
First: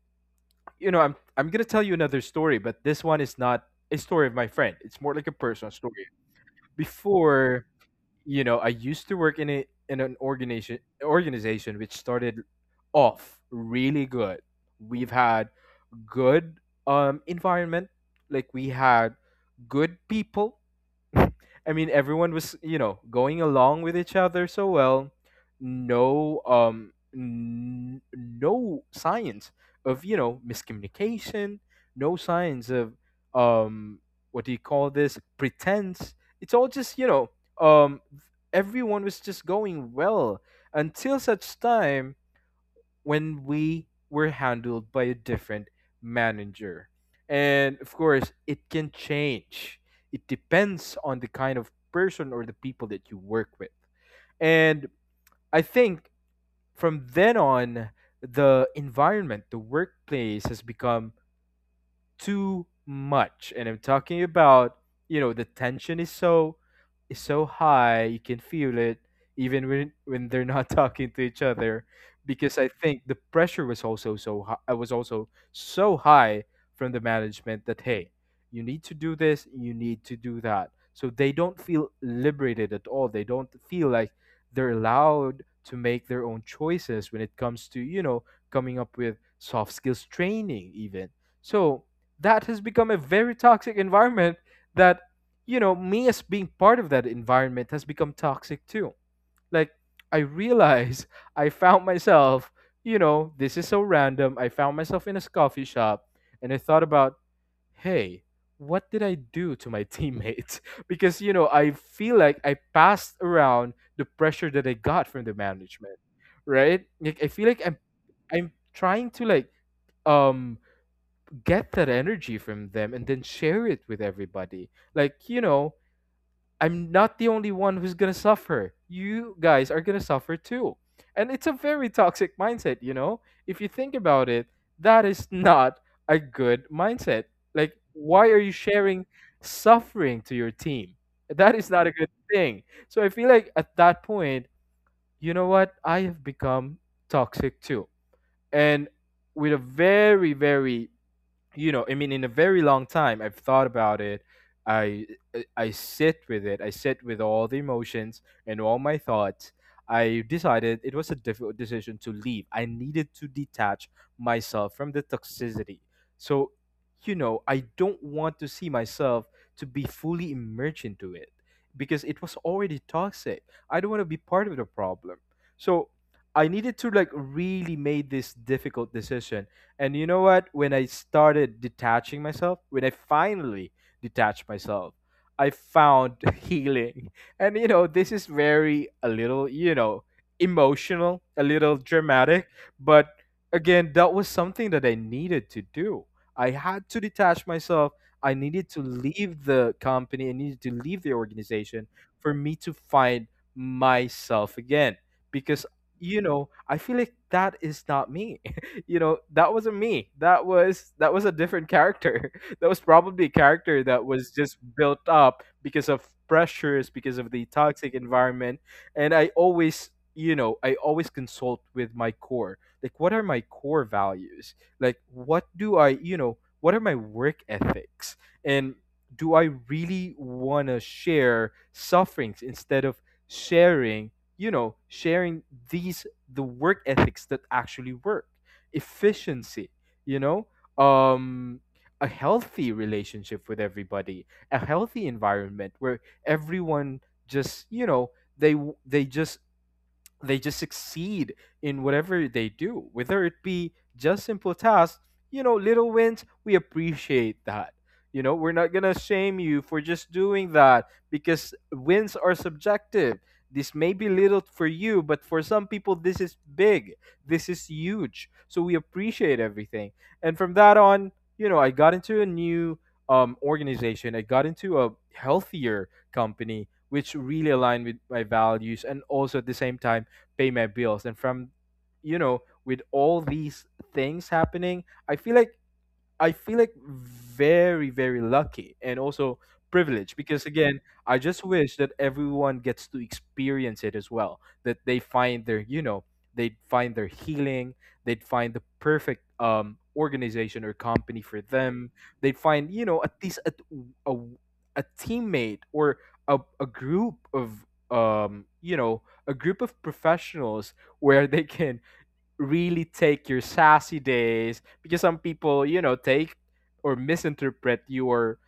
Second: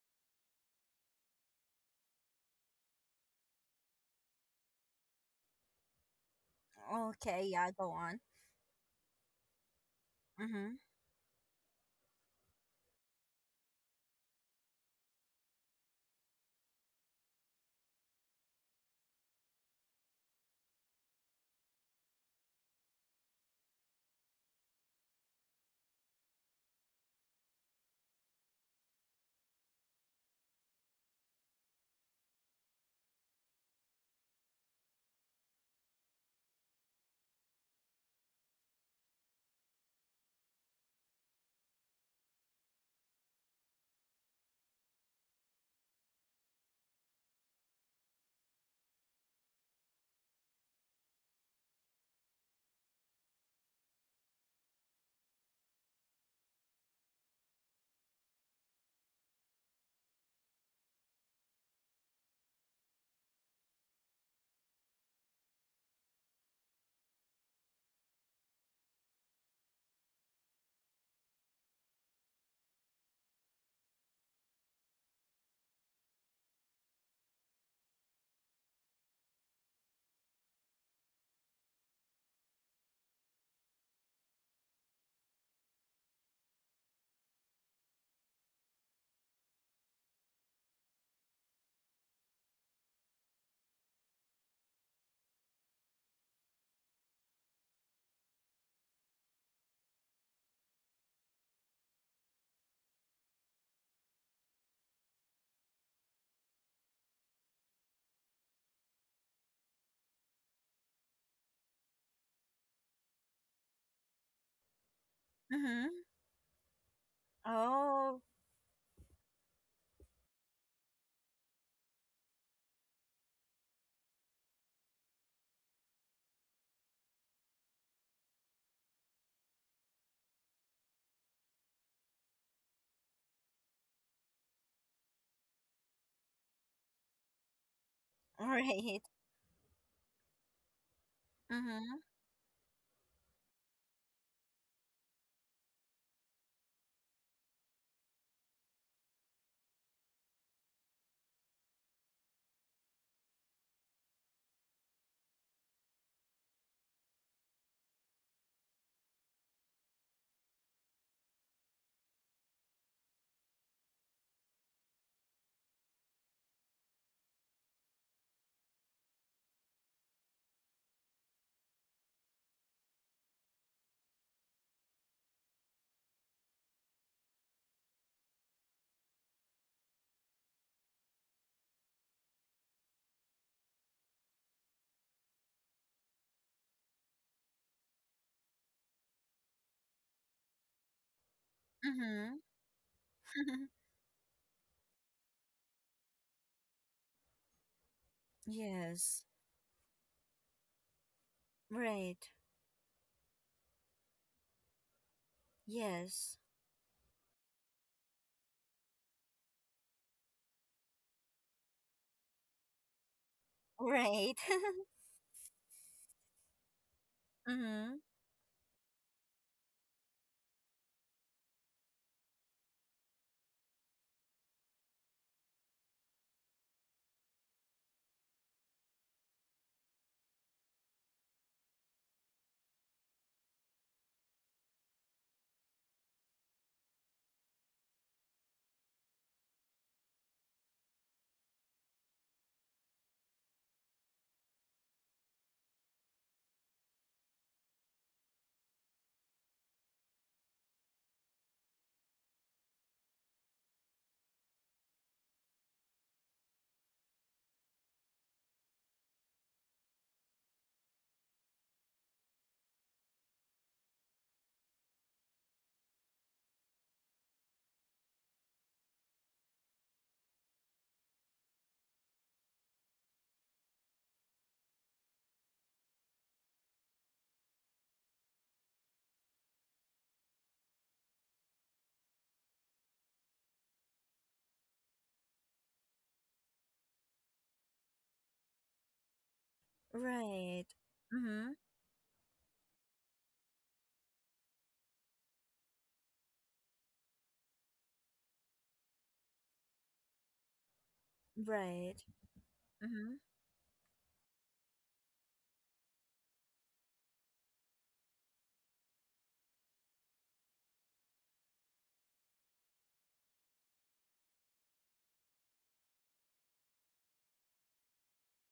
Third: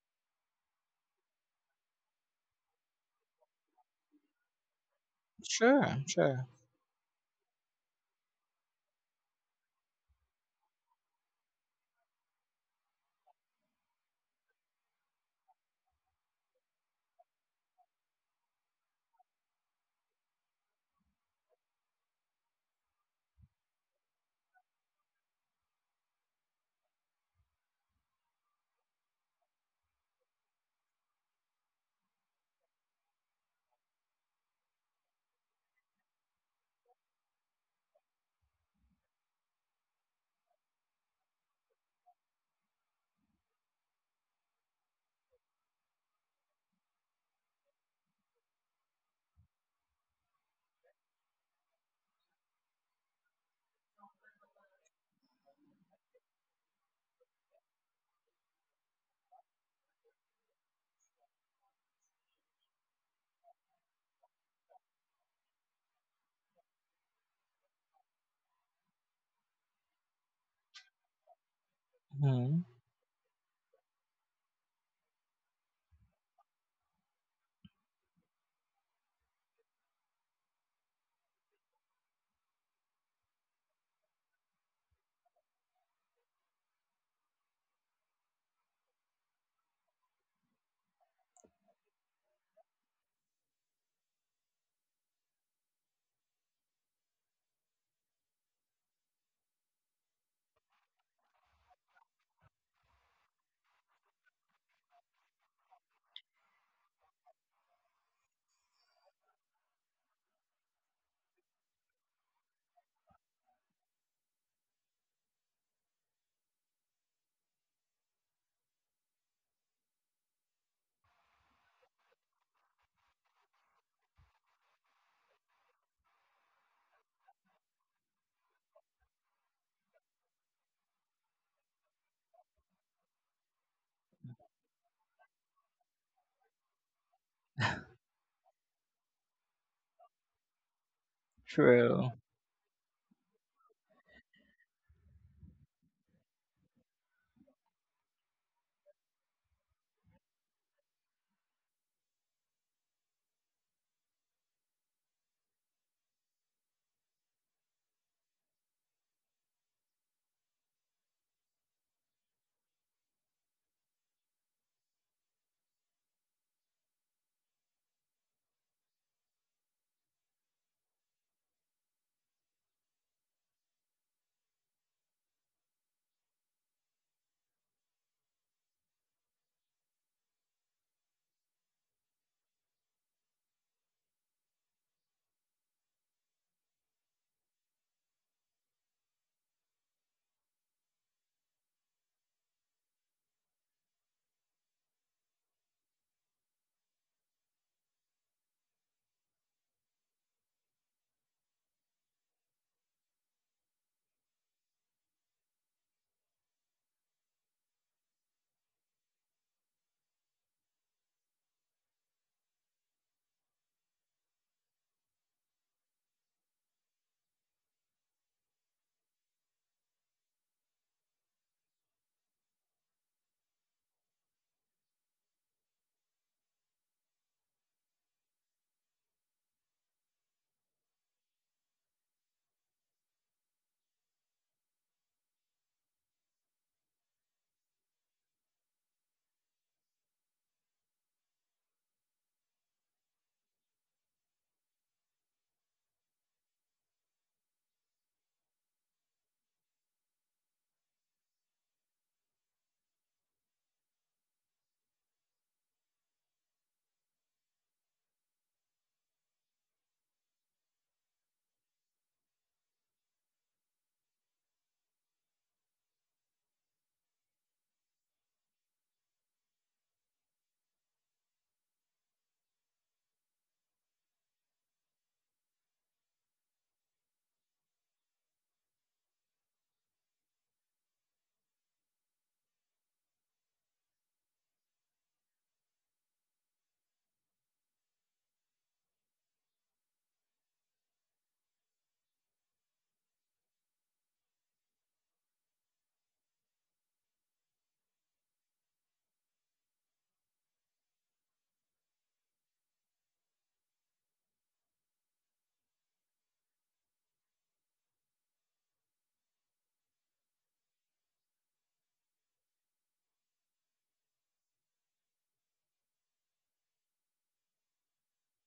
You know, I'm gonna tell you another story, but this one is not a story of my friend. It's more like a personal
Sure.
story.
Sure.
Okay,
Before,
yeah, go on.
you know, I used to work in a in an
Mm-hmm.
organization organization which started off really good. We've had good environment. Like we had good people. I mean, everyone was, you know, going along with each other so well. No, no signs of, you know, miscommunication. No signs of, um, what do you call this? Pretense. It's all just, you know, um, everyone was just going well until such time when we were handled by a different manager. And of course, it can change. It depends on the kind of person or the people that you work with. And I think from then on, the environment, the workplace has become too much. And I'm talking about, you know, the tension is so high You can feel it even when they're not talking to each other, because
Mm-hmm.
I think the pressure was also so high. I was also so high from the management that, hey, you need to do this, you need to do that. So they don't feel liberated at all. They don't feel like they're allowed to make their own choices when it comes to, you know, coming up with soft skills training even. So that has become a very toxic environment, that, you know, me as being part of that environment has become toxic too. Like, I realize I found myself, you know, this is so random, I found myself in a coffee shop and I thought about, hey, what did I do to my teammates? Because, you know, I feel like I passed around the pressure that I got from the management,
Mm-hmm.
right? Like, I feel like i'm
Oh,
i'm trying to, like, um get that energy from them and then share it with everybody. Like, you know, I'm not the only one who's going to suffer. You guys are going to suffer too. And it's a very toxic mindset, you know? If you think about it, that is not a good mindset. Like, why are you
right.
sharing suffering to your team? That is not a
Mm-hmm.
good
True.
thing. So I feel like at that point, you know what? I have become toxic too. And with a very, very, you know, I mean, in a very long time I've thought about it. i i I sit with it, I sit with all the emotions and all my thoughts. I decided, it was a difficult decision to leave. I needed to detach myself from the toxicity. So, you know, I don't want to see myself to be fully immersed into it because it was already toxic. I don't want to be part of the problem. So I needed to, like, really make this difficult decision. And you know what? When I started detaching myself, when I finally detached myself, I found healing. And you know, this is very a little, you know, emotional, a little
Mm-hmm.
dramatic, but again, that was something that I needed to do. I had to detach myself. I needed to
Yes.
leave the company. I needed to leave the organization
Right.
for me to find myself again, because, you
Yes.
know, I feel like that is not me. You know, that wasn't me. That was a different character, that was probably a character that was
Right.
just built up because of pressures, because of the toxic
Mm-hmm.
environment. And I always, you know, I always consult with my core, like, what are my core values, like, what do I, you know, what are my work ethics, and do I really want to share sufferings instead of sharing, you know, sharing these, the work ethics that actually work? Efficiency, you know, um, a healthy relationship with everybody, a healthy environment where everyone just, you know, they just, they just succeed in whatever they do, whether it be just simple tasks. You know, little wins, we appreciate that. You know, we're not gonna shame you for just doing that because wins are subjective. This may be little for you, but for some people, this is big. This is huge. So we appreciate everything. And from that on, you know, I got into a new, organization. I got into a healthier company, which really aligned with my values, and also at the same time pay my bills. And from, you know, with all these things happening, I feel like, I feel like very, very lucky and also privileged because,
Right.
again, I just
Mm-hmm.
wish that everyone gets to experience it as well. That they find their, you know, they'd find their healing, they'd find the perfect organization or company for
Right.
them. They'd find, you know,
Mm-hmm.
at least a, a teammate, or a group of, you know, a group of professionals where they can really take your sassy days, because some people, you know, take or misinterpret your,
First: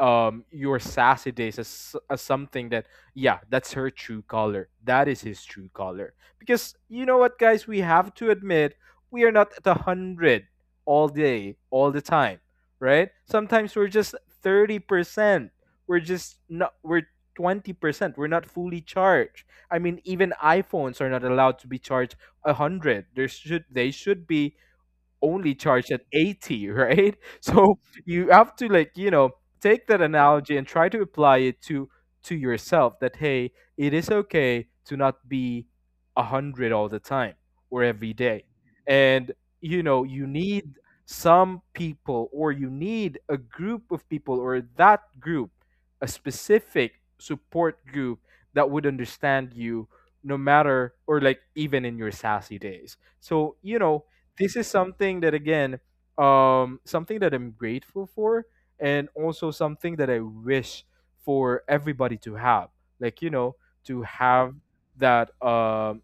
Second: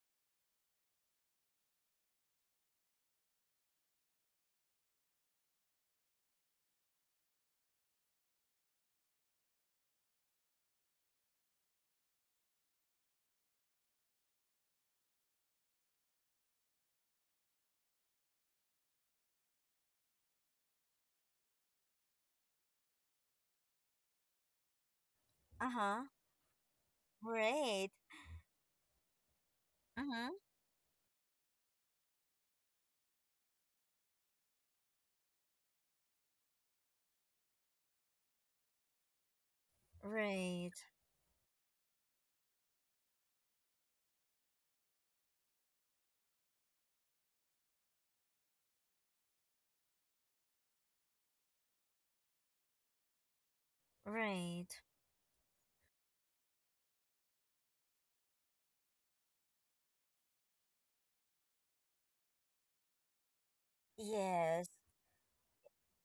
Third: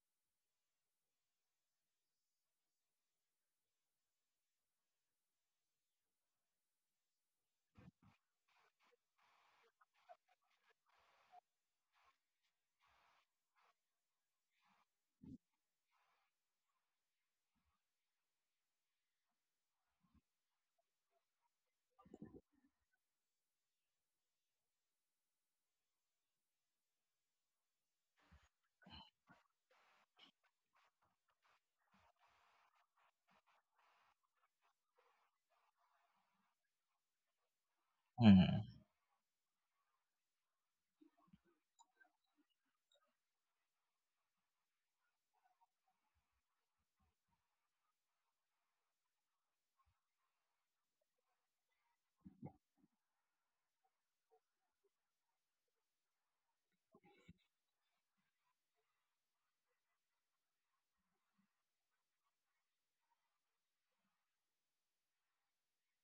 your sassy days as something that, yeah, that's her true color, that is his true color. Because, you know what, guys, we have to admit, we are not at 100% all day, all the time, right? Sometimes we're just 30%, we're just not we're 20%, we're not fully charged. I mean, even iPhones are not allowed to be charged 100%. There should they should be only charged at
Uh-huh.
80, right? So
Right.
you have to, like, you know, take that
Mm-hmm.
analogy and try to apply it to yourself, that, hey, it is okay to not be 100 all the time or every day.
Mhm.
And, you know, you
Right.
need some people, or you need a group of people, or that group, a specific support group that would understand you, no matter, or like, even in your sassy days. So, you know, this is
Right.
something that, again, something that I'm grateful for, and also something that I wish for everybody to have. Like, you know, to have
Yes.
that,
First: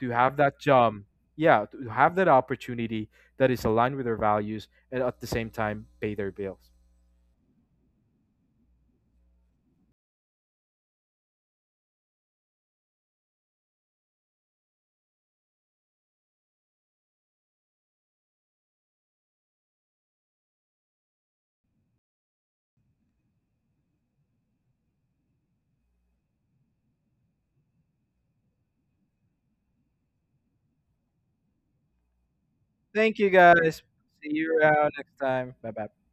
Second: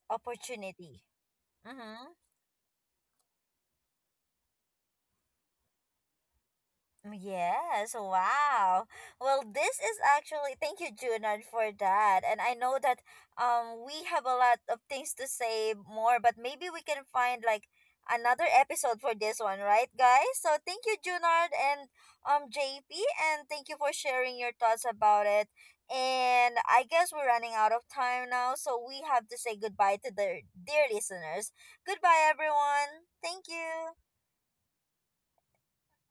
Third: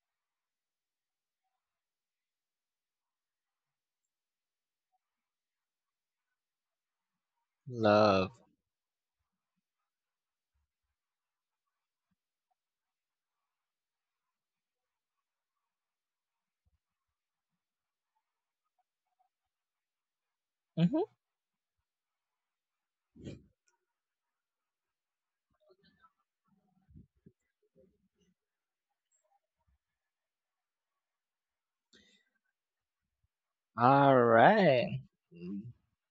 to have that job,
Opportunity.
yeah, to
Mm-hmm.
have that opportunity that is aligned with their values and at the same time pay their bills.
Yes,
Love.
wow. Well, this is actually, thank you, Junan, for that. And I know that we have a lot of things to say more, but maybe we can find like another episode for this one, right, guys? So thank you,
Mm-hmm.
Junard, and JP, and thank you for sharing your thoughts about it. And I guess we're running out of time now, so we have to say goodbye to the dear listeners. Goodbye everyone.
Thank you,
Thank
guys.
you.
All
See you around
right.
next time. Bye bye.